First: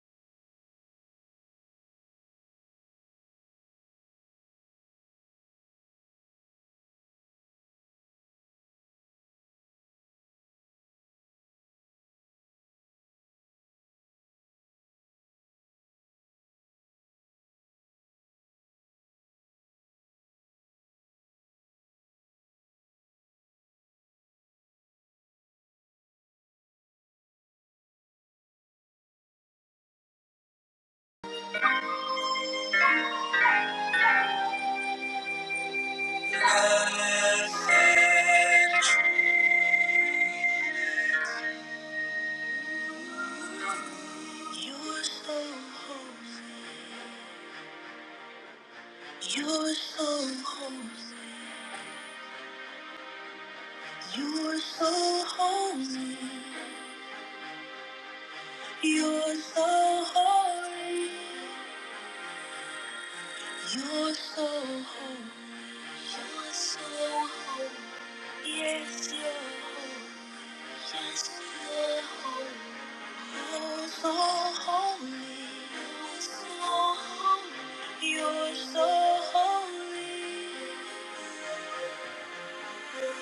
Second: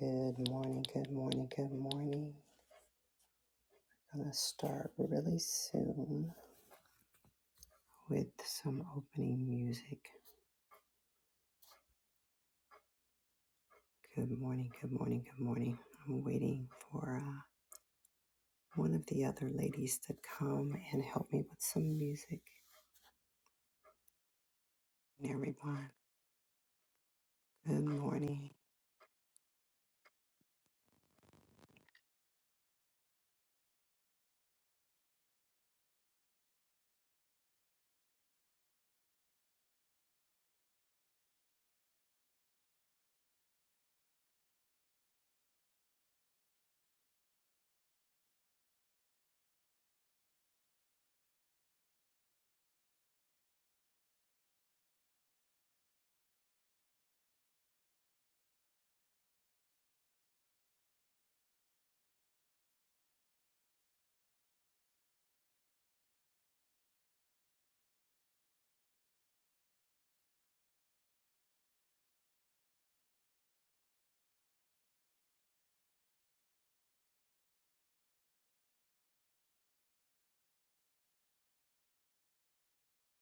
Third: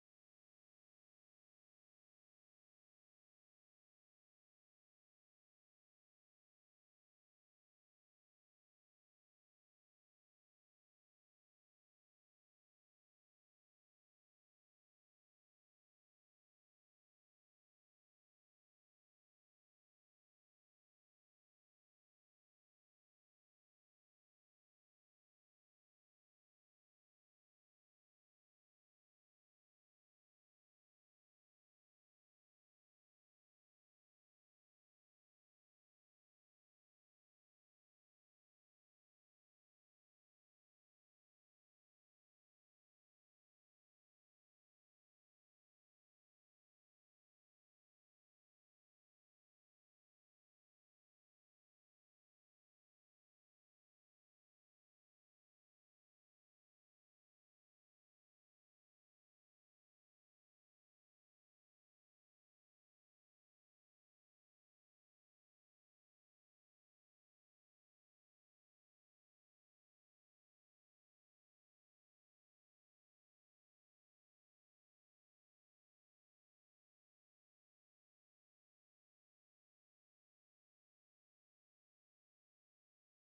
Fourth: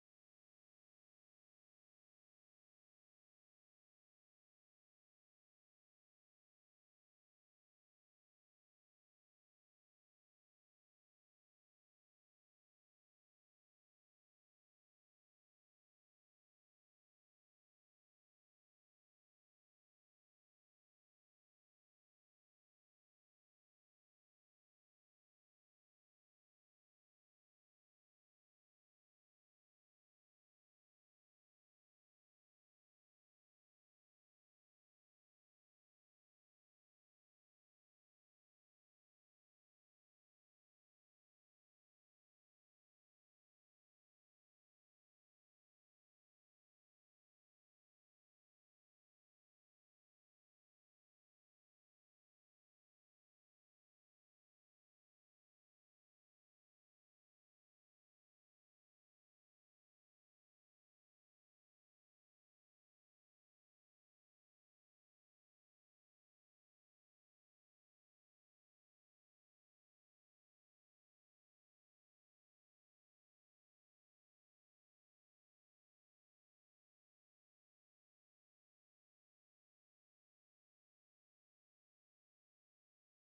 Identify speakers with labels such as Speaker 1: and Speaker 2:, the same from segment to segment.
Speaker 1: Good morning, good morning, good morning. Gonna start really soon with some opening music. Good morning, good morning, good morning. I'm waiting for uh, one of the other ladies to come and help me with some music. Everyone, good morning.
Speaker 2: You're so holy. You're so holy. You're so holy. You're so holy. You're so holy. You're so holy. Yes, you're so holy. Yes, you're so holy. You're so holy. You're so holy. You're so holy. Holy,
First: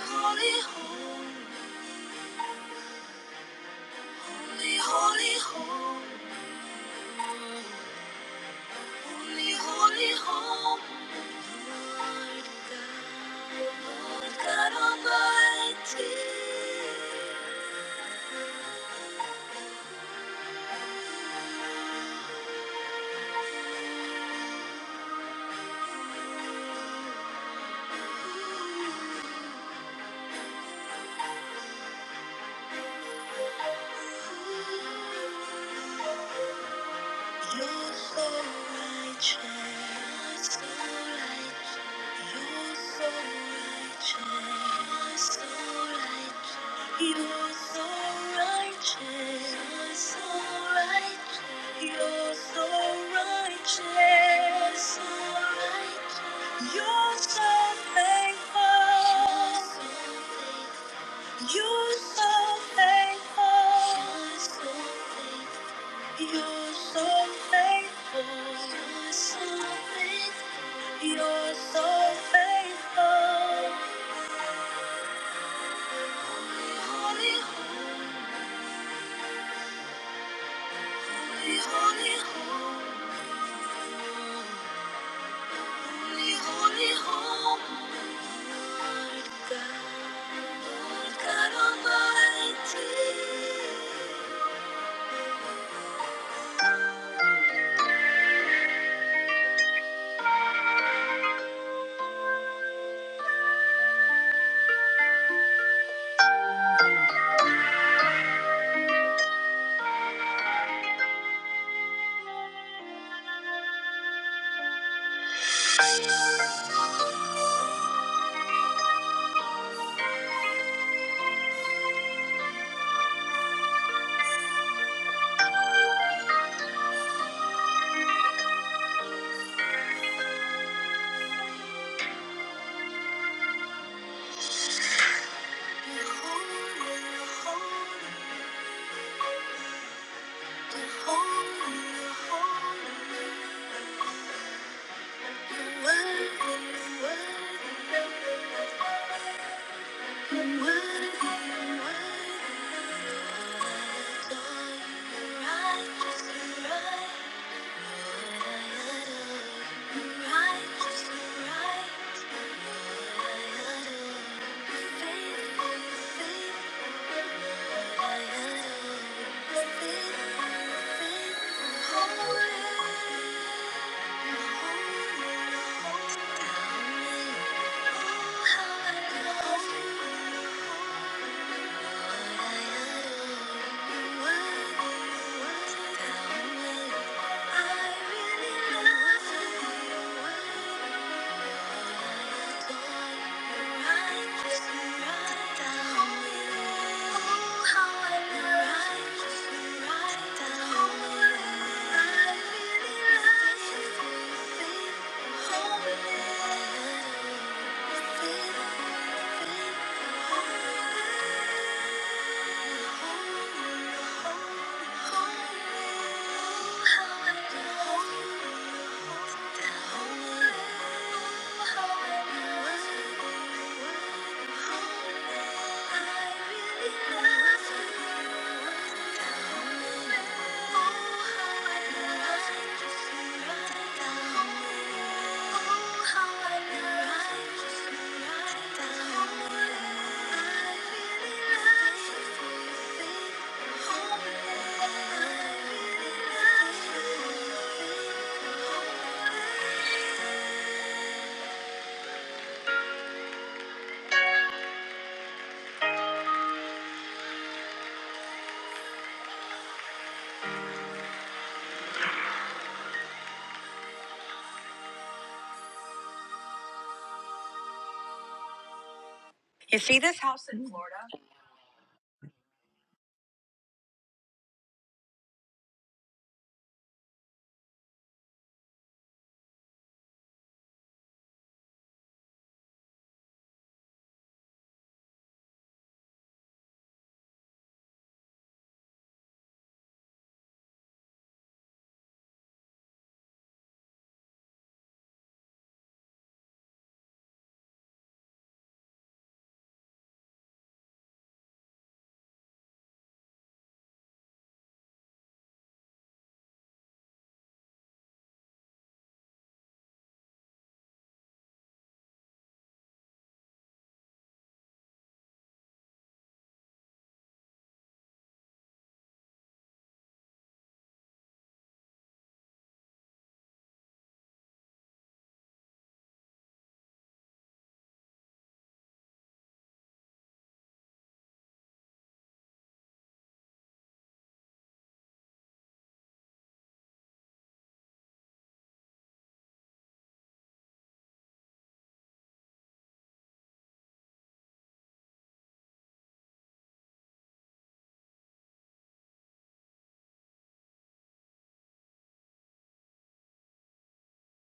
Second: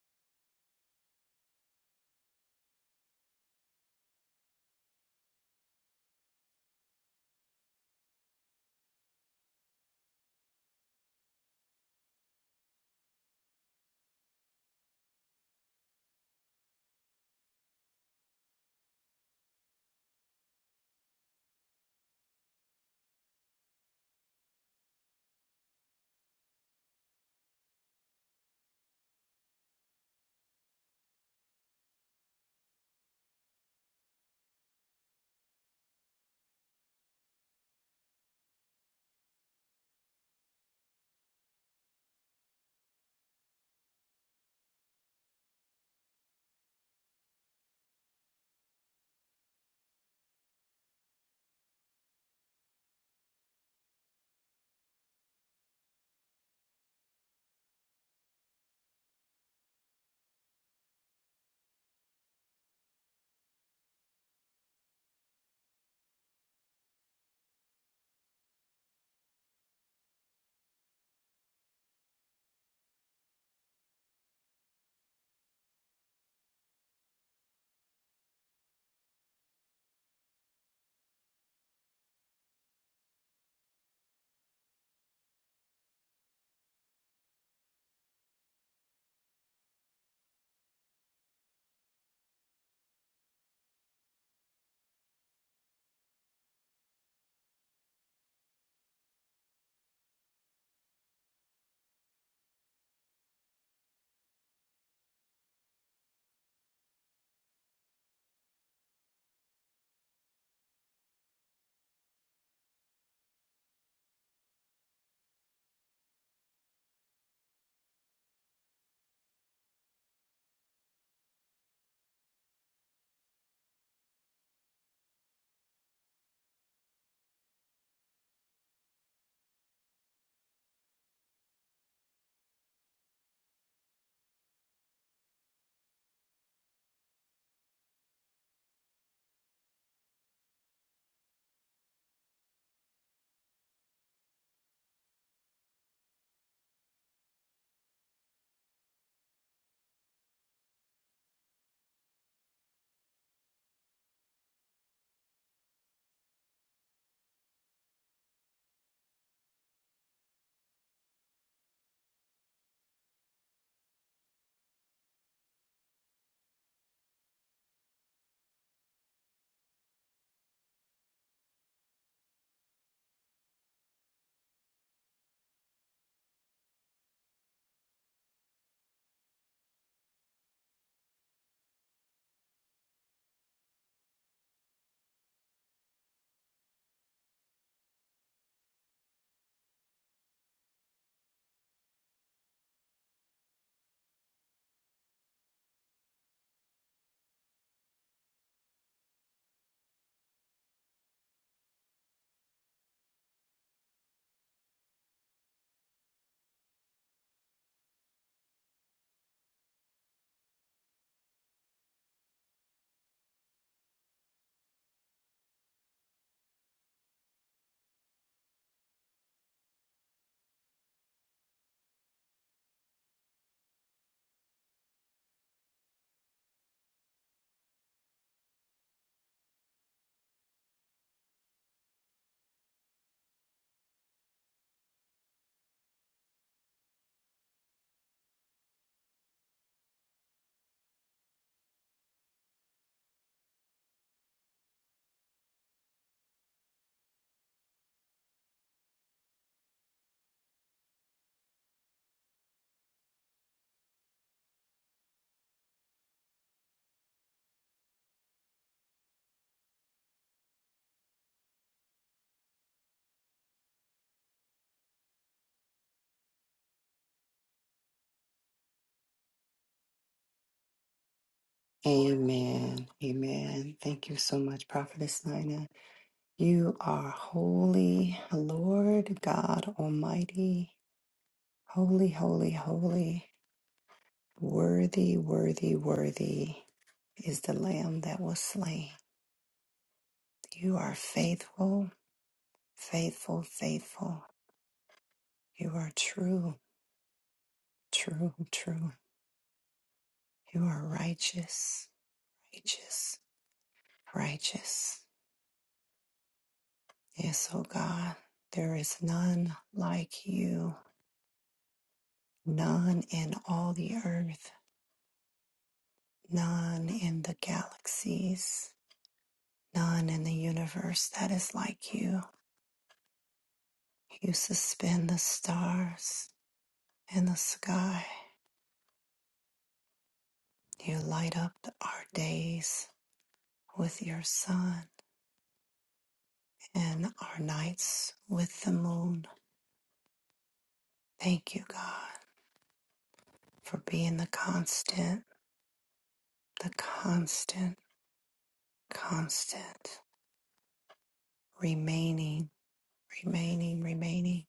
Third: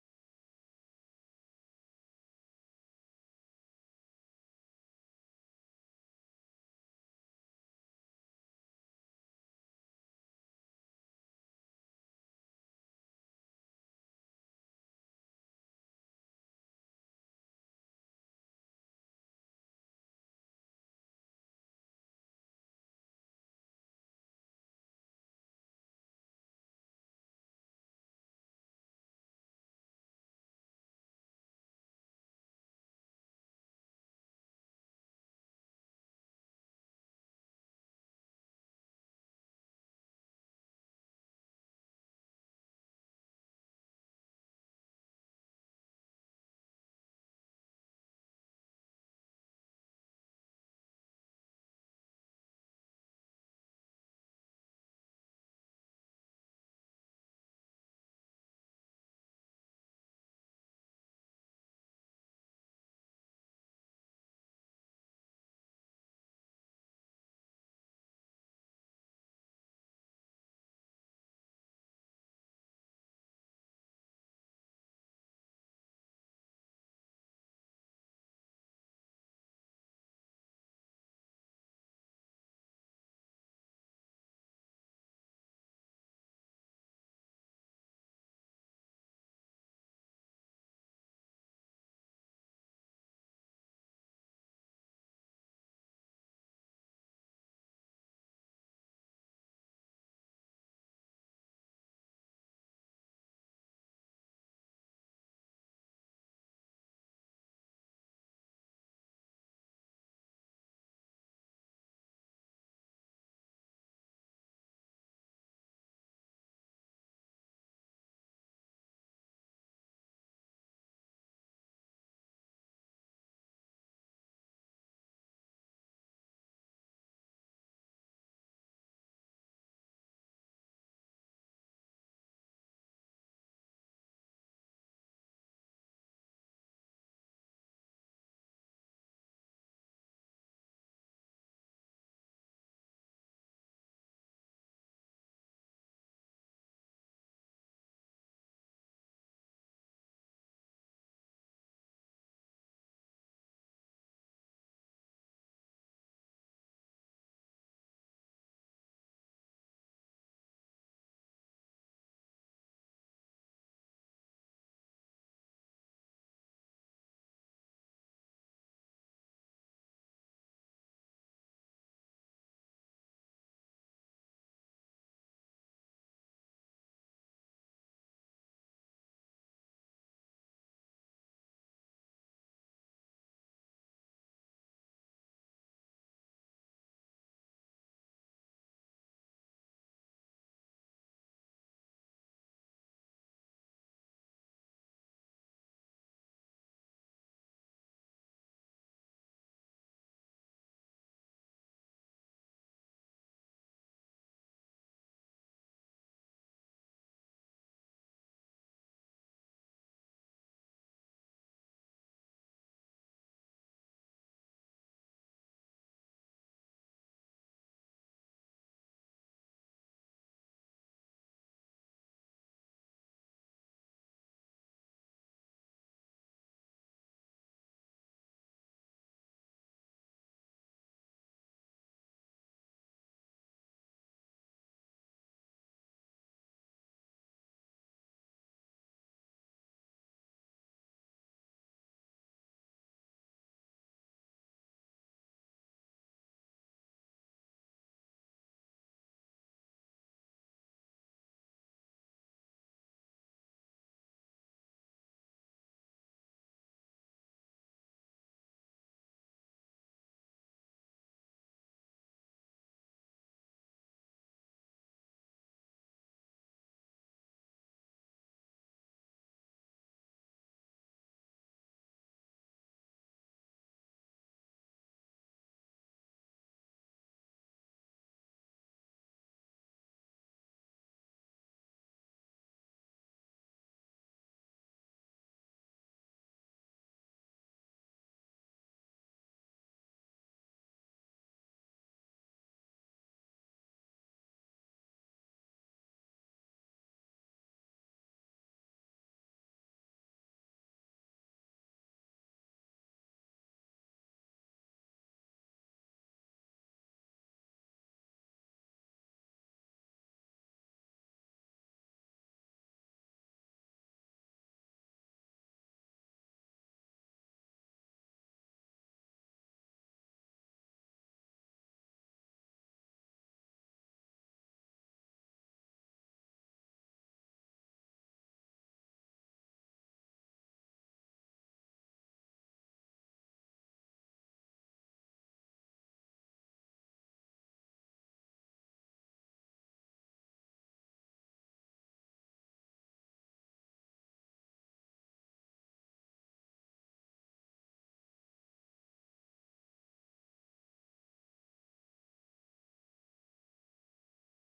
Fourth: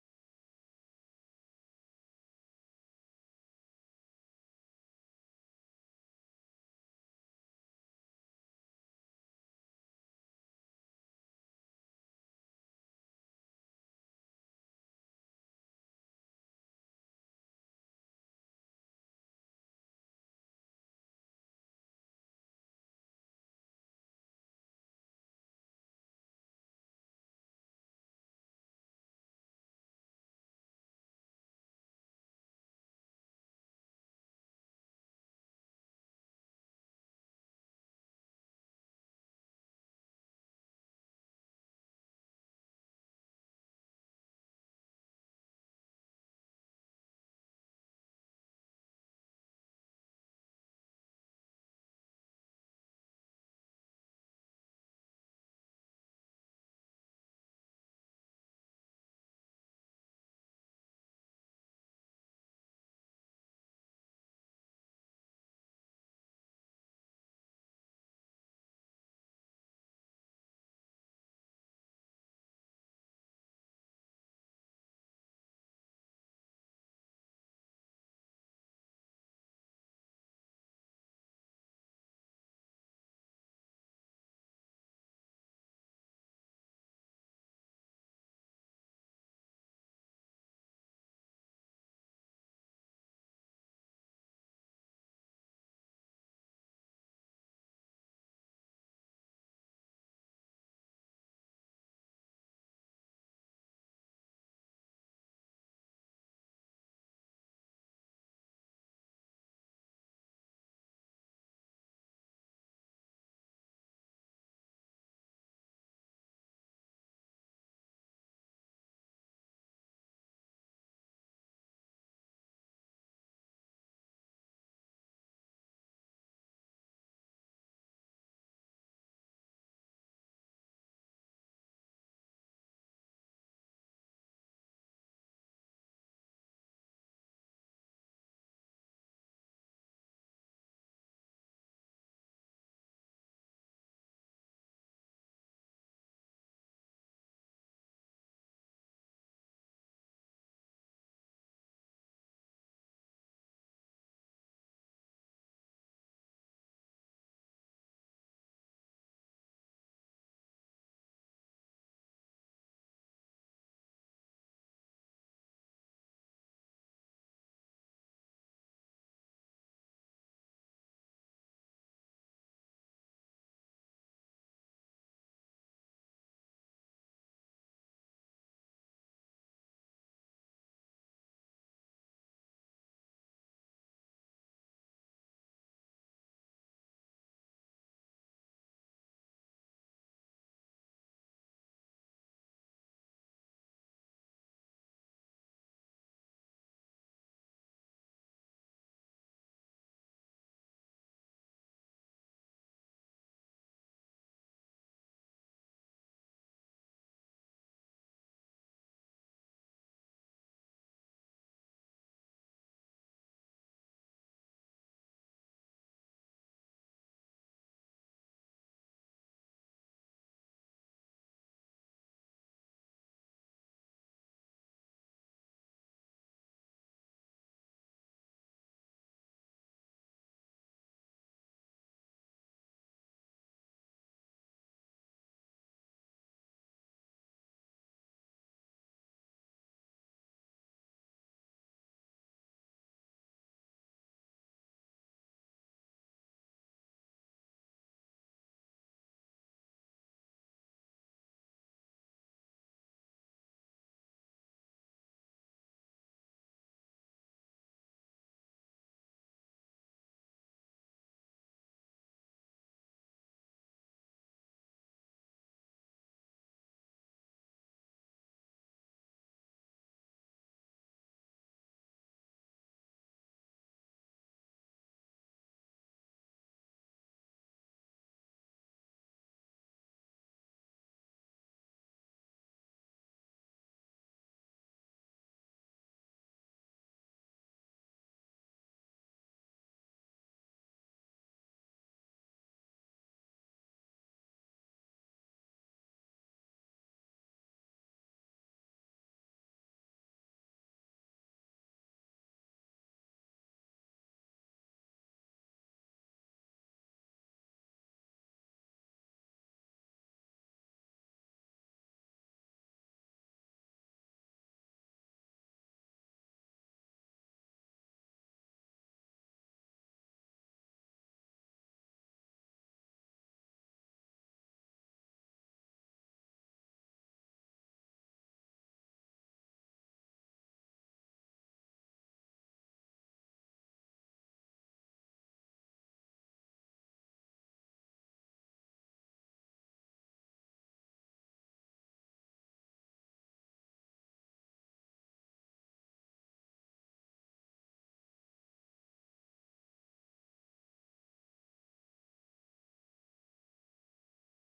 Speaker 2: holy, holy, holy, holy, holy, holy, God Almighty. You're so righteous, so You're so righteous, so You're so righteous, so You're so righteous, so so You're so faithful. You're so faithful. You're so faithful. You're so faithful. You're so faithful. Holy, holy, holy, holy, holy, holy, Lord God, Lord God Almighty. You're holy, you're holy, you're holy, you're holy. You're worthy, you're worthy. Thank you. Thank you. Thank you.
Speaker 1: Amen. Amen. Thank you so much, Prophetess Nina. You are holy, Lord God Almighty. Holy, holy, holy. Worthy, worthy, worthy is the Lamb that was slain. You are faithful, faithful, faithful. You are true, true, true. You are righteous, righteous, righteous. Yes, O God, there is none like you, none in all the earth, none in the galaxies, none in the universe that is like you. You suspend the stars in the sky. You light up our days with your sun and our nights with the moon. Thank you, God, for being the constant, the constant, constant, remaining, remaining, remaining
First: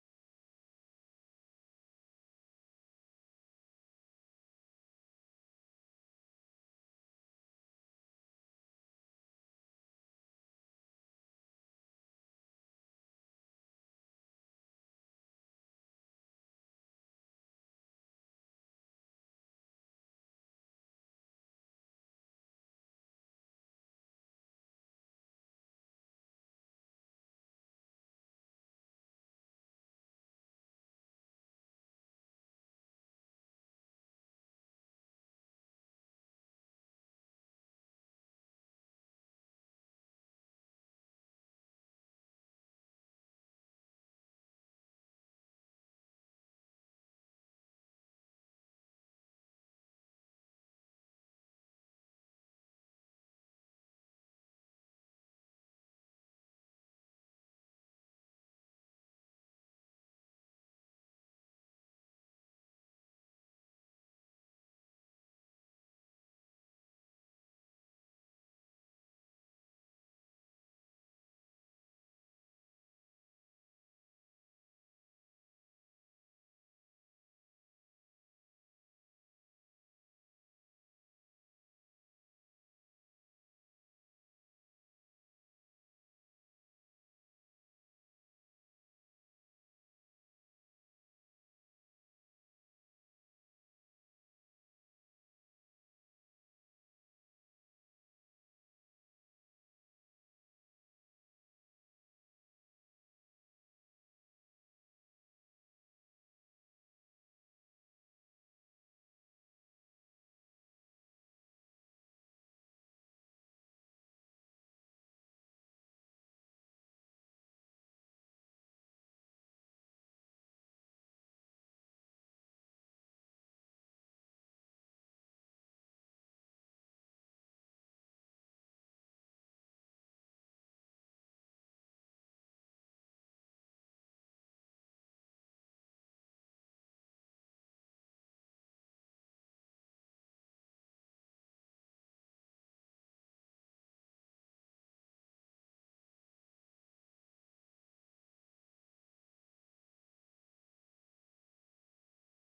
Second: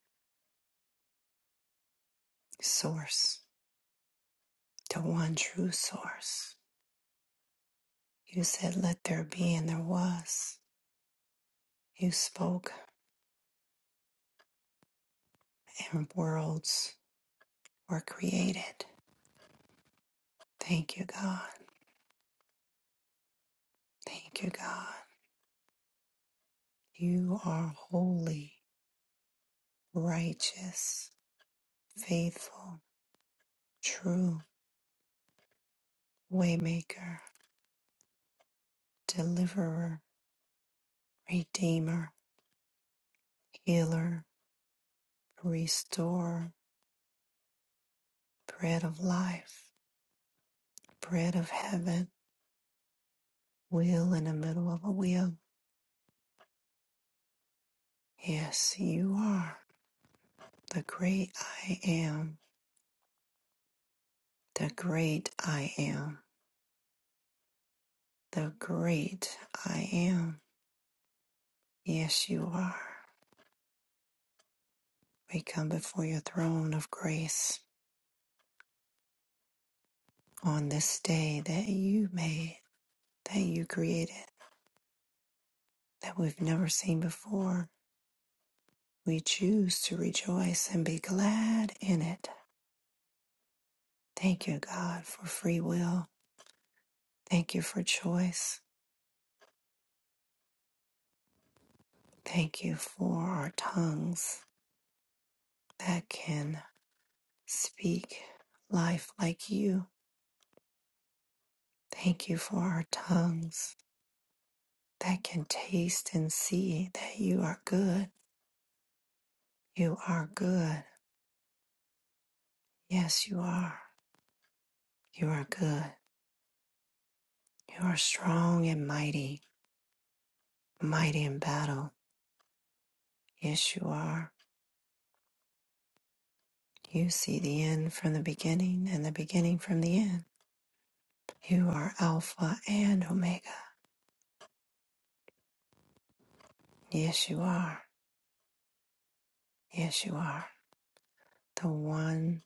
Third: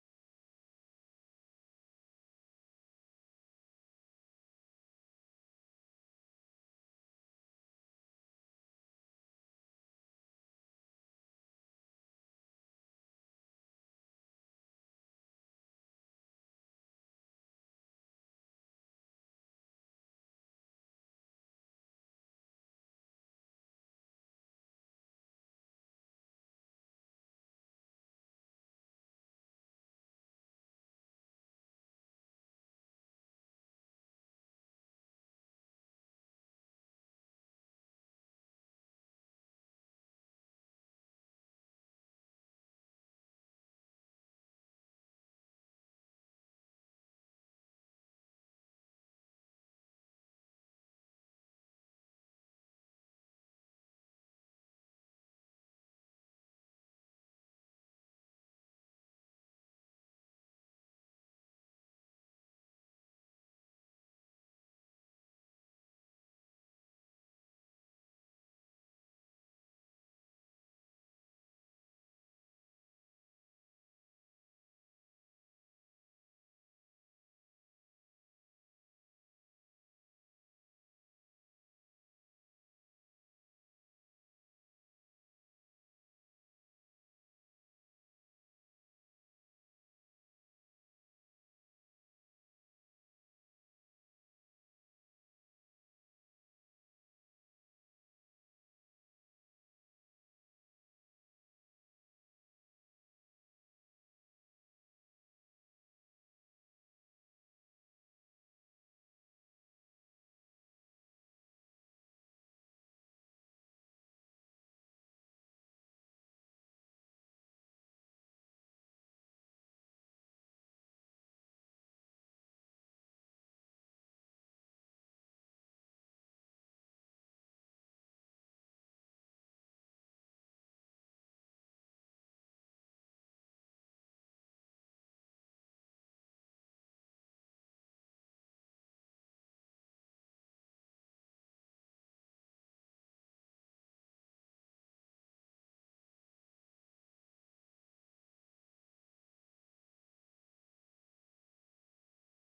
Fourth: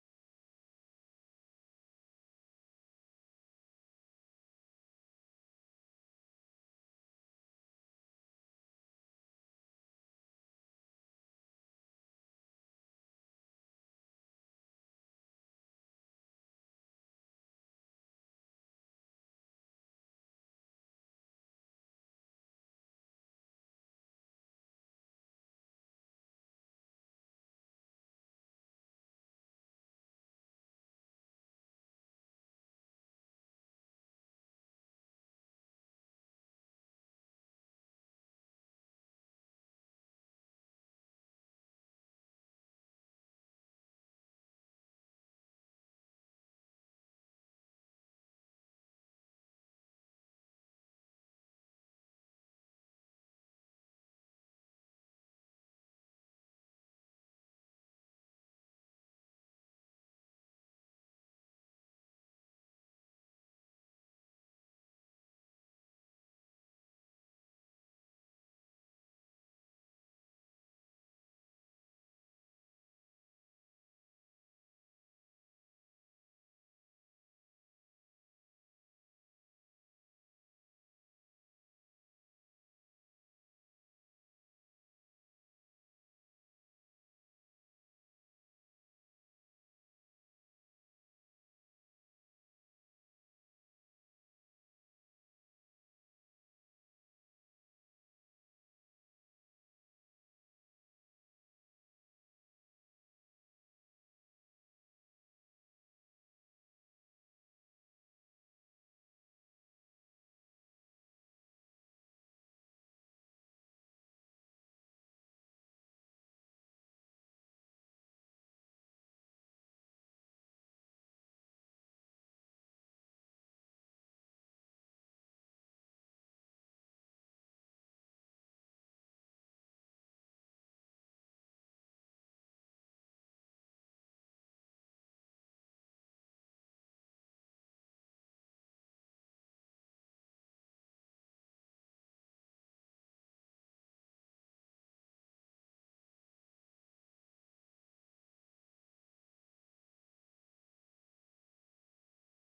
Speaker 1: source, the one true source. You said, Let there be, and there was. You spoke, and worlds were created. Thank you, God. Thank you, God. You are holy. righteous, faithful, true, waymaker, deliverer, redeemer, healer, restorer, bread of life, bread of heaven, wheel in the middle of a wheel. Yes, you are the great I am, the great I am, the great I am. Yes, you are. We come before your throne of grace on this day that you made that you created. that we've never seen before. We choose to rejoice and be glad in it. Thank you, God, for free will. Thank you for choice. Thank you for our tongues that can speak life like you. Thank you for our tongues that can taste and see that you are good. You are good. Yes, you are. You are good. You are strong and mighty, mighty in battle. Yes, you are. You see the end from the beginning and the beginning from the end. You are Alpha and Omega. Yes, you are. Yes, you are. The one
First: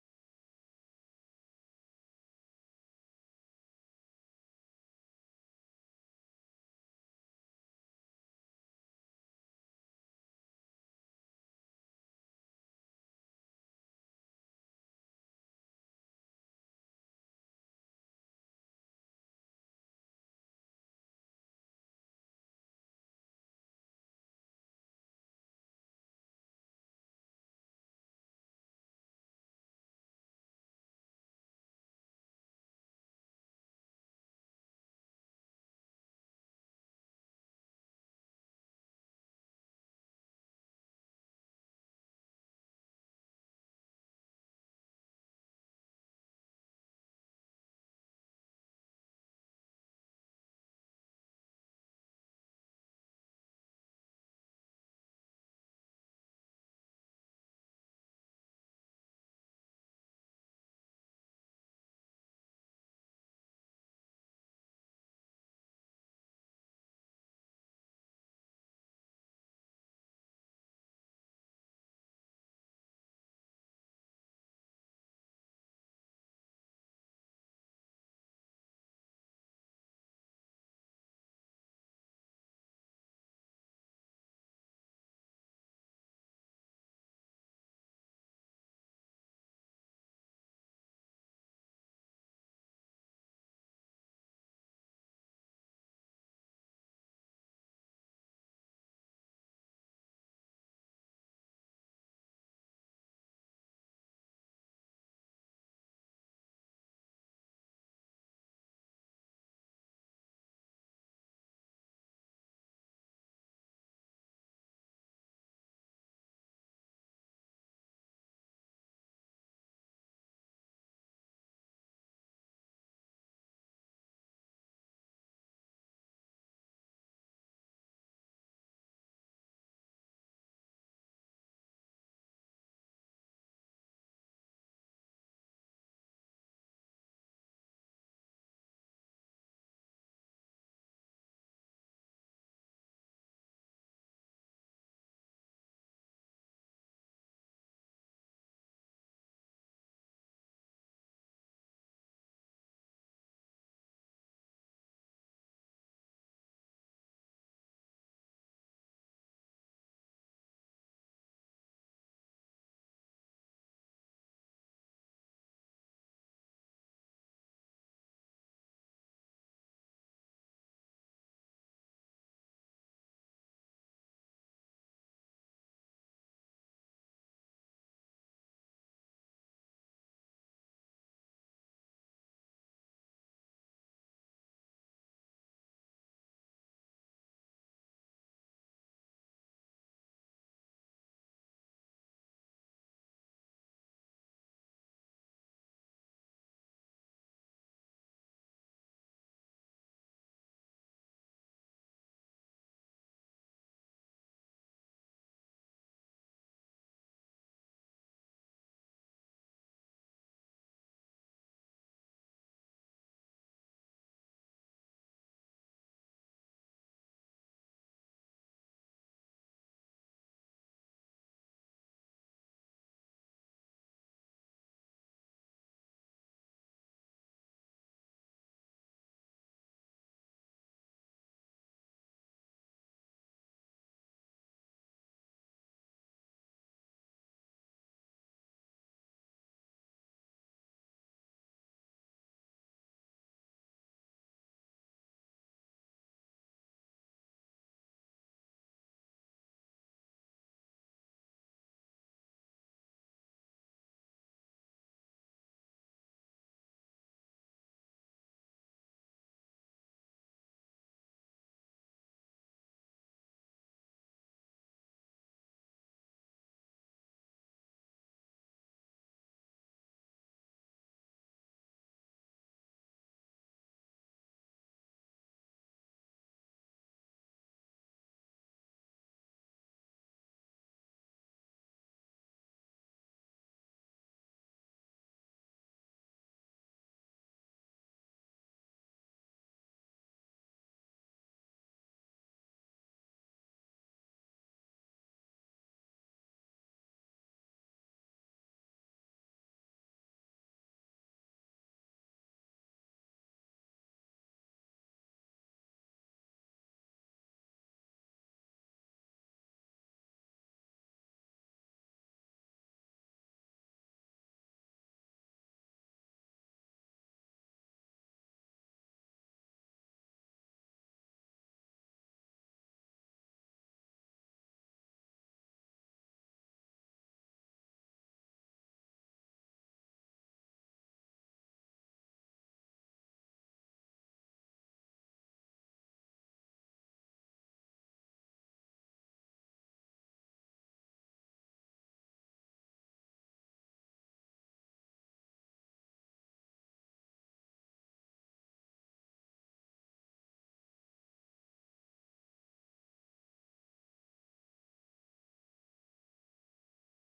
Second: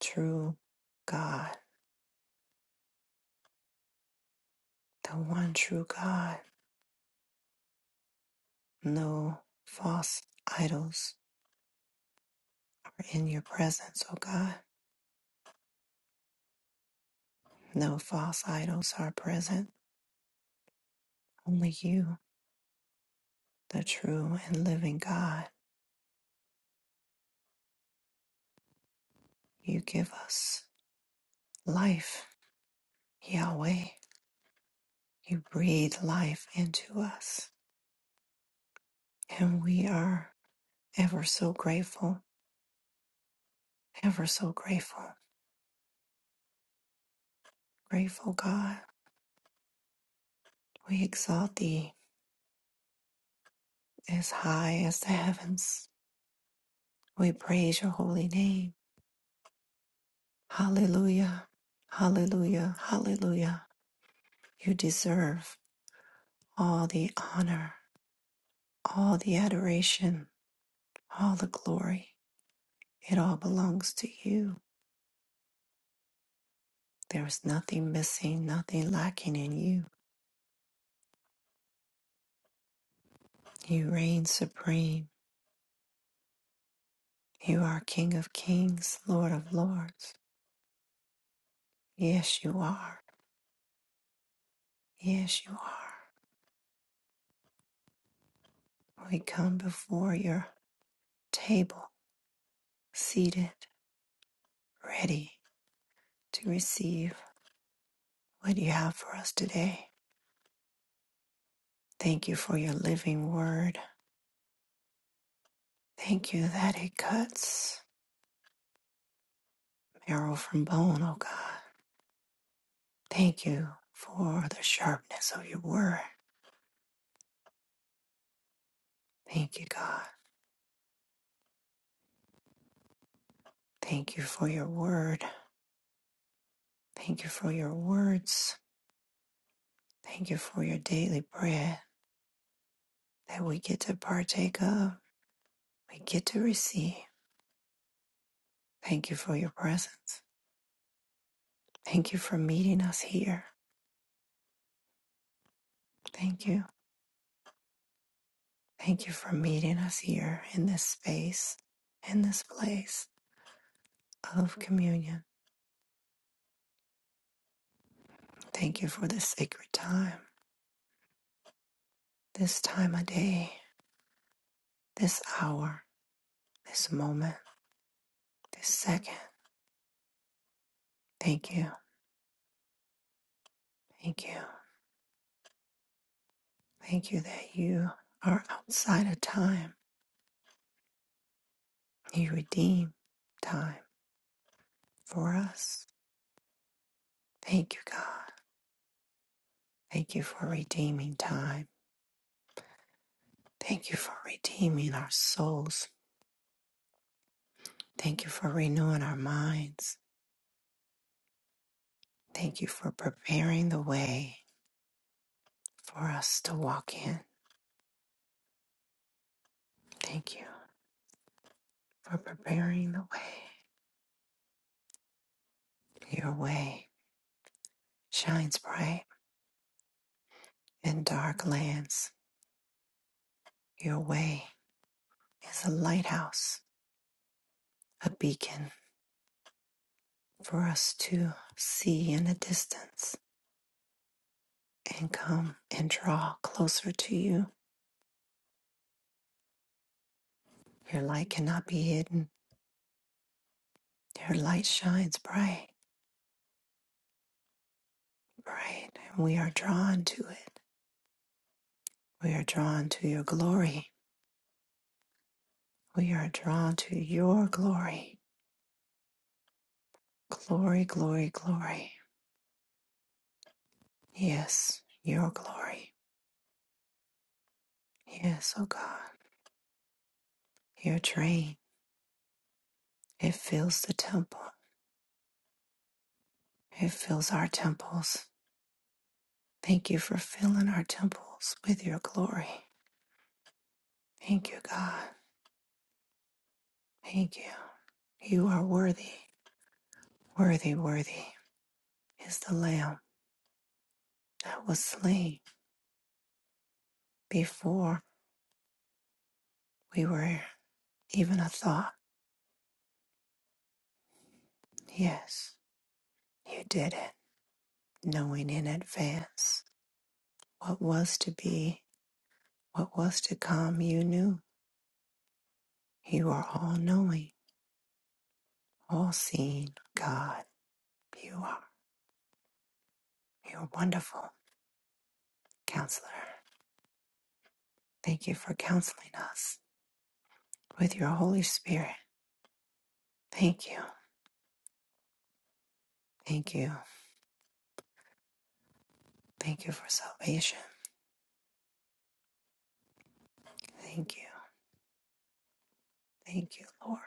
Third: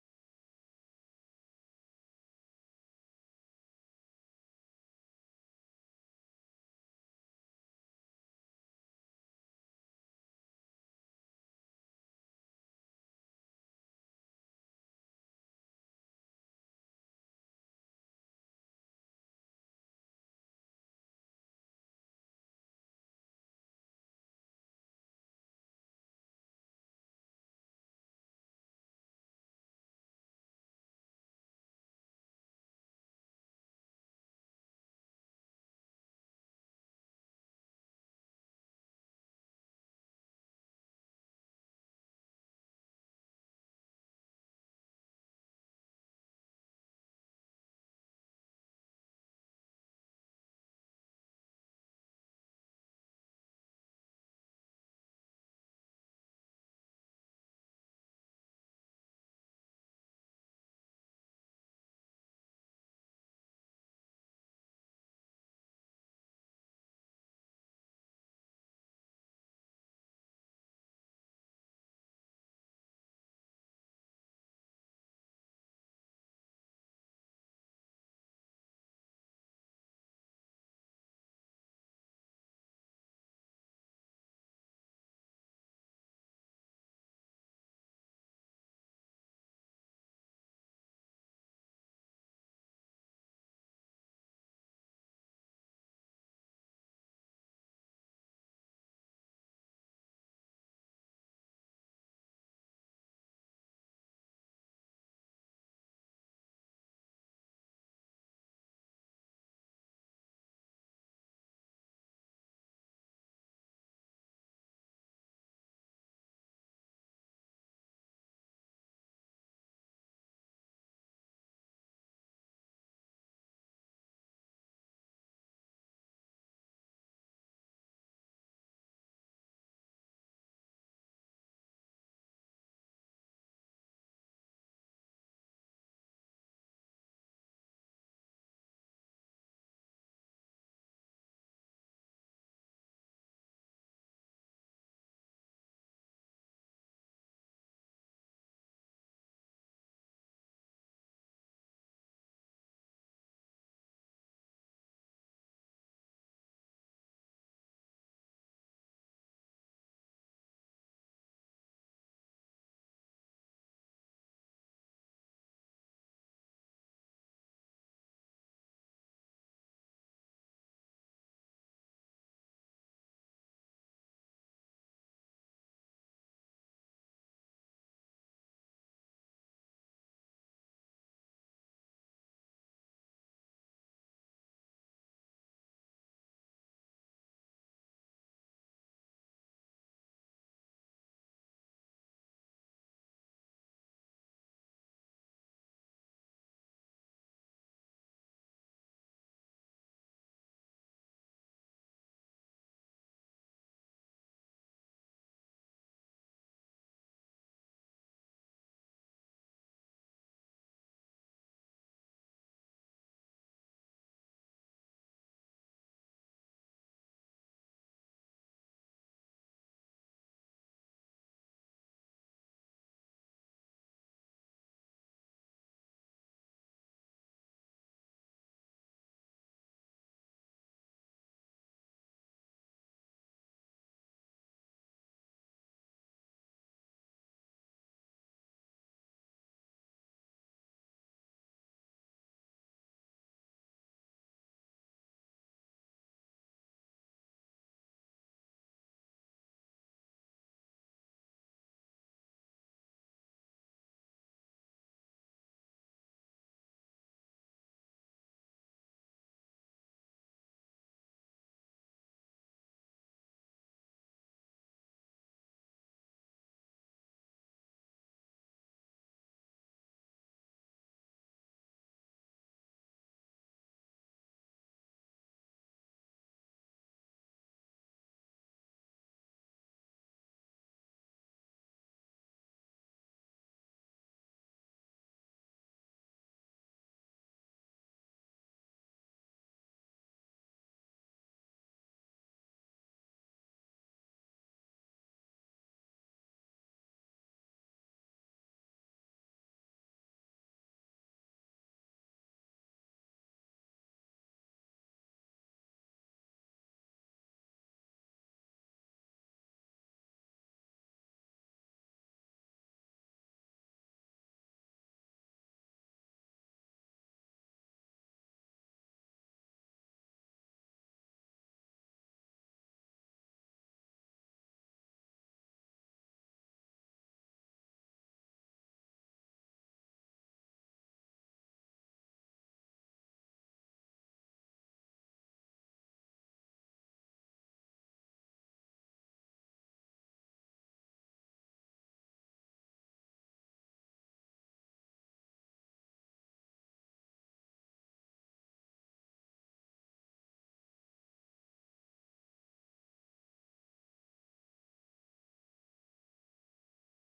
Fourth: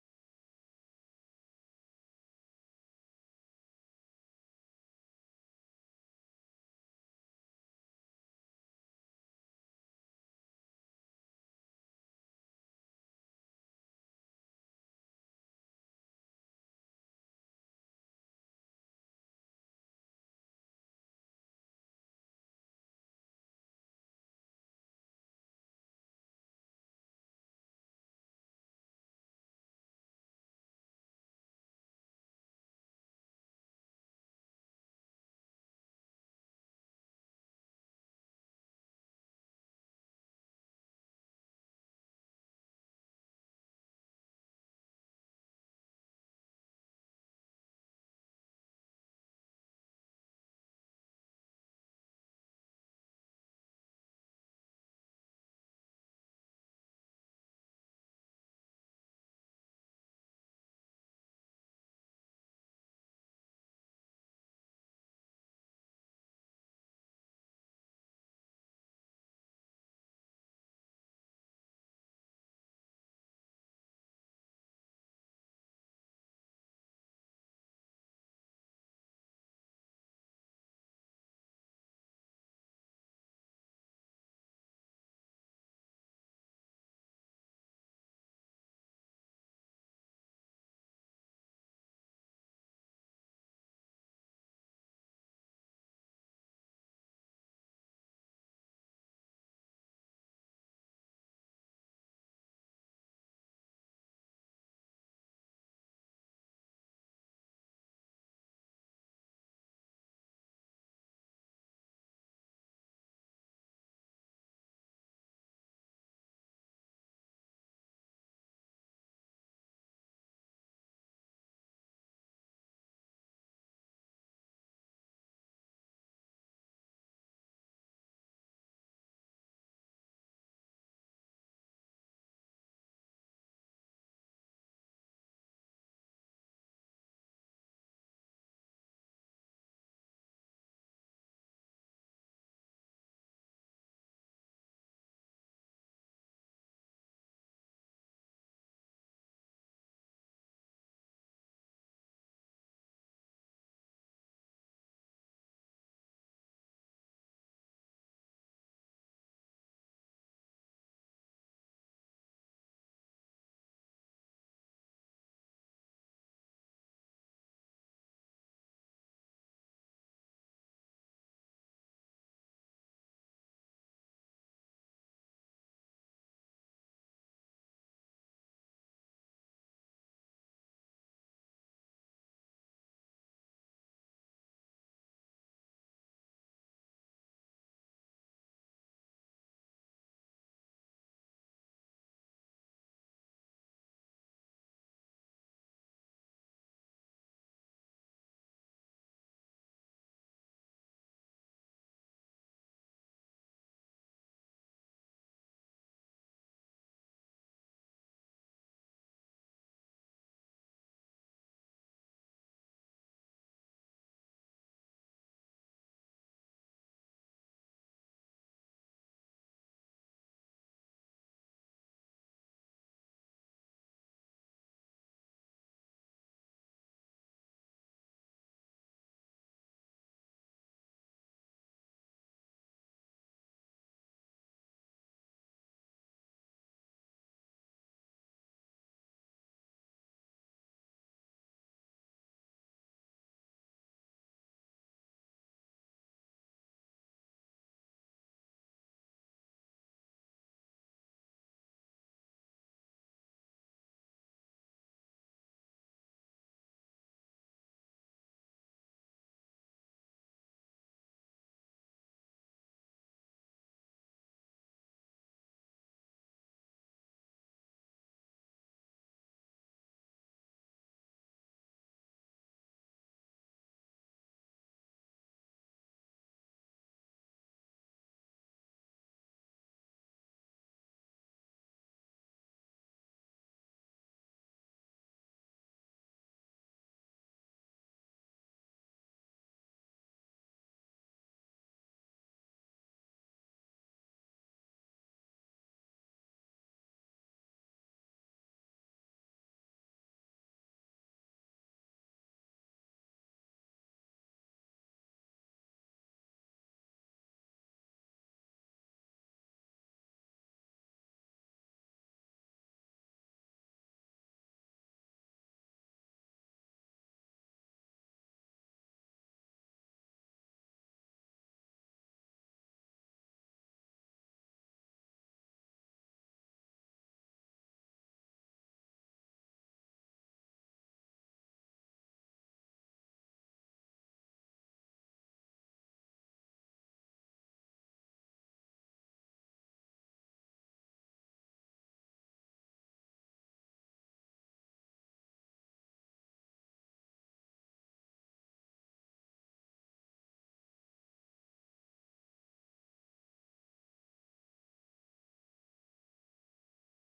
Speaker 1: true God. The one true God. No false idols are in your presence, O God. No false idols are present. Only you, the true and living God. You give us life, Yahweh. You breathe life into us. And we are. Ever so grateful, ever so grateful, grateful God. We exalt thee as high as the heavens. We praise your holy name. Hallelujah, hallelujah, hallelujah. You deserve all the honor, all the adoration, all the glory. It all belongs to you. There is nothing missing, nothing lacking in you. You reign supreme. You are King of kings, Lord of lords. Yes, you are. Yes, you are. We come before your table, seated, ready to receive what you have for us today. Thank you for your living word. Thank you that it cuts marrow from bone, oh God. Thank you for the sharpness of your word. Thank you, God. Thank you for your word. Thank you for your words. Thank you for your daily bread that we get to partake of, we get to receive. Thank you for your presence. Thank you for meeting us here. Thank you. Thank you for meeting us here in this space, in this place of communion. Thank you for this sacred time, this time of day, this hour, this moment, this second. Thank you. Thank you. Thank you that you are outside of time. You redeem time for us. Thank you, God. Thank you for redeeming time. Thank you for redeeming our souls Thank you for renewing our minds. Thank you for preparing the way for us to walk in. Thank you for preparing the way. Your way shines bright in dark lands. Your way is a lighthouse, a beacon for us to see in the distance and come and draw closer to you. Your light cannot be hidden. Your light shines bright, bright, and we are drawn to it. We are drawn to your glory We are drawn to your glory. Glory, glory, glory. Yes, your glory. Yes, oh God. Your train. It fills the temple. It fills our temples. Thank you for filling our temples with your glory. Thank you, God. Thank you. You are worthy. Worthy, worthy is the Lamb that was slain before we were even a thought. Yes, you did it, knowing in advance. What was to be, what was to come, you knew. You are all knowing, all seeing God. You are. You are wonderful, counselor. Thank you for counseling us with your Holy Spirit. Thank you. Thank you. Thank you for salvation. Thank you. Thank you, Lord.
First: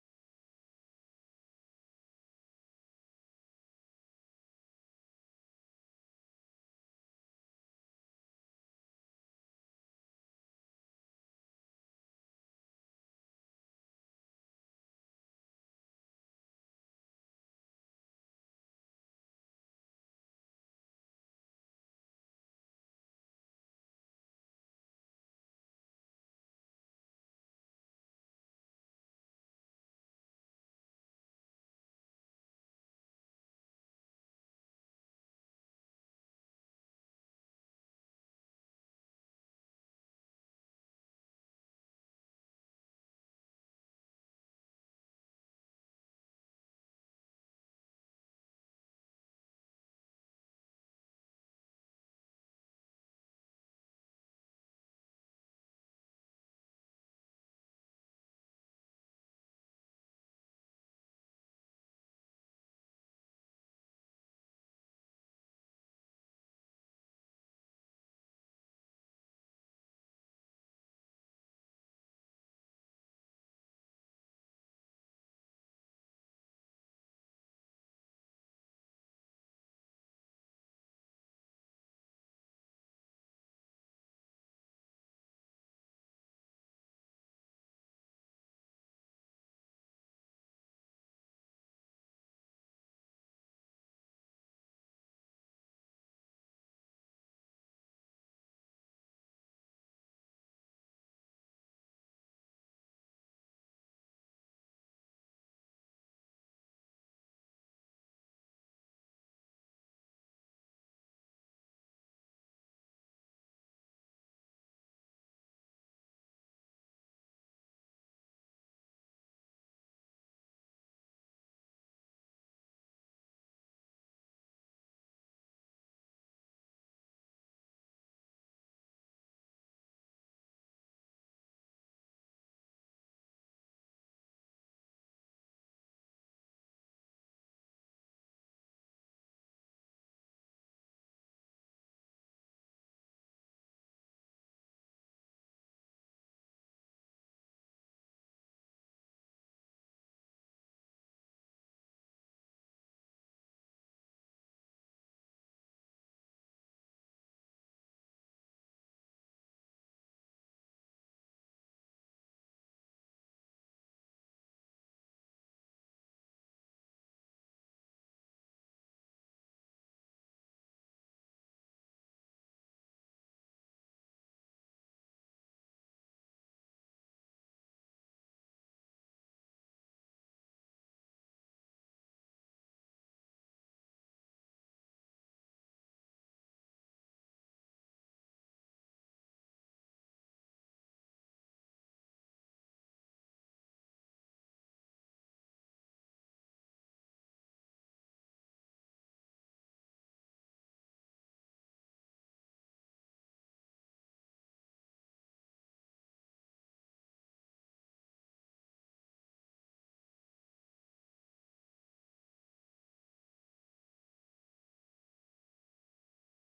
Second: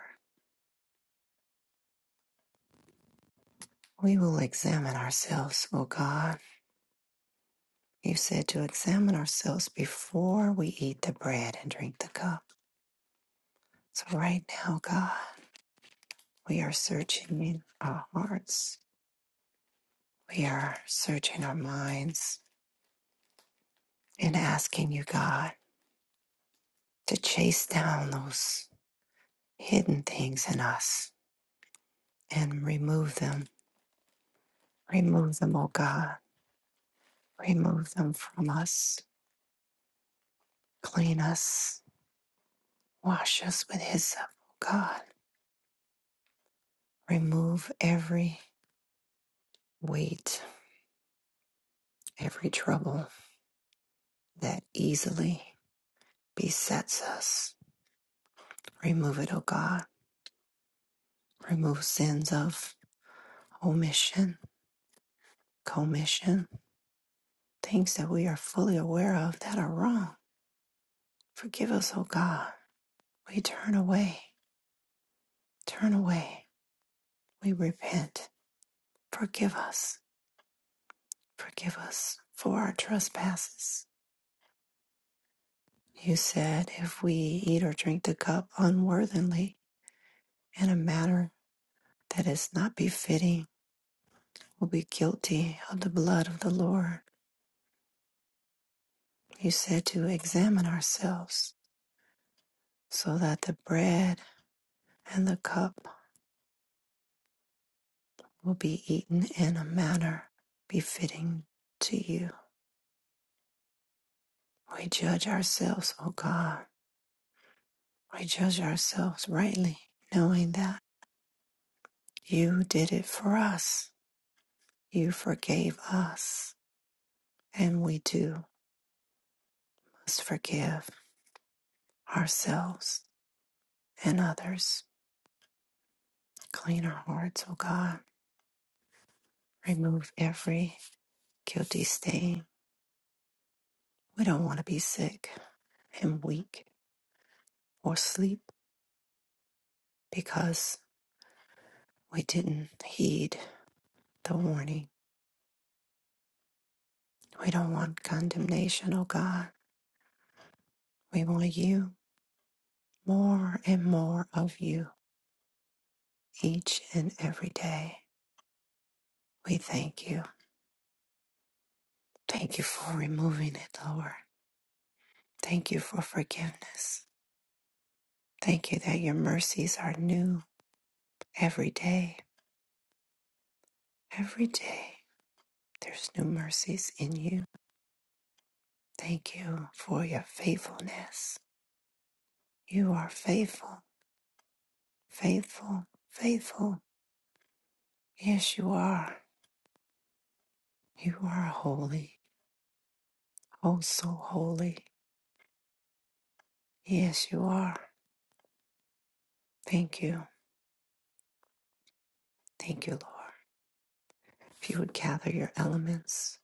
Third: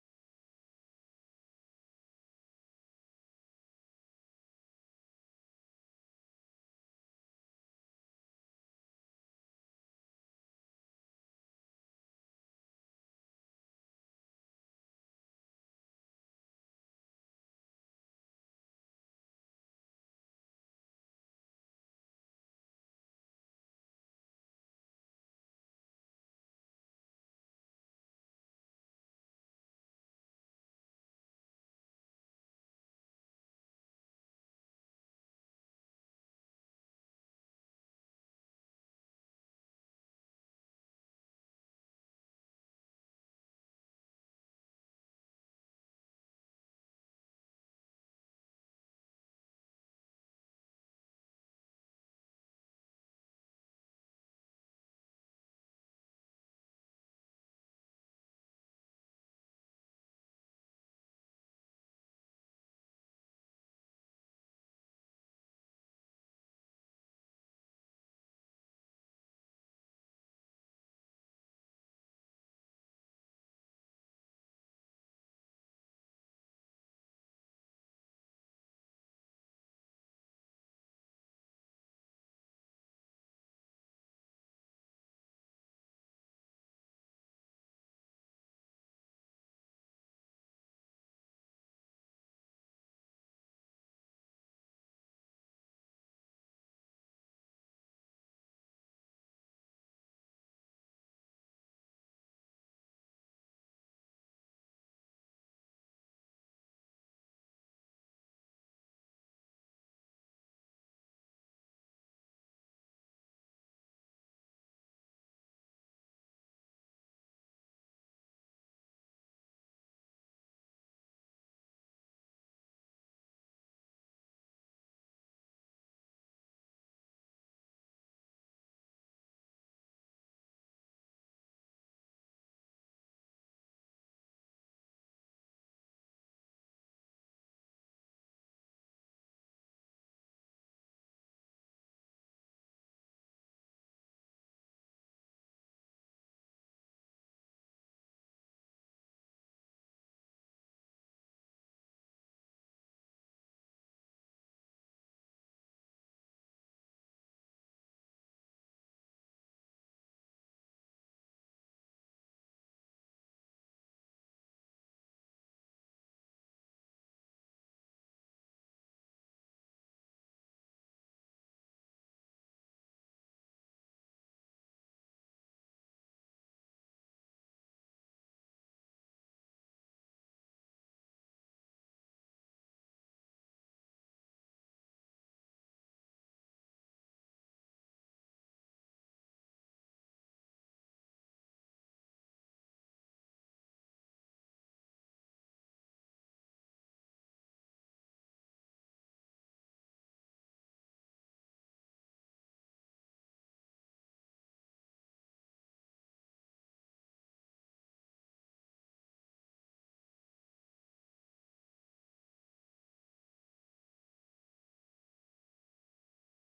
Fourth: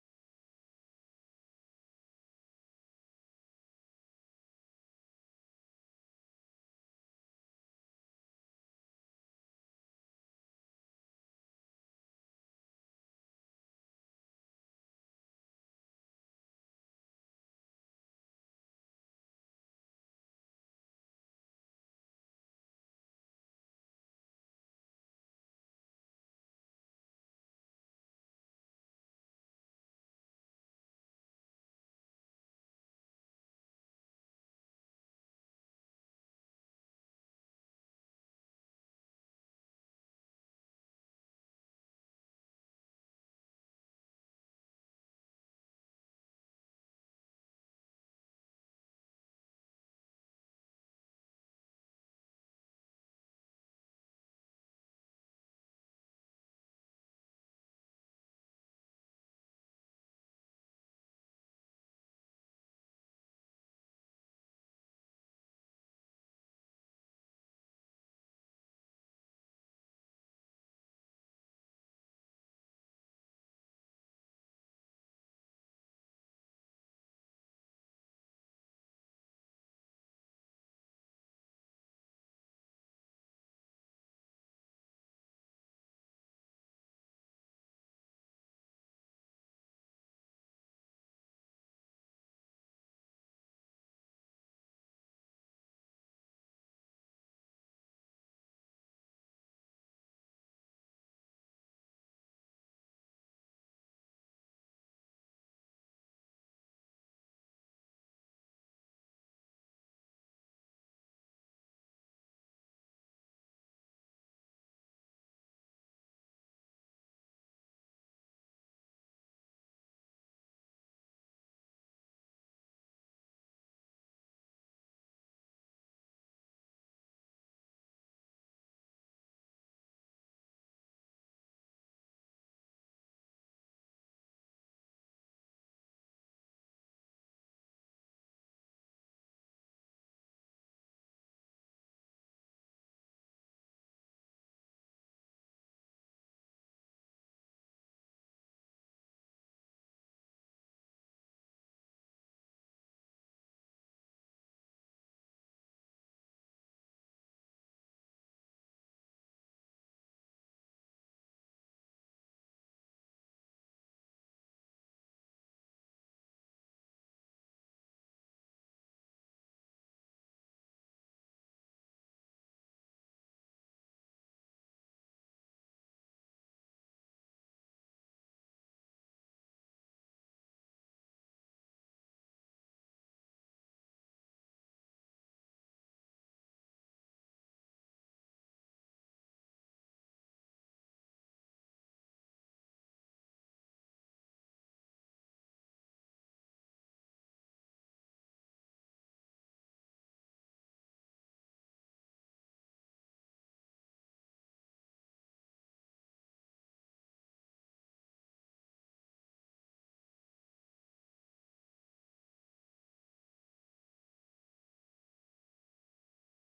Speaker 1: We will examine ourselves, O God. You said to examine ourselves before we eat the bread and drink the cup. So right now, God, we are searching in our hearts We are searching our minds and asking you, God, to chase down those hidden things in us and remove them. Remove them, O God. Remove them from us. Clean us. Wash us with hyssop, O God. Remove every weight, every trouble that easily besets us. Remove it, O God. Remove sins of omission, commission. things that we are fully aware of that are wrong. Forgive us, O God. We turn away, turn away. We repent. Forgive us, forgive us for our trespasses. You said if we eat or drink the cup unworthily in a manner that is not befitting, we'll be guilty of the blood of the Lord. You said to examine ourselves so that the bread and the cup will be eaten in a manner befitting to you. We judge ourselves, O God. We judge ourselves rightly, knowing that you did it for us. You forgave us, and we too must forgive ourselves and others. Clean our hearts, O God. Remove every guilty stain. We don't want to be sick and weak or sleep because we didn't heed the warning We don't want condemnation, oh God. We want you more and more of you each and every day. We thank you. Thank you for removing it, Lord. Thank you for forgiveness. Thank you that your mercies are new every day. Every day, there's new mercies in you. Thank you for your faithfulness. You are faithful, faithful, faithful. Yes, you are. You are holy, oh, so holy. Yes, you are. Thank you. Thank you, Lord. If you would gather your elements,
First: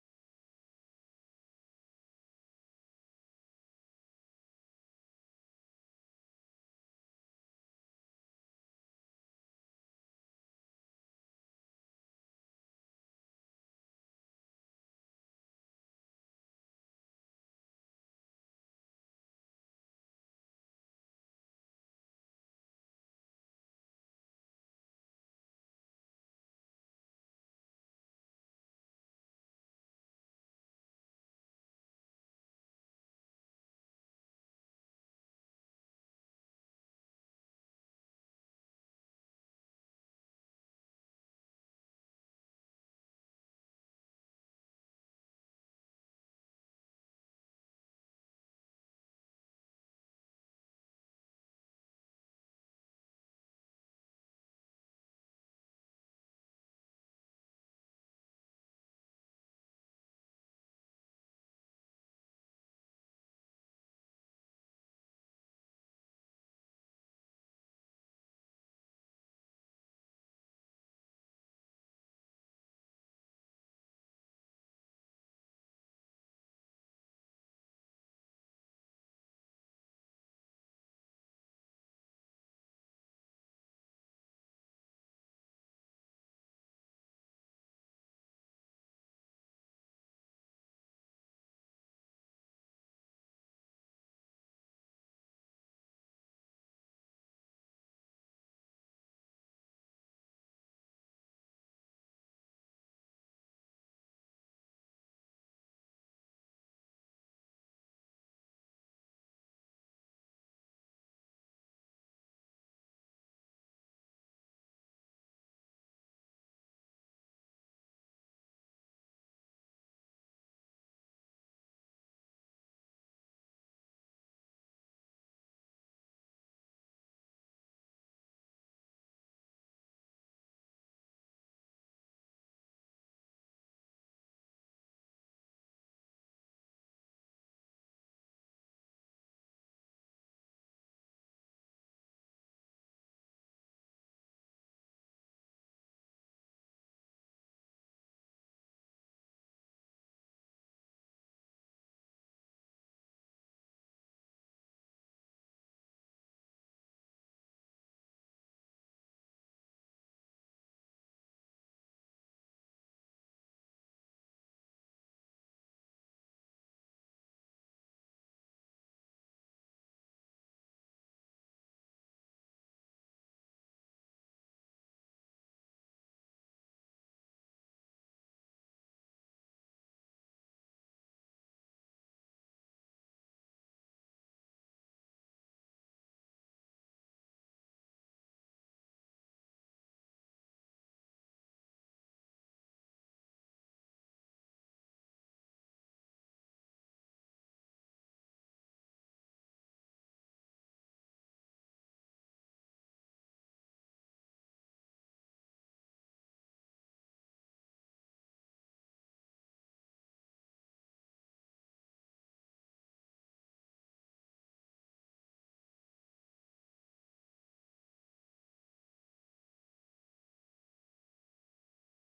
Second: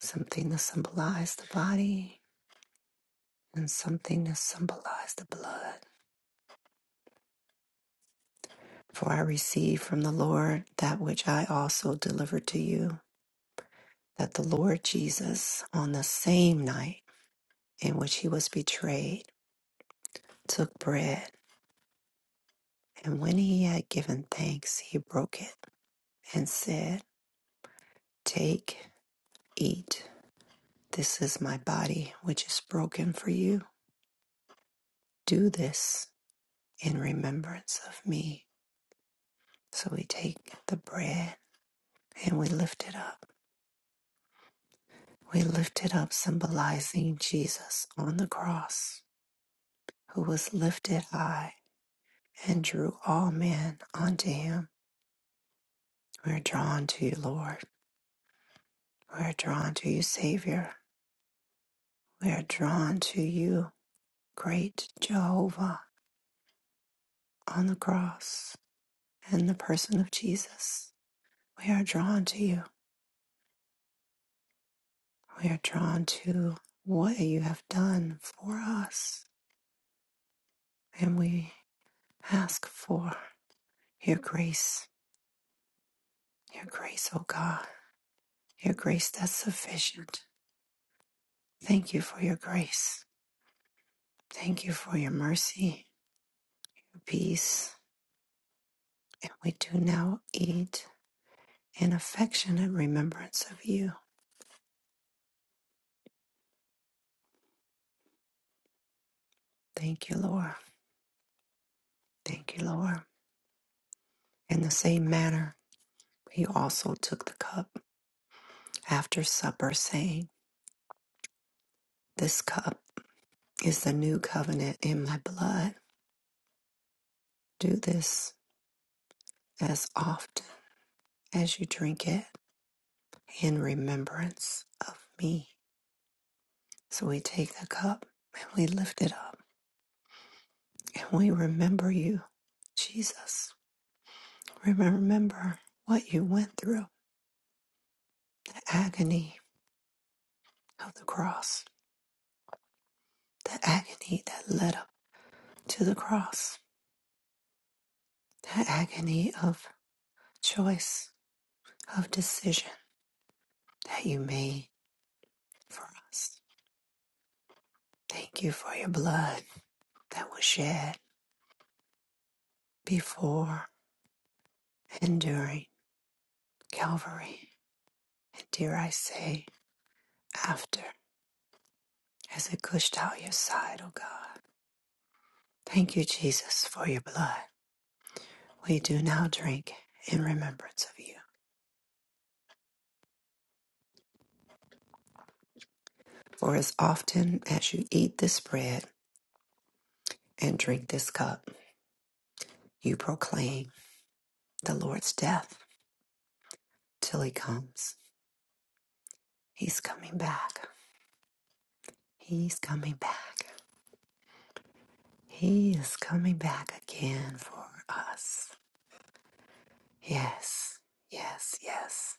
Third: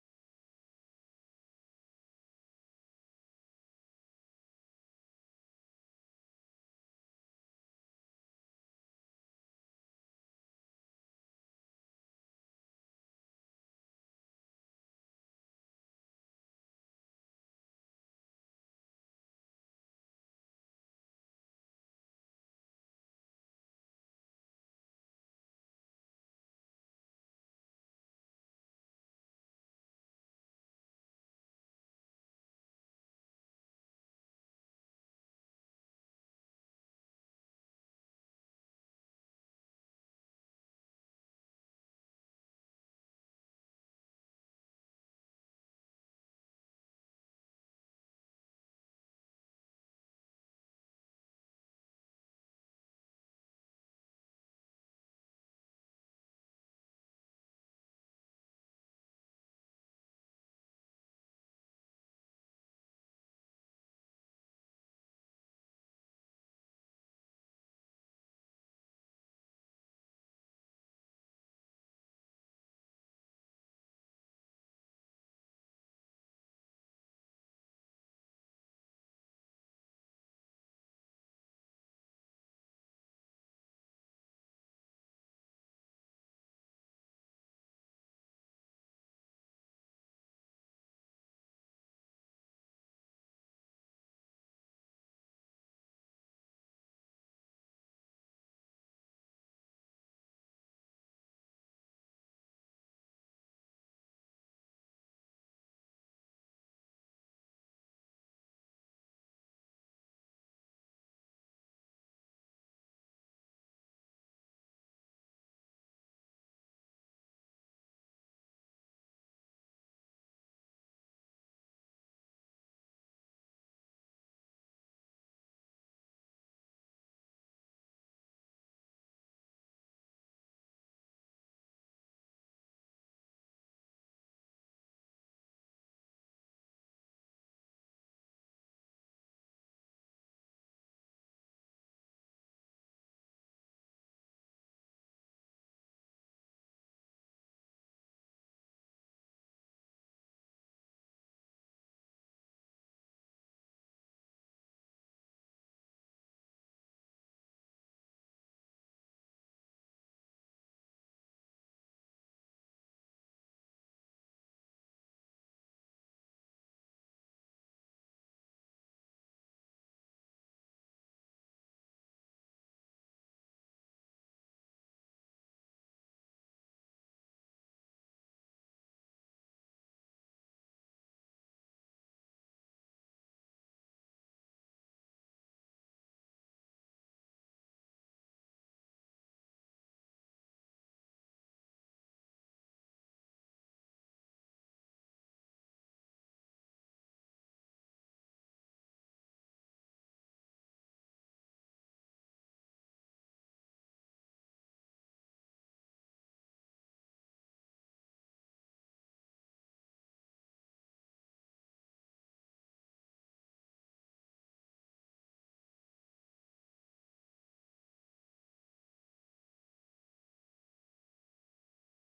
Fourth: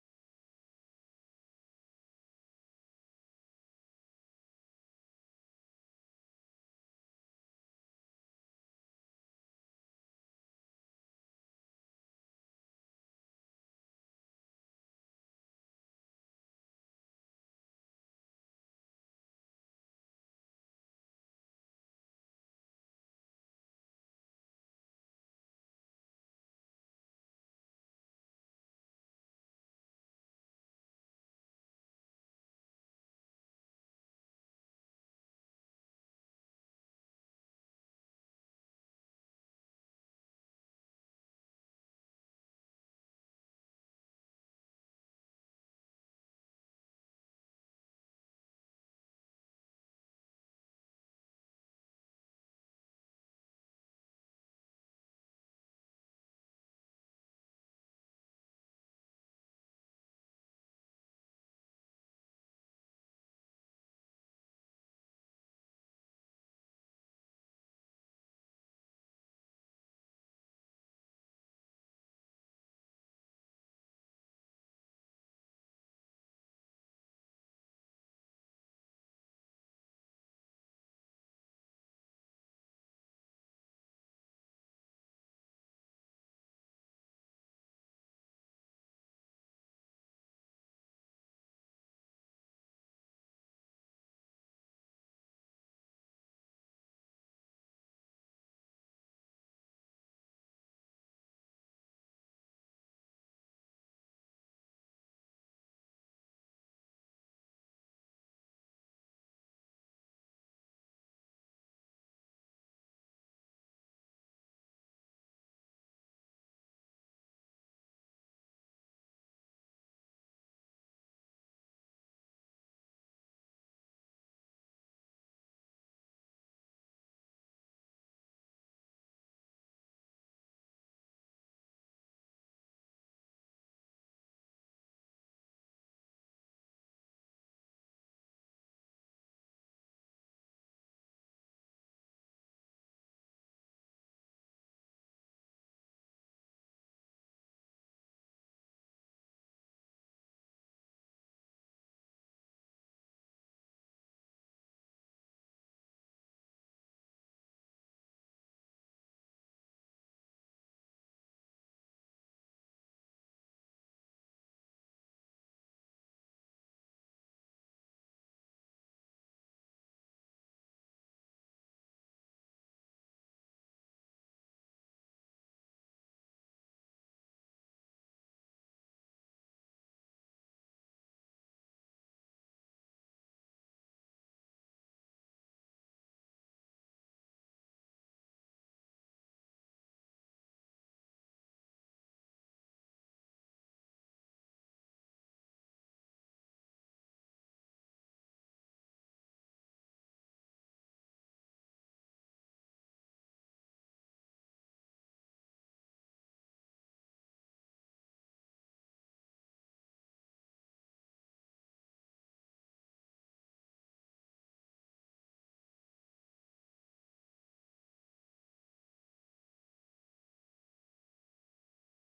Speaker 1: something to symbolize the body and something to symbolize the blood. For I receive from the Lord that which I also delivered to you, that the Lord Jesus, on the same night in which he was betrayed, took bread, and when he had given thanks, he broke it and said, Take, eat. This is my body, which is broken for you. Do this in remembrance of me. So we take the bread and we lift it up. We lift it up, symbolizing Jesus on the cross, who was lifted high and drew all men unto him. We are drawn to you, Lord. We are drawn to you, Savior. We are drawn to you, great Jehovah, on the cross and the person of Jesus. We are drawn to you. We are drawn to what you have done for us, and we ask for your grace, your grace, O God, your grace that's sufficient. Thank you for your grace. Thank you for your mercy, your peace. And we do now eat in affectionate remembrance of you. Thank you, Lord. Thank you, Lord. In the same manner, he also took the cup after supper, saying, This cup. Is the new covenant in my blood. Do this as often as you drink it in remembrance of me. So we take the cup and we lift it up and we remember you, Jesus. remember what you went through, the agony of the cross, the agony that led up to the cross, the agony of choice, of decision that you made for us. Thank you for your blood. that was shed before and during Calvary, and dare I say, after, as it gushed out your side, O God. Thank you, Jesus, for your blood. We do now drink in remembrance of you. For as often as you eat this bread and drink this cup, you proclaim the Lord's death till he comes. He's coming back. He's coming back. He is coming back again for us. Yes, yes, yes.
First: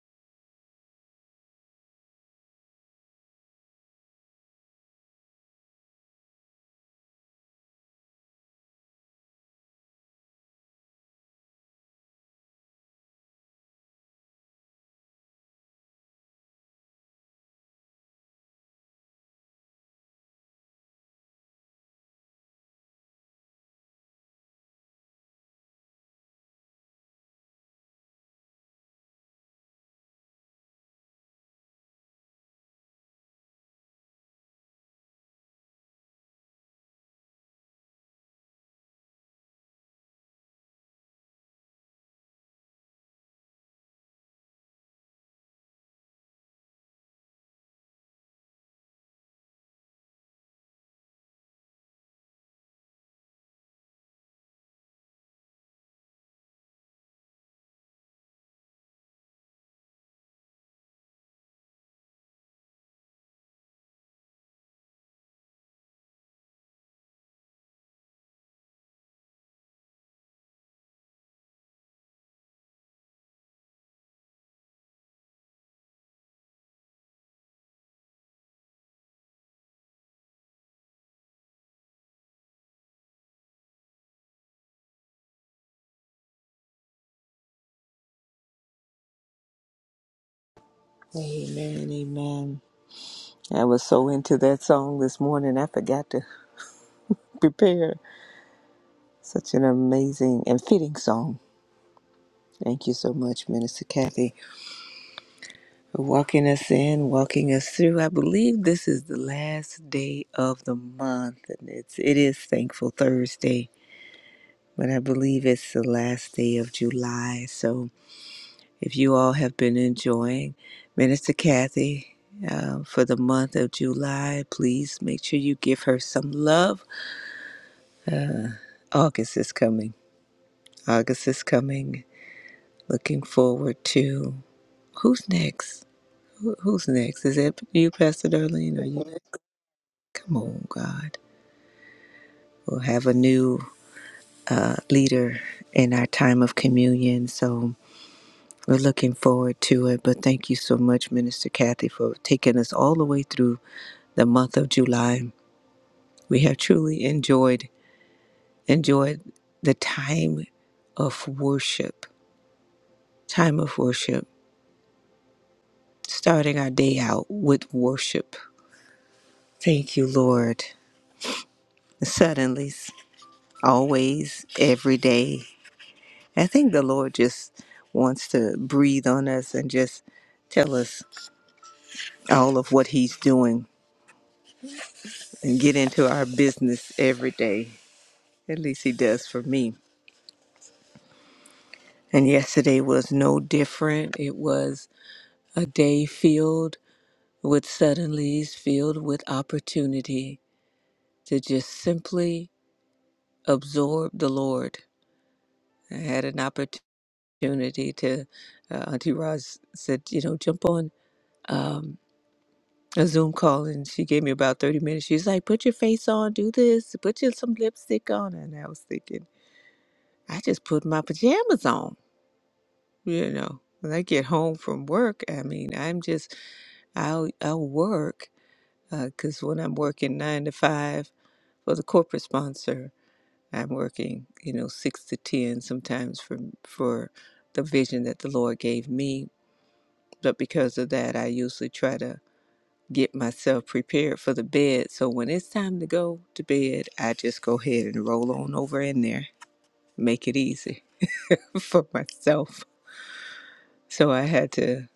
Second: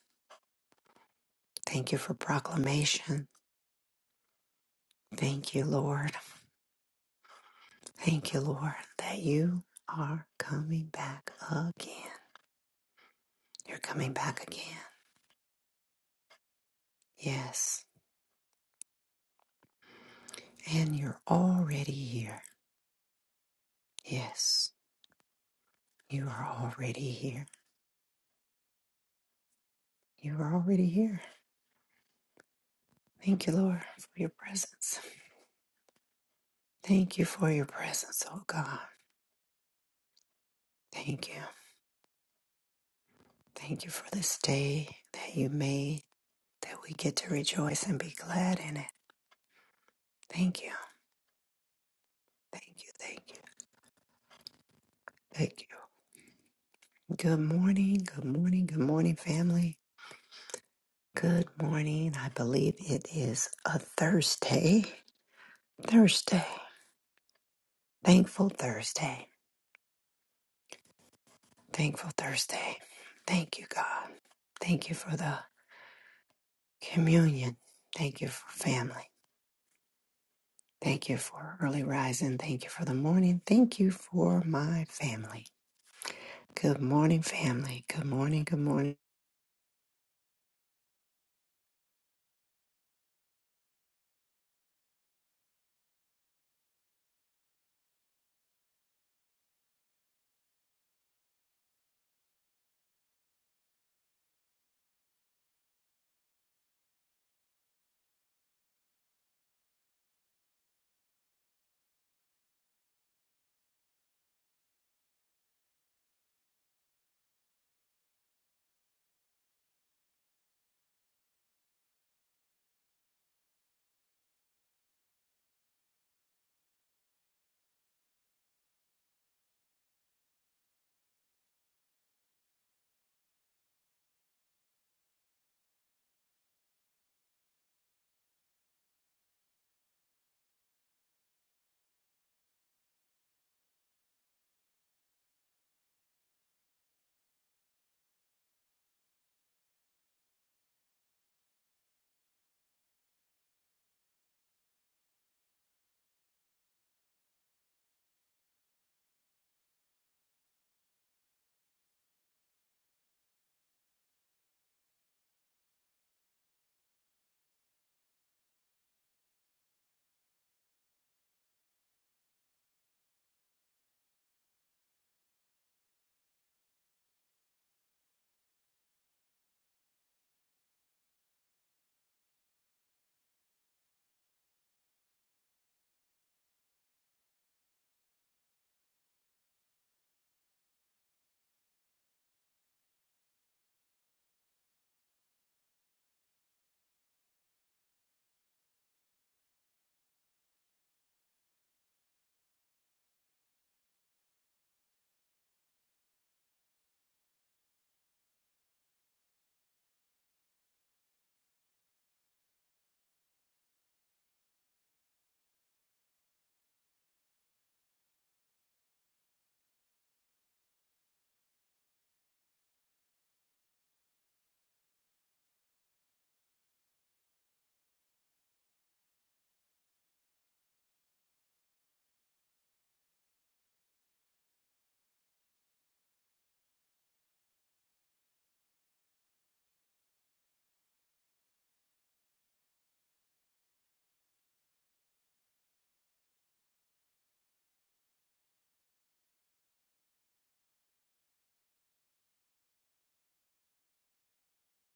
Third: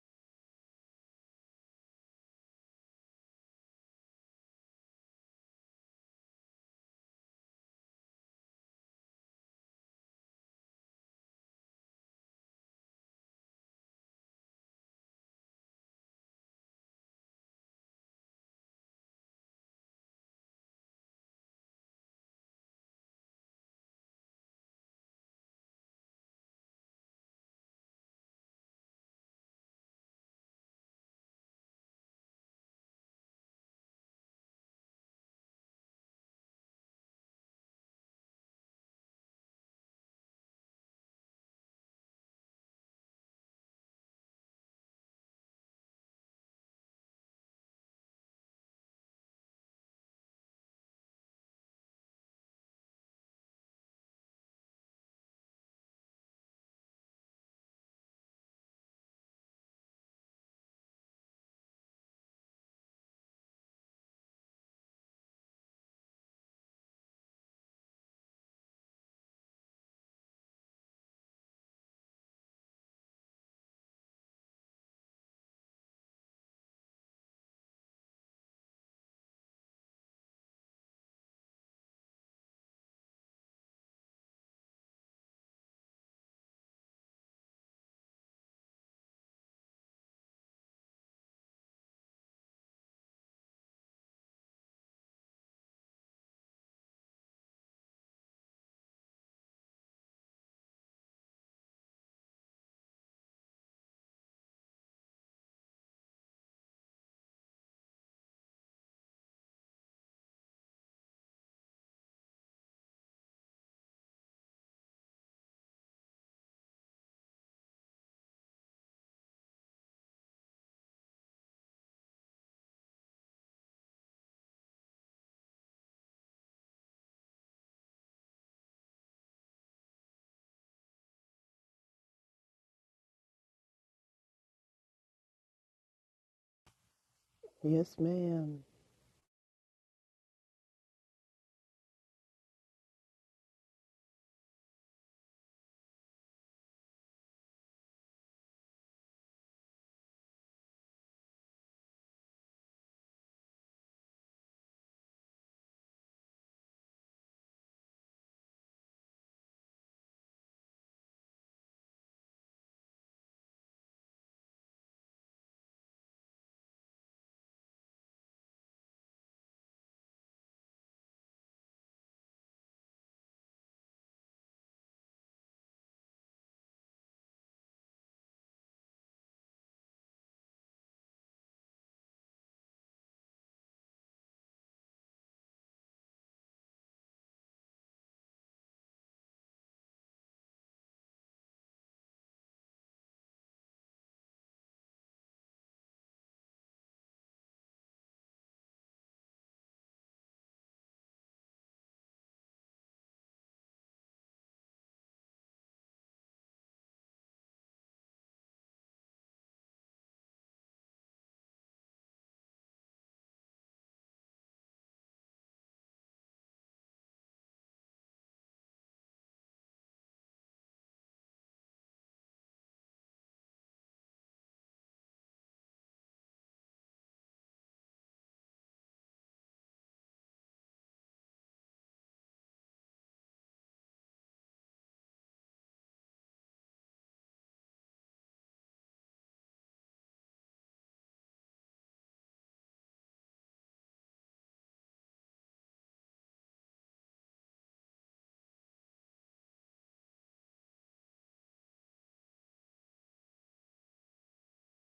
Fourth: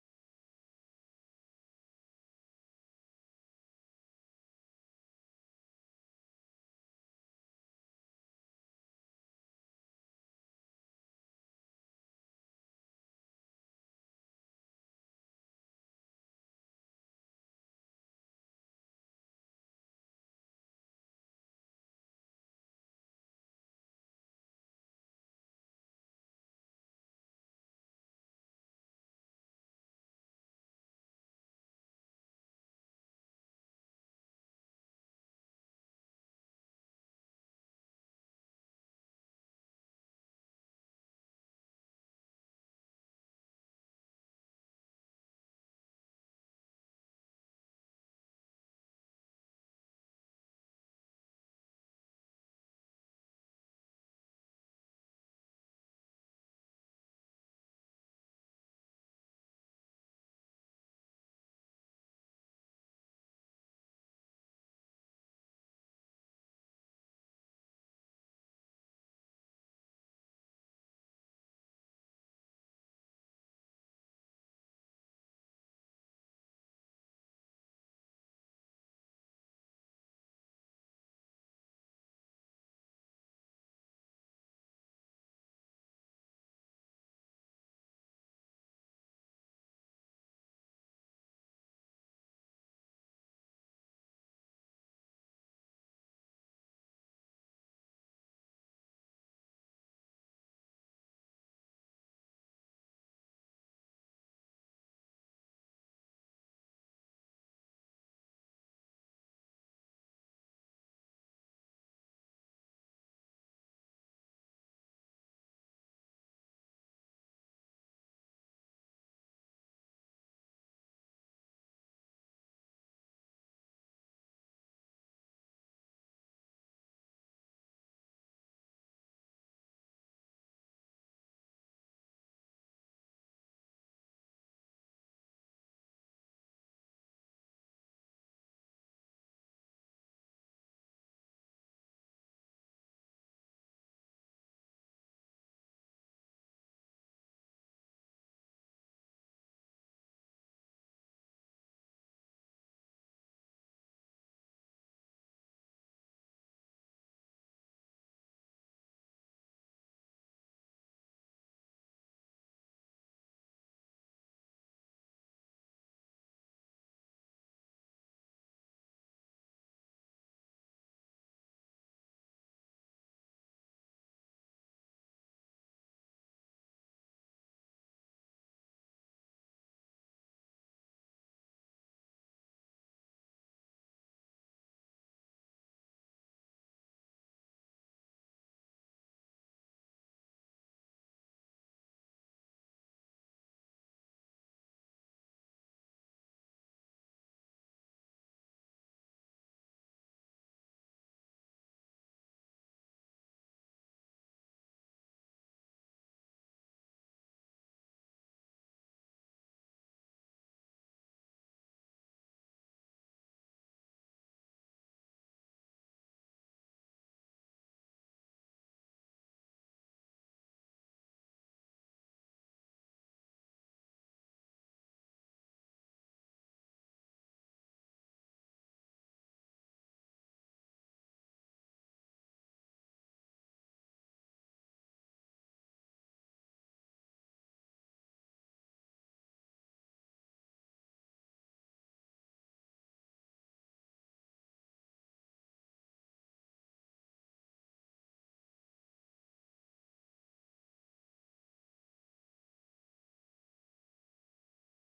Speaker 1: Thank you for proclamation. Thank you, Lord. Thank you, Lord, that you are coming back again. You're coming back again. Yes. And you're already here. Yes, you are already here. You are already here. Thank you, Lord, for your presence. Thank you for your presence, oh God. Thank you. Thank you for this day that you made, that we get to rejoice and be glad in it. Thank you. Thank you, thank you, thank you. Good morning, good morning, good morning, family. Good morning. I believe it is a Thursday. Thursday. Thankful Thursday. Thankful Thursday. Thank you, God. Thank you for the communion. Thank you for family. Thank you for early rising. Thank you for the morning. Thank you for my family. Good morning, family. Good morning, good morning.
Speaker 2: Amen, amen. I was so into that song this morning, I forgot to prepare such an amazing and fitting song. Thank you so much, Minister Kathy, for walking us in, walking us through. I believe this is the last day of the month, and it's it is Thankful Thursday, but I believe it's the last day of July. So, if you all have been enjoying Minister Kathy uh, for the month of July, please make sure you give her some love. August is coming. August is coming. Looking forward to who's next. Who's next? Is it you,
Speaker 3: Yes,
Speaker 2: Pastor
Speaker 3: ma'am.
Speaker 2: Darlene? Are you next? Come on, God. We'll have a new uh, leader in our time of communion. So we're looking forward to it. But thank you so much, Minister Kathy, for taking us all the way through the month of July. We have truly enjoyed enjoyed the time of worship. Time of worship. Starting our day out with worship. Thank you, Lord. Suddenly, always, every day. I think the Lord just wants to breathe on us and just tell us all of what He's doing and get into our business every day. At least He does for me. And yesterday was no different. It was a day filled with suddenlies, filled with opportunity to just simply absorb the Lord. I had an opportunity to, uh, Auntie Roz said, you know, jump on. Um, a Zoom call and she gave me about 30 minutes. She's like, put your face on, do this, put your, some lipstick on. And I was thinking, I just put my pajamas on, you know. When I get home from work, I mean, I'm just, I'll, I'll work because when I'm working nine to five for the corporate sponsor, I'm working, you know, six to 10 sometimes for, for the vision that the Lord gave me. But because of that, I usually try to get myself prepared for the bed. So when it's time to go to bed, I just go ahead and roll on over in there, make it easy for myself. So I had to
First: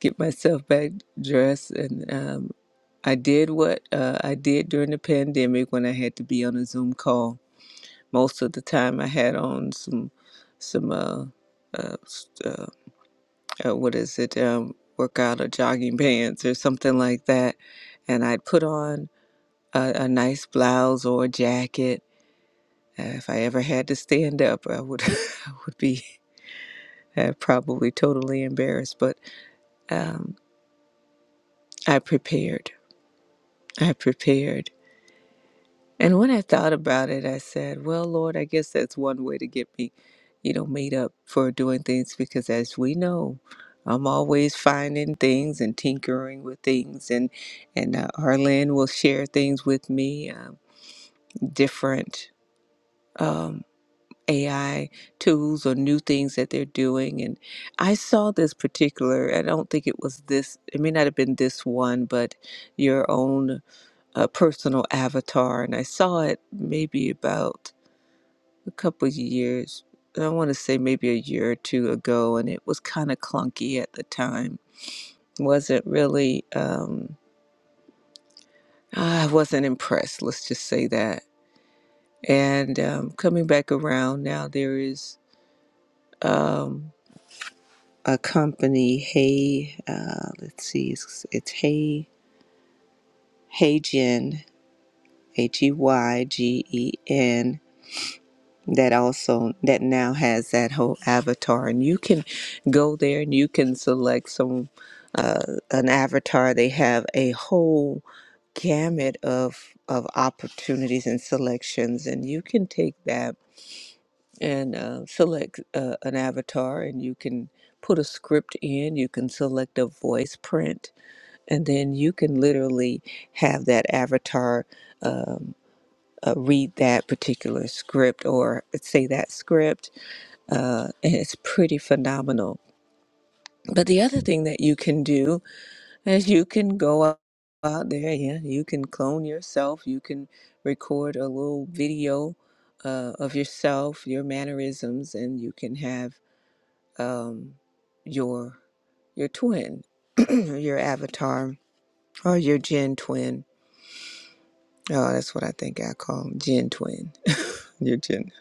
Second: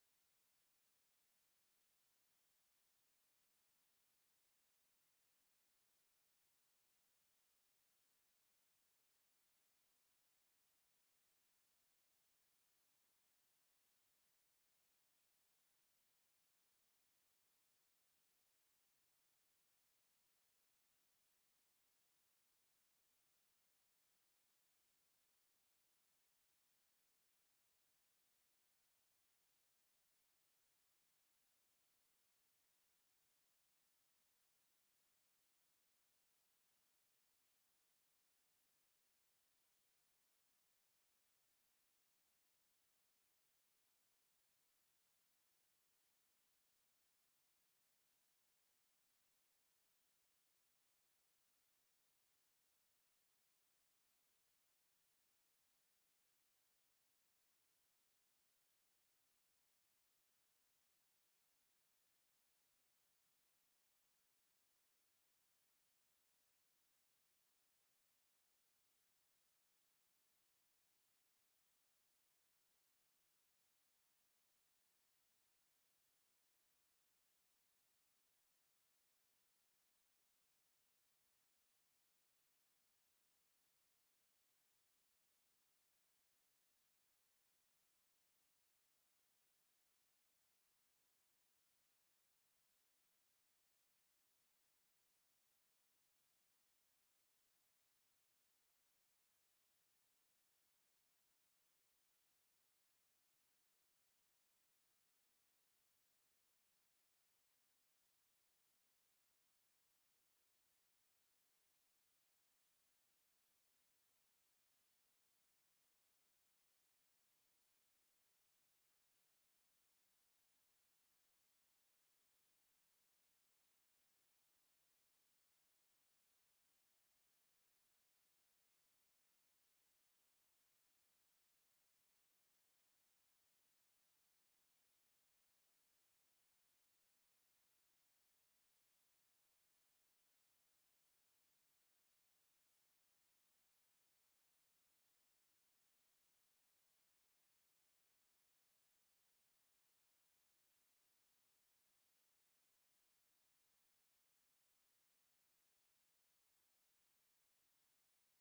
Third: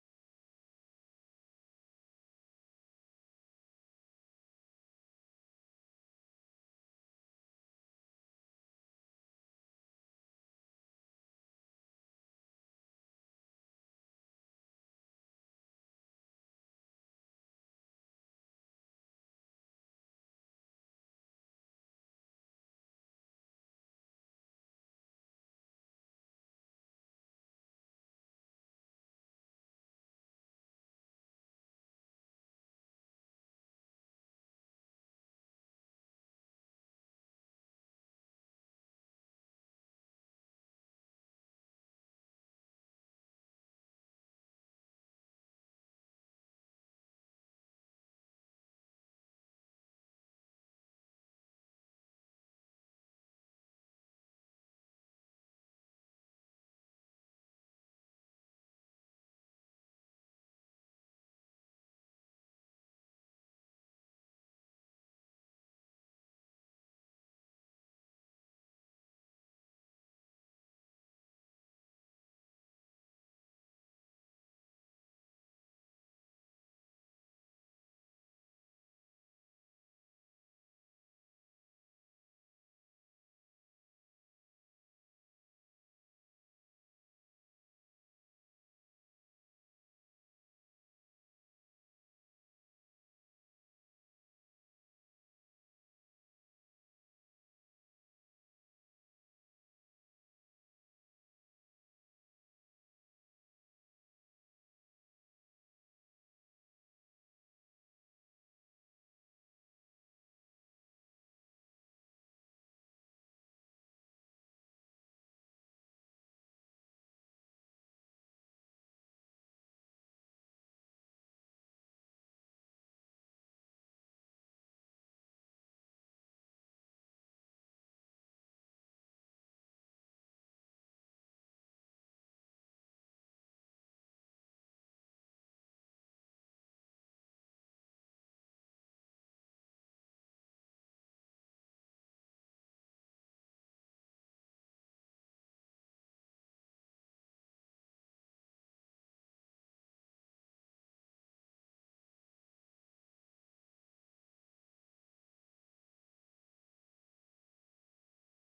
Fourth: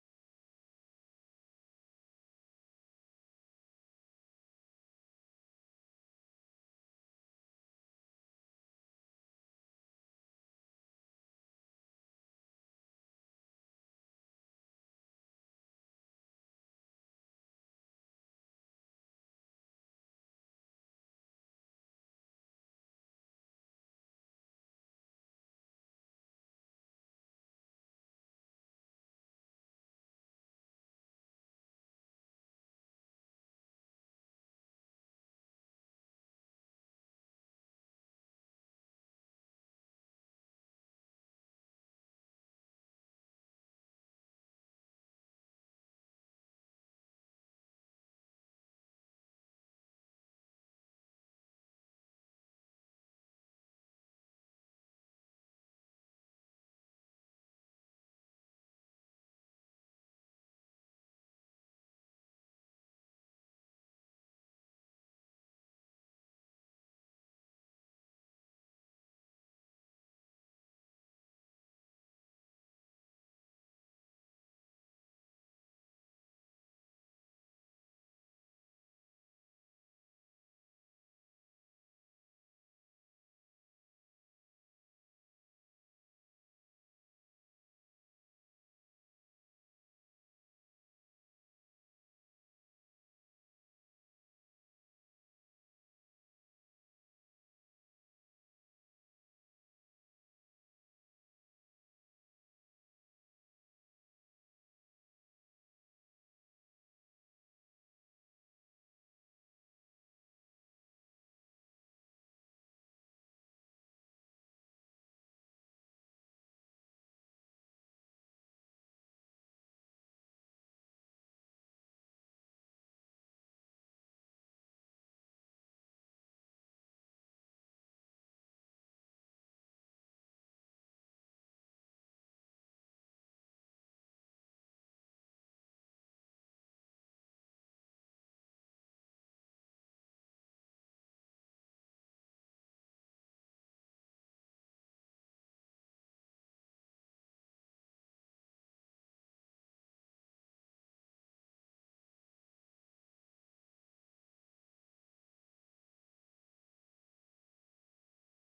Speaker 2: get myself back dressed and um, I did what uh, I did during the pandemic when I had to be on a Zoom call. Most of the time, I had on some some uh, uh, s- uh, uh, what is it um, workout or jogging pants or something like that, and I'd put on a, a nice blouse or a jacket. Uh, if I ever had to stand up, I would I would be uh, probably totally embarrassed. But um, I prepared. I prepared. And when I thought about it, I said, "Well, Lord, I guess that's one way to get me, you know, made up for doing things because, as we know." I'm always finding things and tinkering with things, and and uh, Arlen will share things with me, uh, different. Um, AI tools or new things that they're doing. And I saw this particular, I don't think it was this, it may not have been this one, but your own uh, personal avatar. And I saw it maybe about a couple of years, I want to say maybe a year or two ago, and it was kind of clunky at the time. Wasn't really, um, I wasn't impressed, let's just say that. And um, coming back around now, there is. Um, a company, Hey, uh, let's see, it's, it's Hey, Heygen, H E Y G E N, that also, that now has that whole avatar. And you can go there and you can select some, uh, an avatar. They have a whole gamut of, of opportunities and selections. And you can take that and uh, select uh, an avatar and you can put a script in. You can select a voice print and then you can literally have that avatar um, uh, read that particular script or say that script uh, and it's pretty phenomenal but the other thing that you can do is you can go out out there yeah you can clone yourself you can record a little video uh, of yourself your mannerisms and you can have um, your your twin your avatar or your gen twin Oh, that's what I think I call 'em, gin twin. Your gin.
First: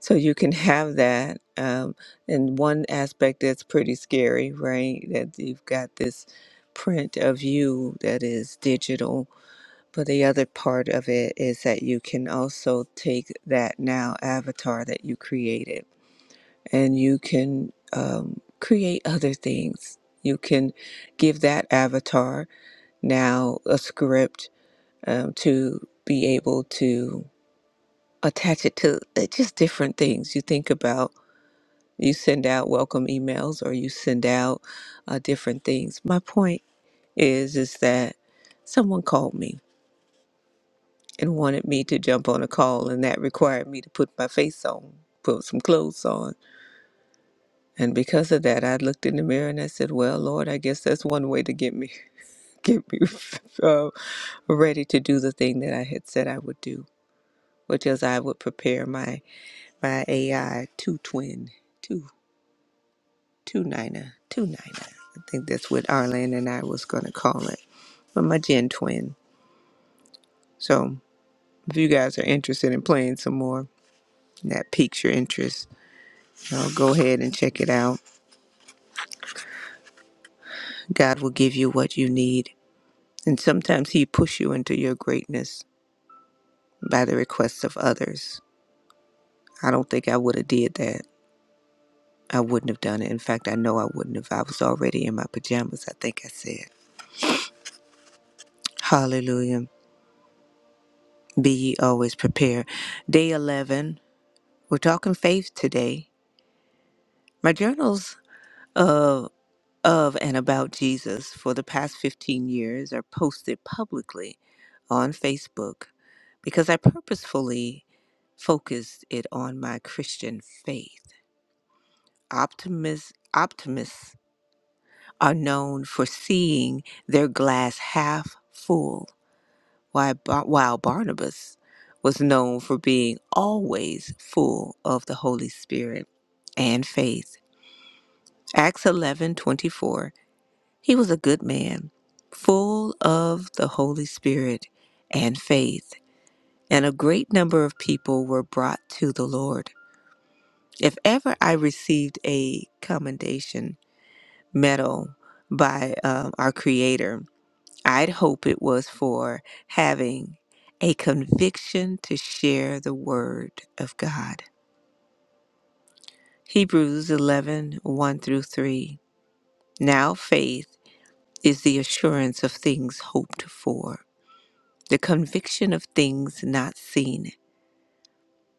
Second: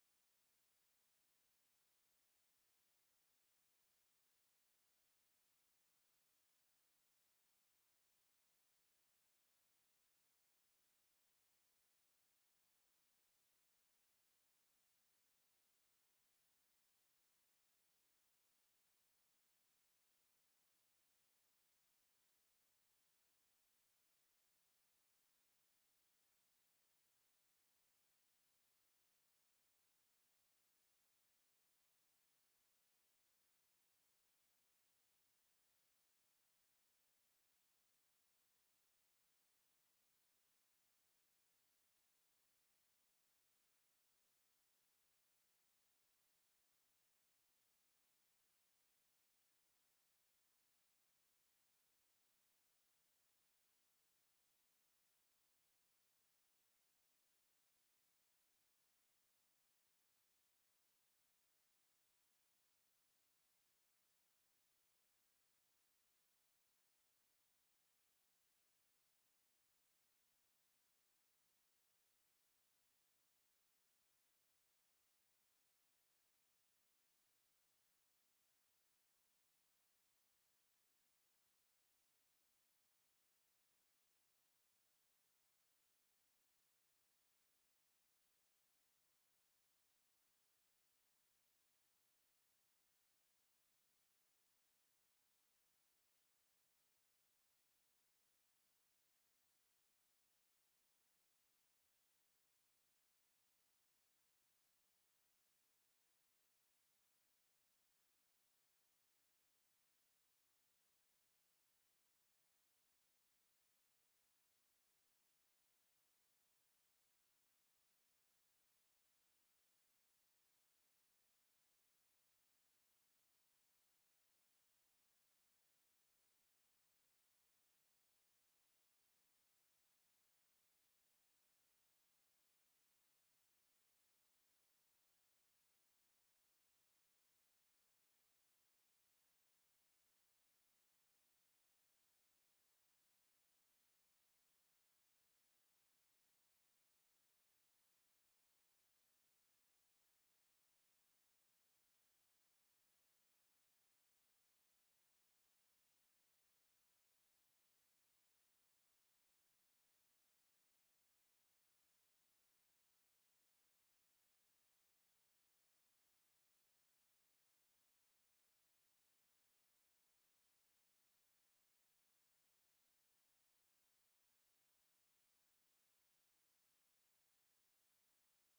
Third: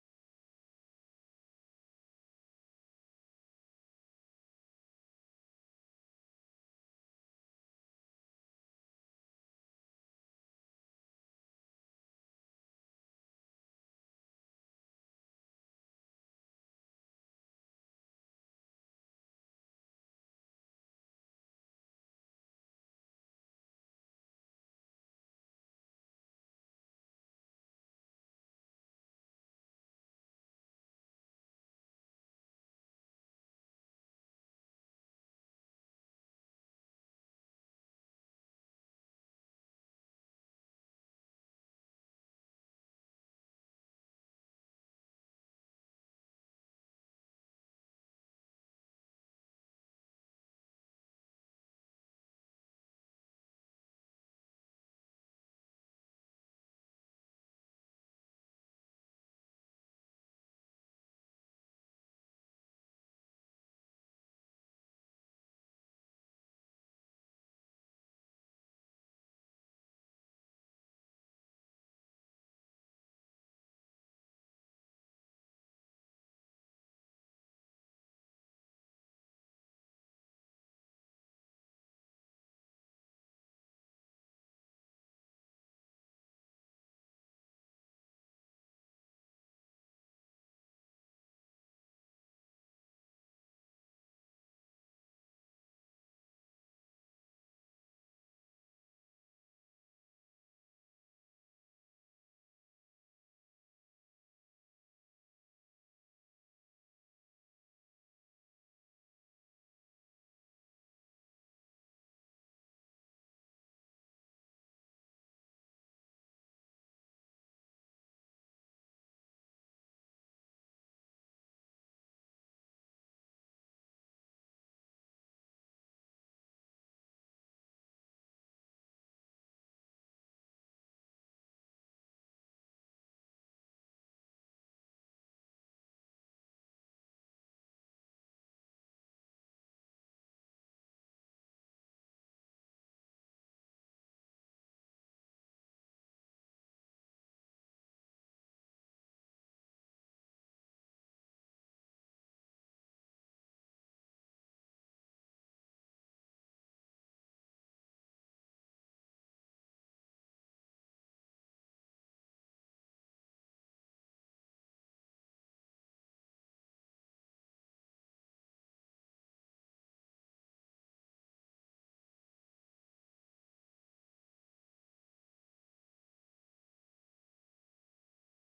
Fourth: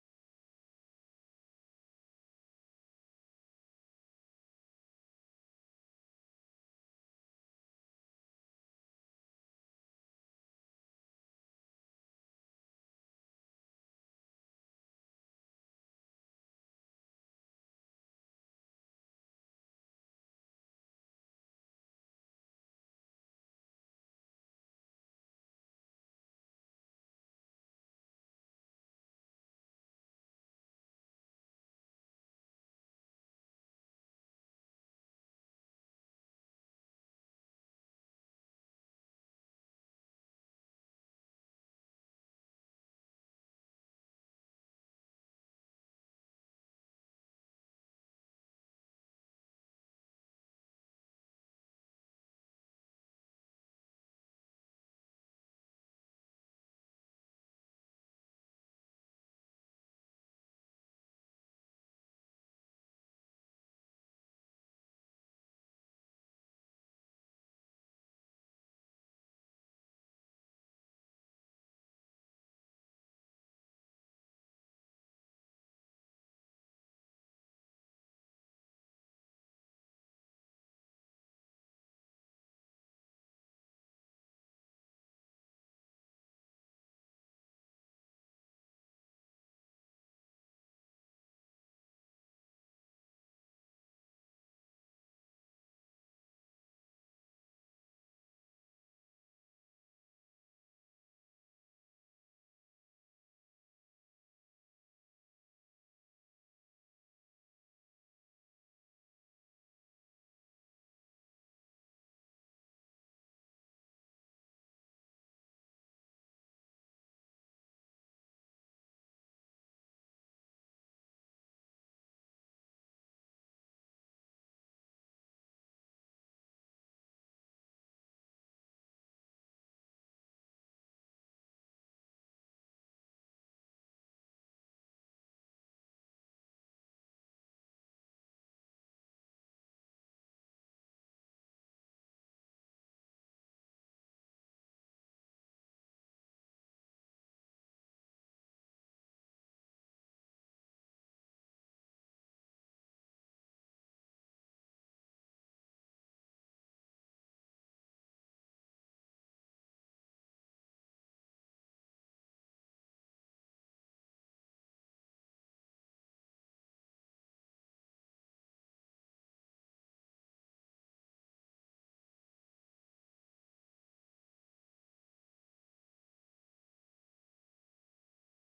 Speaker 2: So you can have that. Um, and one aspect that's pretty scary, right? That you've got this print of you that is digital. But the other part of it is that you can also take that now avatar that you created and you can um, create other things. You can give that avatar now a script um, to be able to attach it to uh, just different things you think about you send out welcome emails or you send out uh, different things my point is is that someone called me and wanted me to jump on a call and that required me to put my face on put some clothes on and because of that i looked in the mirror and i said well lord i guess that's one way to get me get me uh, ready to do the thing that i had said i would do which is i would prepare my my ai to twin two niner, two niner. I think that's what Arlene and I was gonna call it. But my gen twin. So if you guys are interested in playing some more, and that piques your interest, you know, go ahead and check it out. God will give you what you need. And sometimes he push you into your greatness by the request of others. I don't think I would have did that. I wouldn't have done it. In fact, I know I wouldn't have. I was already in my pajamas, I think I said. Hallelujah. Be ye always prepared. Day 11. We're talking faith today. My journals of of and about Jesus for the past 15 years are posted publicly on Facebook because I purposefully focused it on my Christian faith. Optimists optimists are known for seeing their glass half full, while Ba- while Barnabas was known for being always full of the Holy Spirit and faith. Acts eleven twenty four. He was a good man, full of the Holy Spirit and faith, and a great number of people were brought to the Lord. If ever I received a commendation medal by um, our Creator, I'd hope it was for having a conviction to share the Word of God. Hebrews eleven one through 3. Now faith is the assurance of things hoped for, the conviction of things not seen.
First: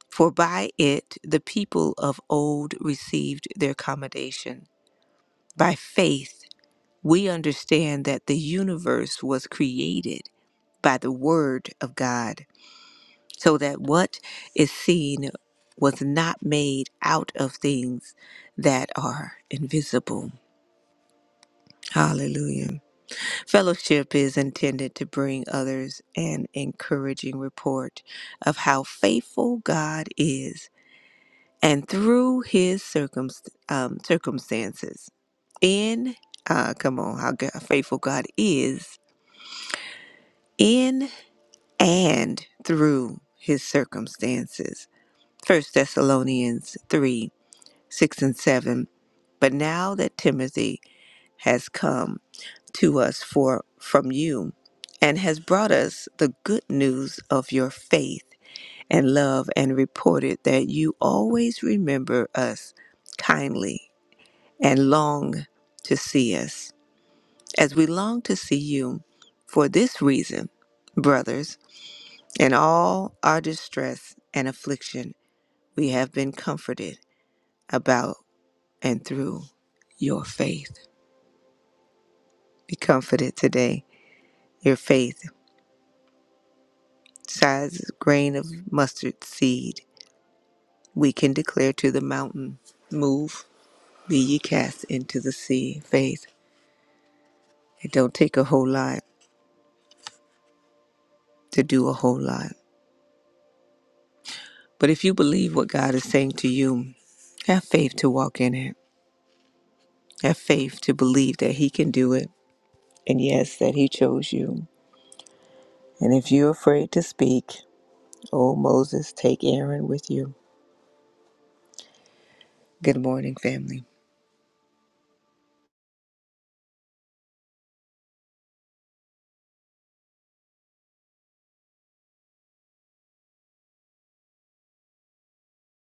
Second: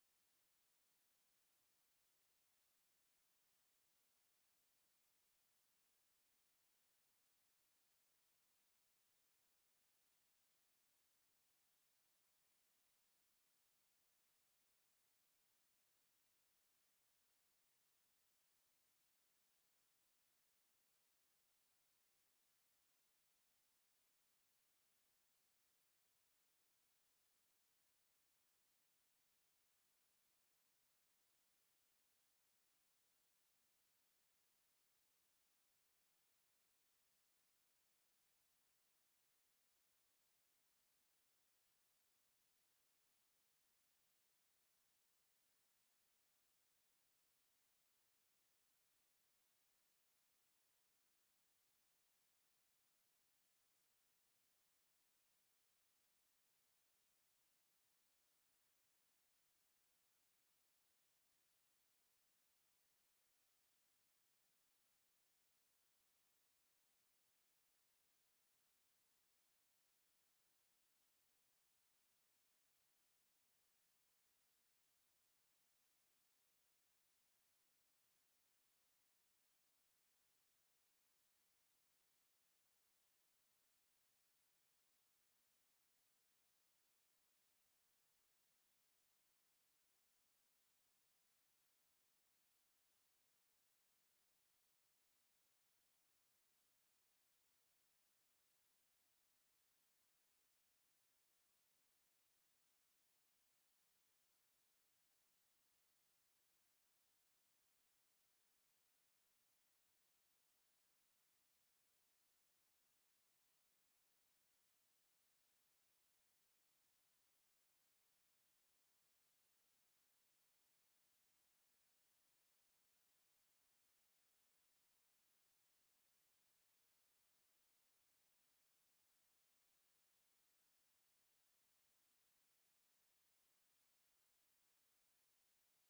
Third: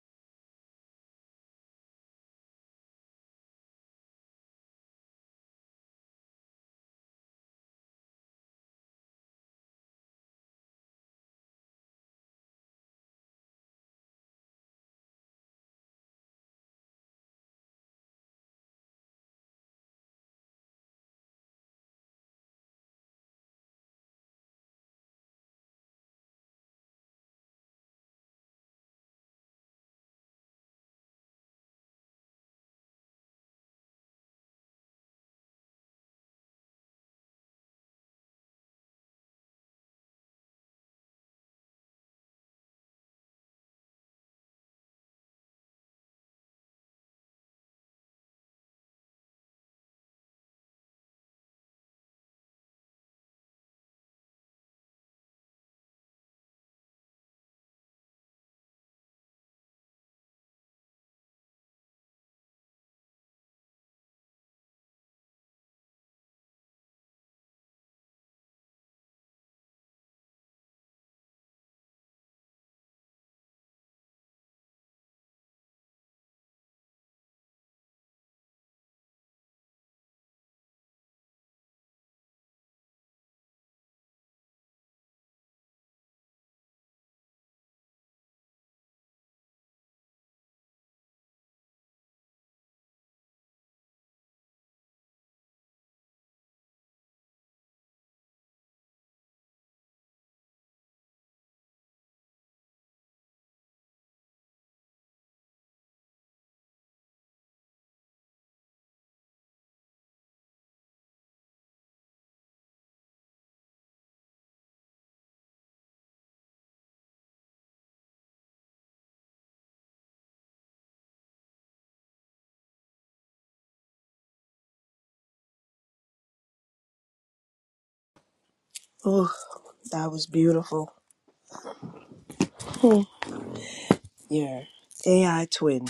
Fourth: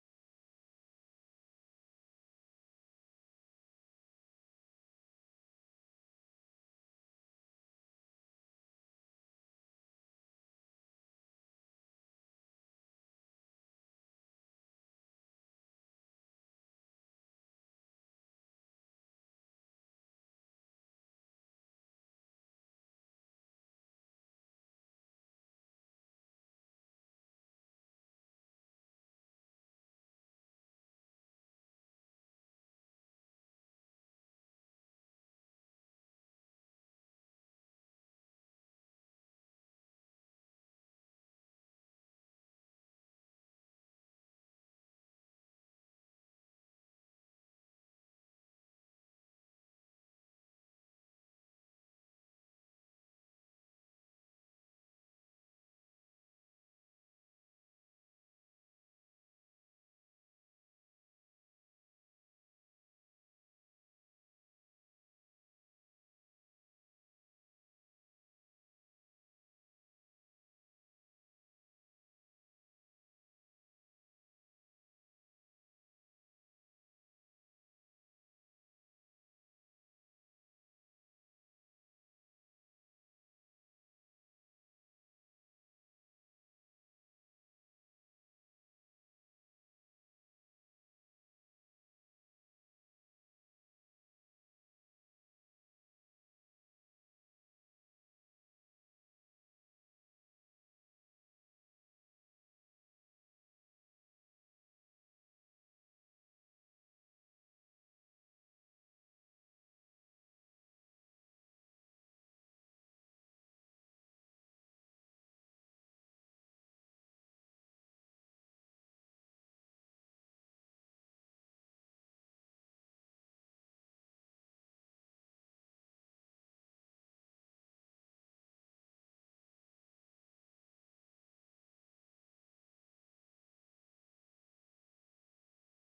Speaker 2: For by it the people of old received their commendation. By faith, we understand that the universe was created by the Word of God, so that what is seen was not made out of things that are invisible. Hallelujah. Fellowship is intended to bring others an encouraging report of how faithful God is and through his circumst- um, circumstances. In, uh, come on, how God, faithful God is in and through his circumstances. First Thessalonians 3 6 and 7. But now that Timothy has come, to us for from you and has brought us the good news of your faith and love and reported that you always remember us kindly and long to see us as we long to see you for this reason brothers in all our distress and affliction we have been comforted about and through your faith be comforted today your faith size grain of mustard seed, we can declare to the mountain, Move, be ye cast into the sea. Faith. It don't take a whole lot to do a whole lot. But if you believe what God is saying to you, have faith to walk in it. Have faith to believe that He can do it. And yes, that He chose you. And if you're afraid to speak, oh Moses, take Aaron with you. Good morning, family.
Speaker 3: Oh, that was beautiful. Your AI twin,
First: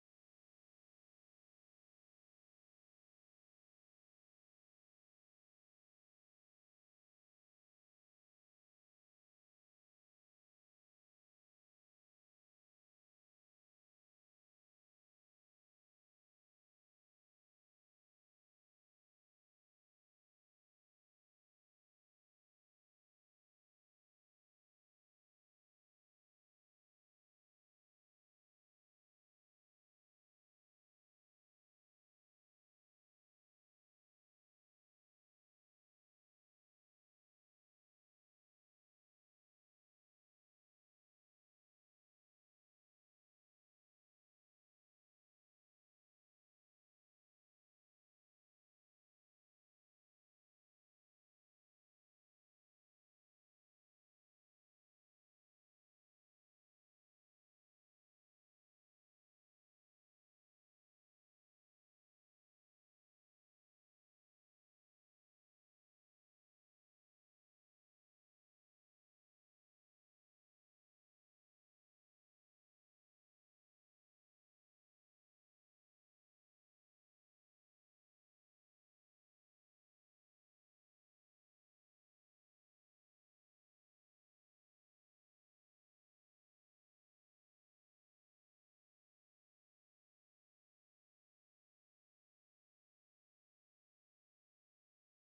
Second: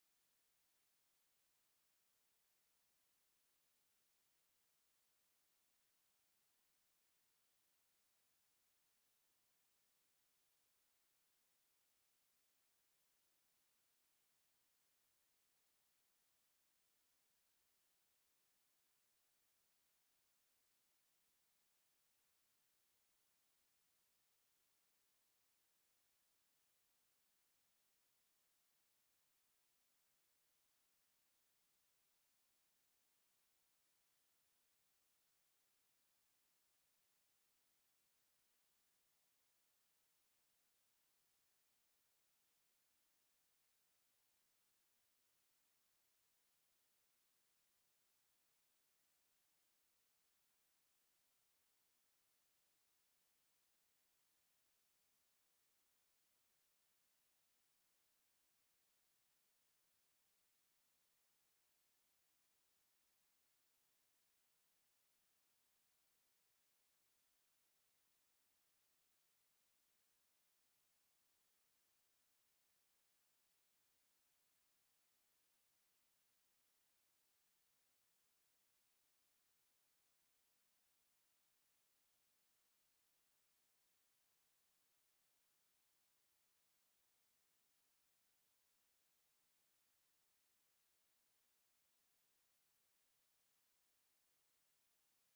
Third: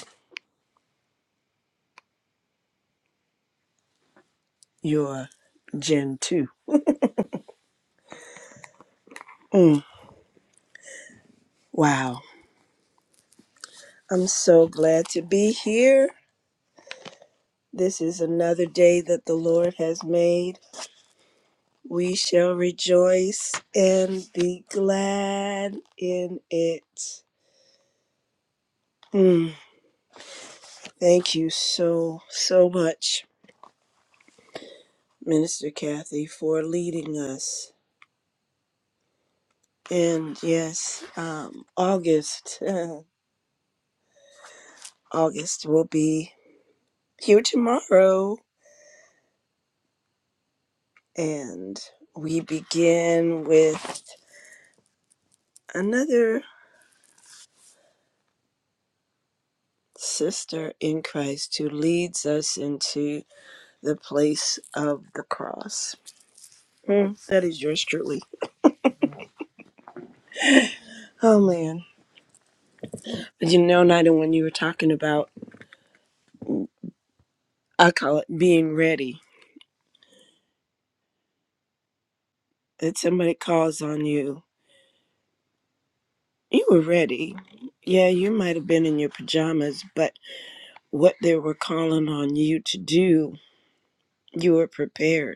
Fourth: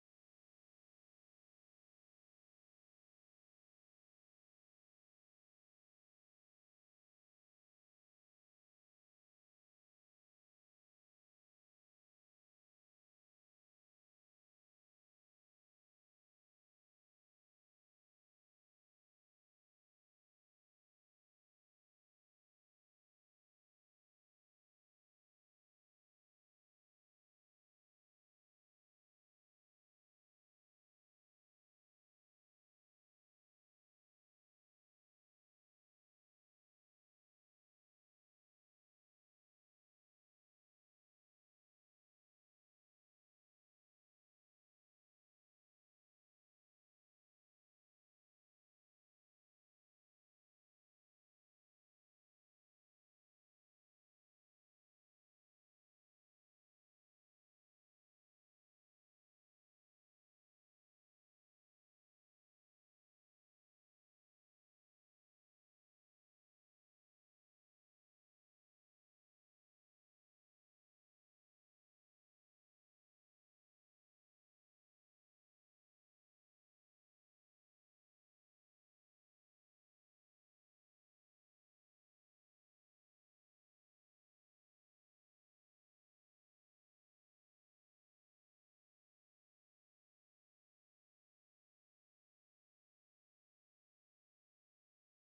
Speaker 3: your Gen 2. Mm, wow. I'm so glad to be here. This is another day that the Lord has made. We shall rejoice and be glad in it. Mm, thank you so, so much, Minister Kathy, for leading us. And yes, um, August. August will be here tomorrow. And we begin with another sister in Christ who leads us into the place of the cross. Hmm, that is yours truly. Oh, man. You know, Nida, when you were talking about, I call it being ready, that somebody calls on you. You were ready. Yeah, you might have been in your pajamas, but what they were calling on you to do, you were prepared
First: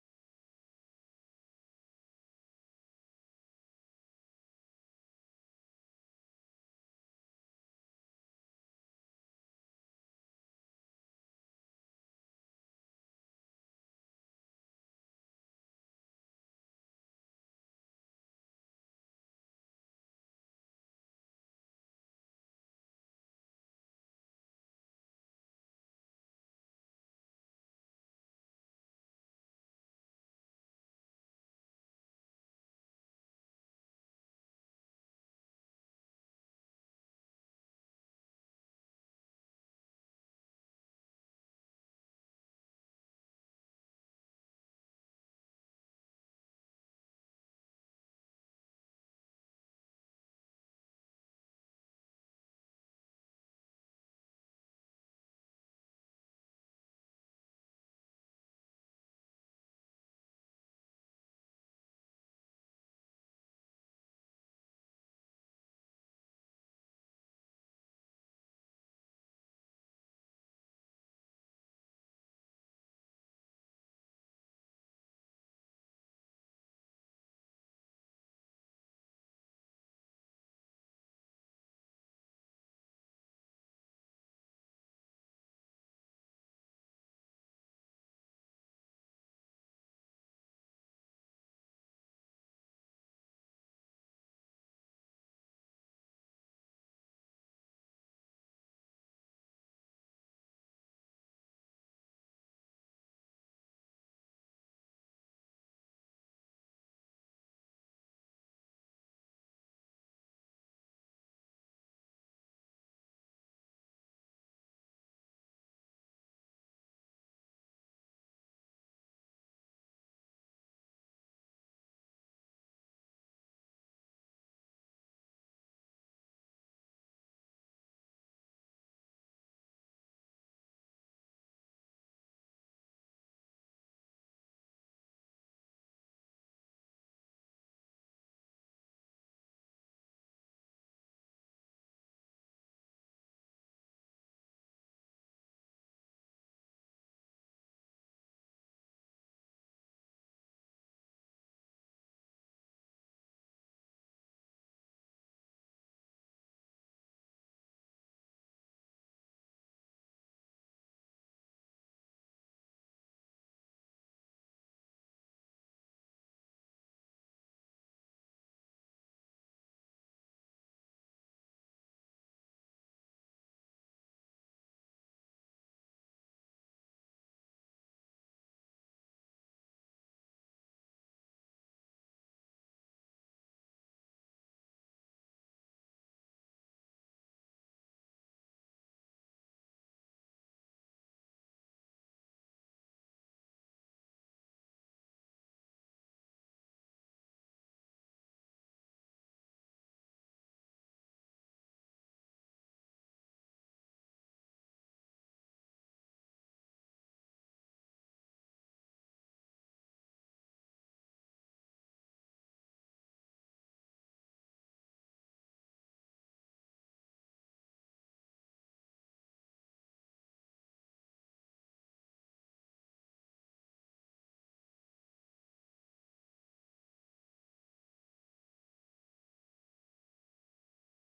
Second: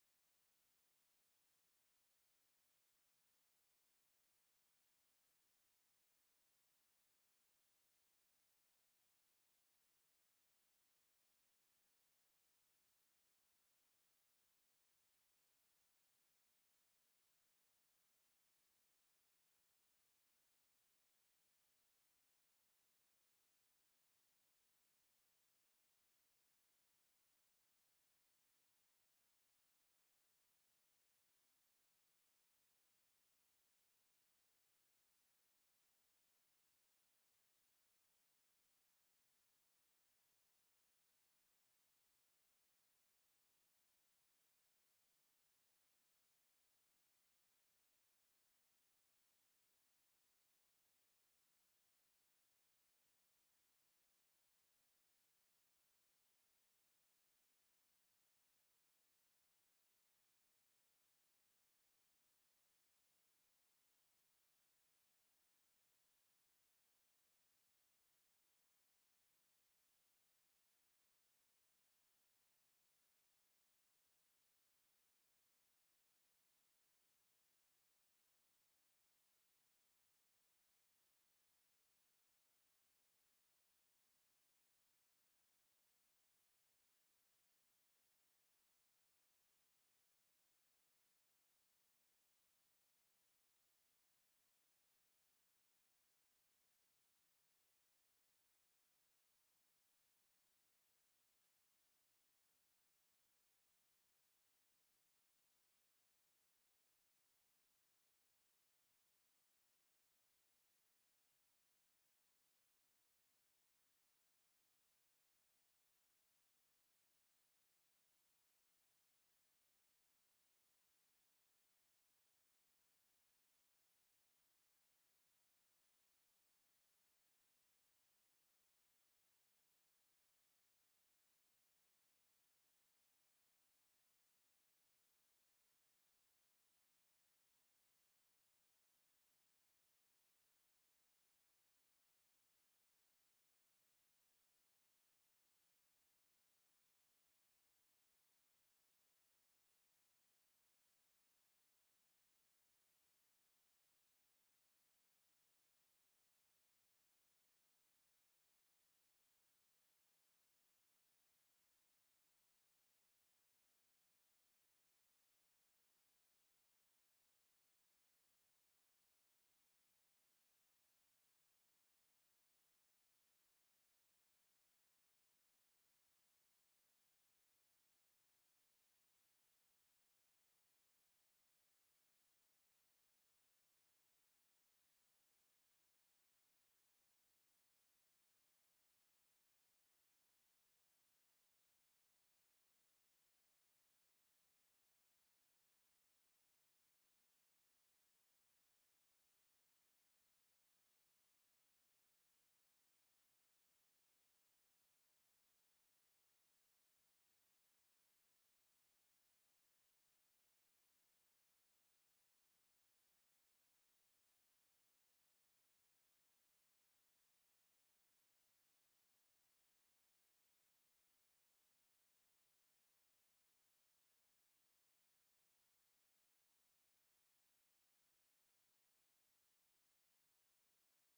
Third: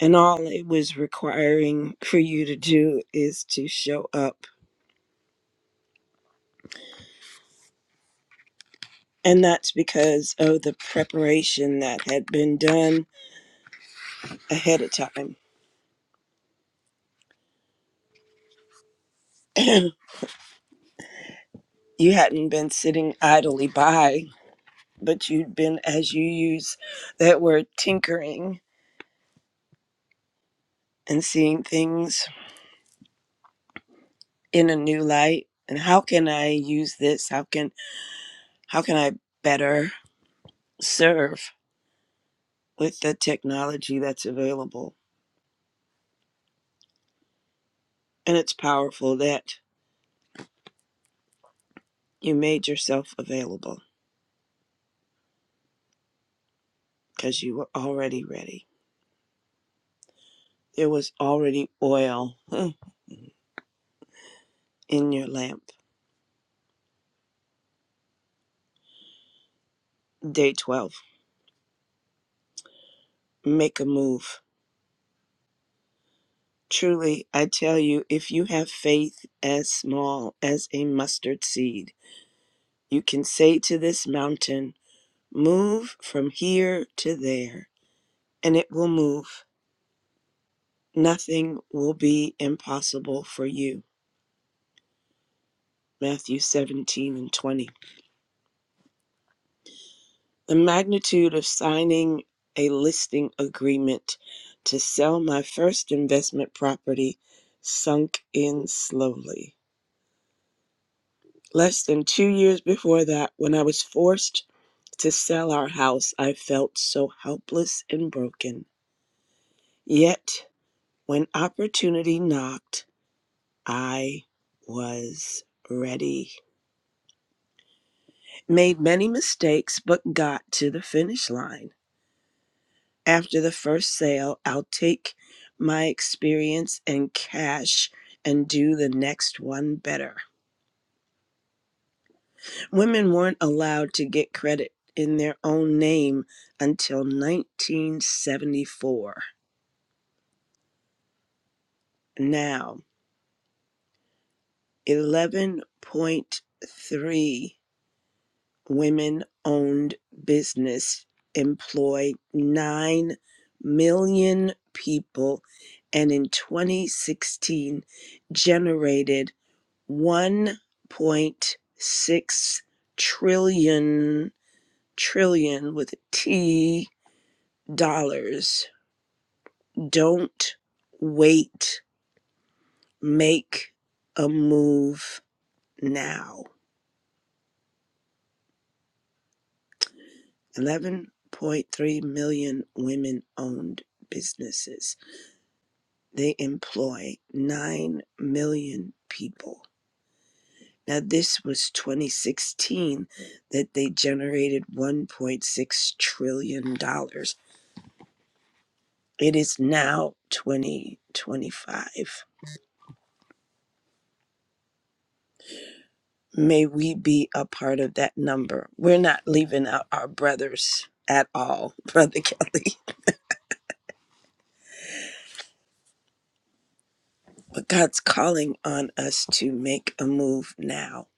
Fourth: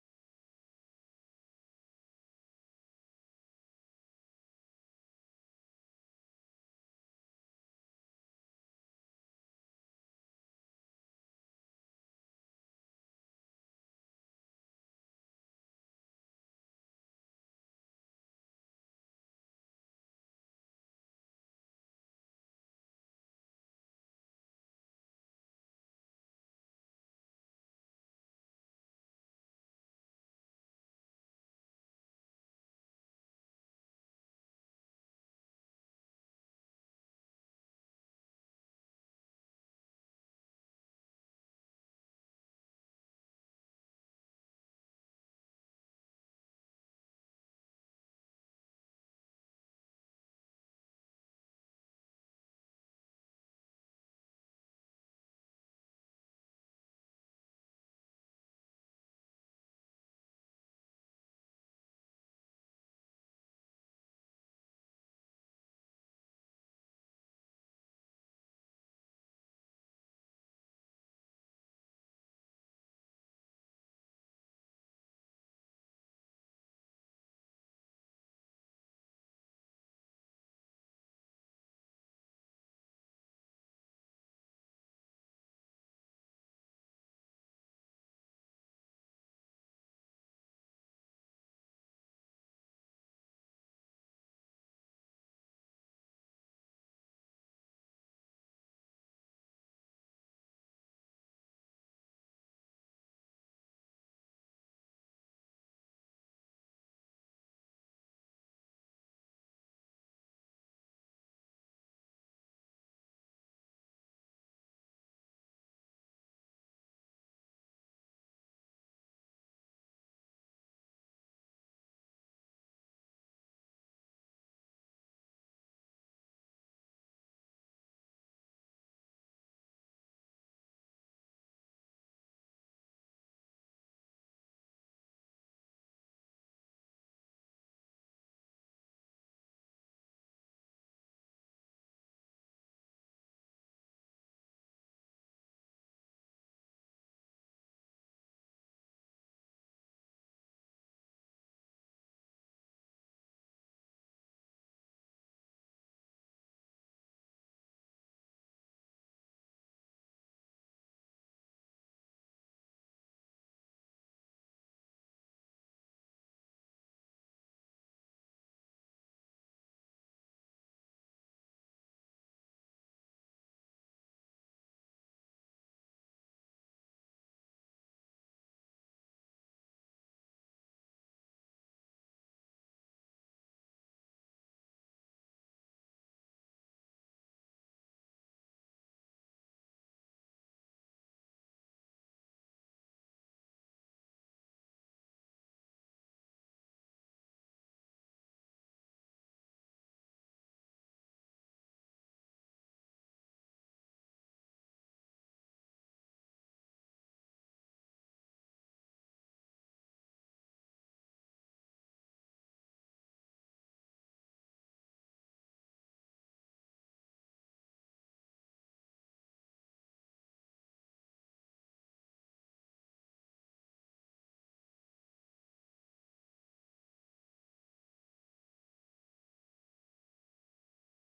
Speaker 3: and all it was requiring for you to do is to show up. And that's because of the preparation that had been done ahead of time. you hadn't been sitting idly by, but you'd been, as you use that word, tinkering and seeing things in a new light. And how can I use this? How can how can I better serve with the technology that's available? And it's powerful that You made yourself available because you were already ready. There was already oil huh, in your lamp. Day 12. Make a move. Truly, I tell you, if you have faith as small as a mustard seed, you can say to this mountain, Move from here to there, and it will move. Nothing will be impossible for you. Matthew 17 and 20. The magnitude of signing a listing agreement to sell my first investment property sunk in slowly. Less than two years before that, when I was forced to sell our house, I felt so helpless and broken. Yet, when opportunity knocked, I was ready. Made many mistakes, but got to the finish line After the first sale, I'll take my experience and cash and do the next one better. Women weren't allowed to get credit in their own name until 1974. Now, 11.3 women owned business employ 9 million people and in 2016 generated 1.6 trillion trillion with a T dollars. Don't wait. Make a move now. 11.3 million women owned businesses. They employ 9 million people. Now, this was 2016 that they generated $1.6 trillion. dollars. It is now 2025. May we be a part of that number. We're not leaving out our brothers at all, Brother Kelly. But God's calling on us to make a move now.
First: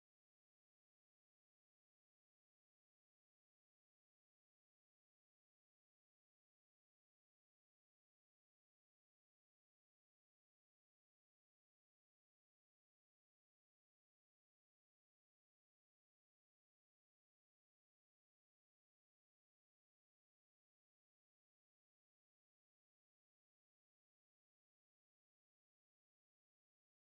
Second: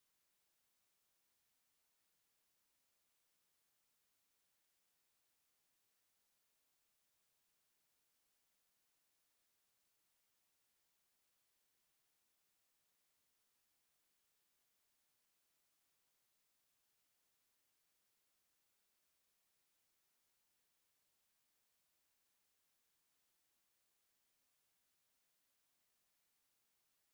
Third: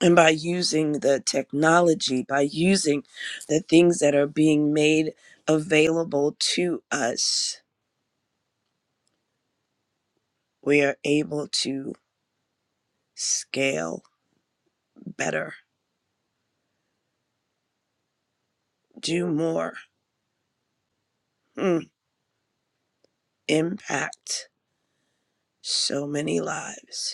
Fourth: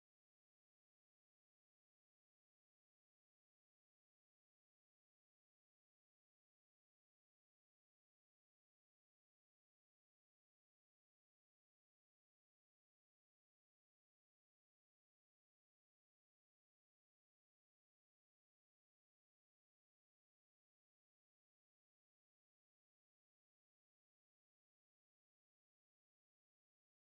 Speaker 3: And by using the technology, by using the things that are being made available to us, we are able to scale better, do more, mm, impact so many lives.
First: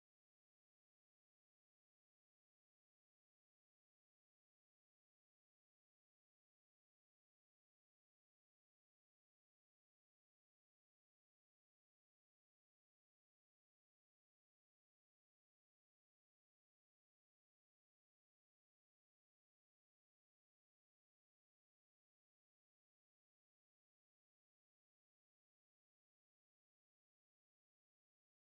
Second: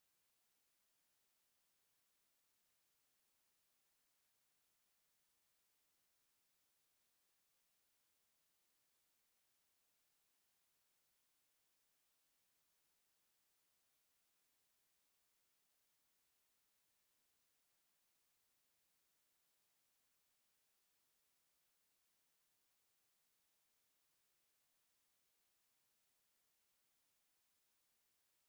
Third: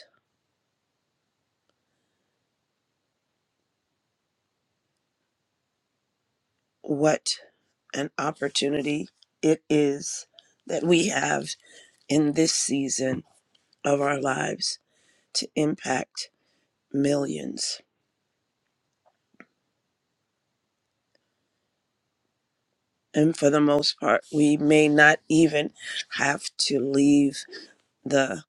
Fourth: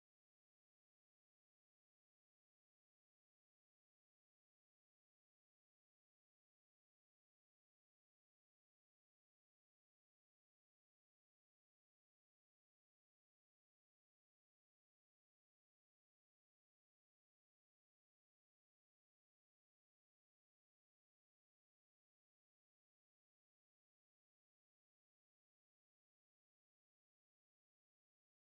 Speaker 3: what an opportunity it is that we have in this season of our lives to impact millions. And for the most part, we may not even have to leave the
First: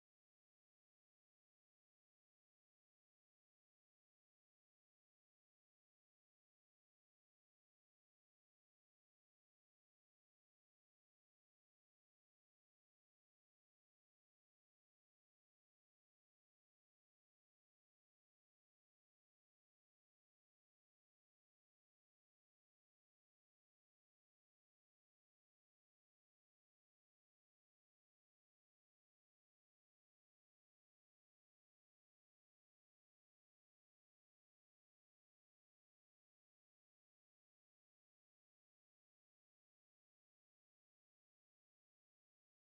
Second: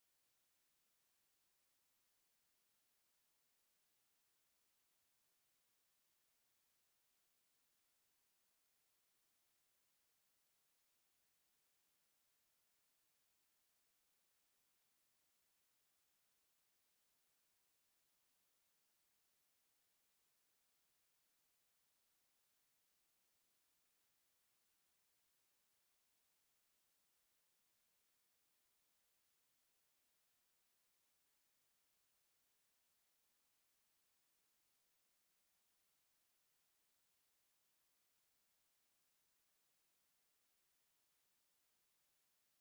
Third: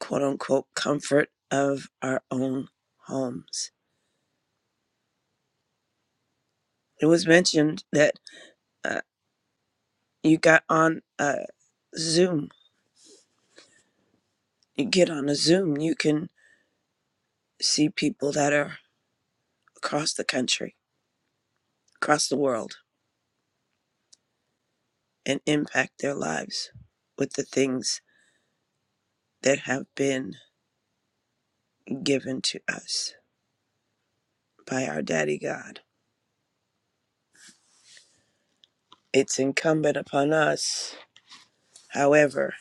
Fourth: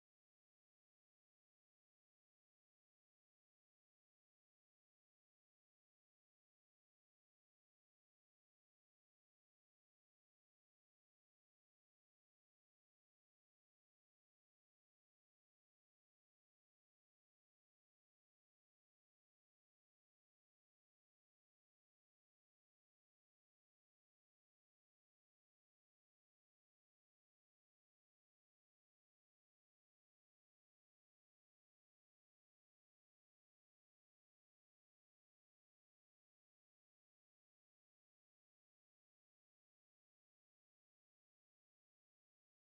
Speaker 3: quote unquote comfort of our own homes. It was mentioned that uh, you got on a Zoom. You get on a Zoom, you can see people that are across the country, across the world and impact their lives with the things that have been given to us by our daddy God. It's incumbent upon us, however,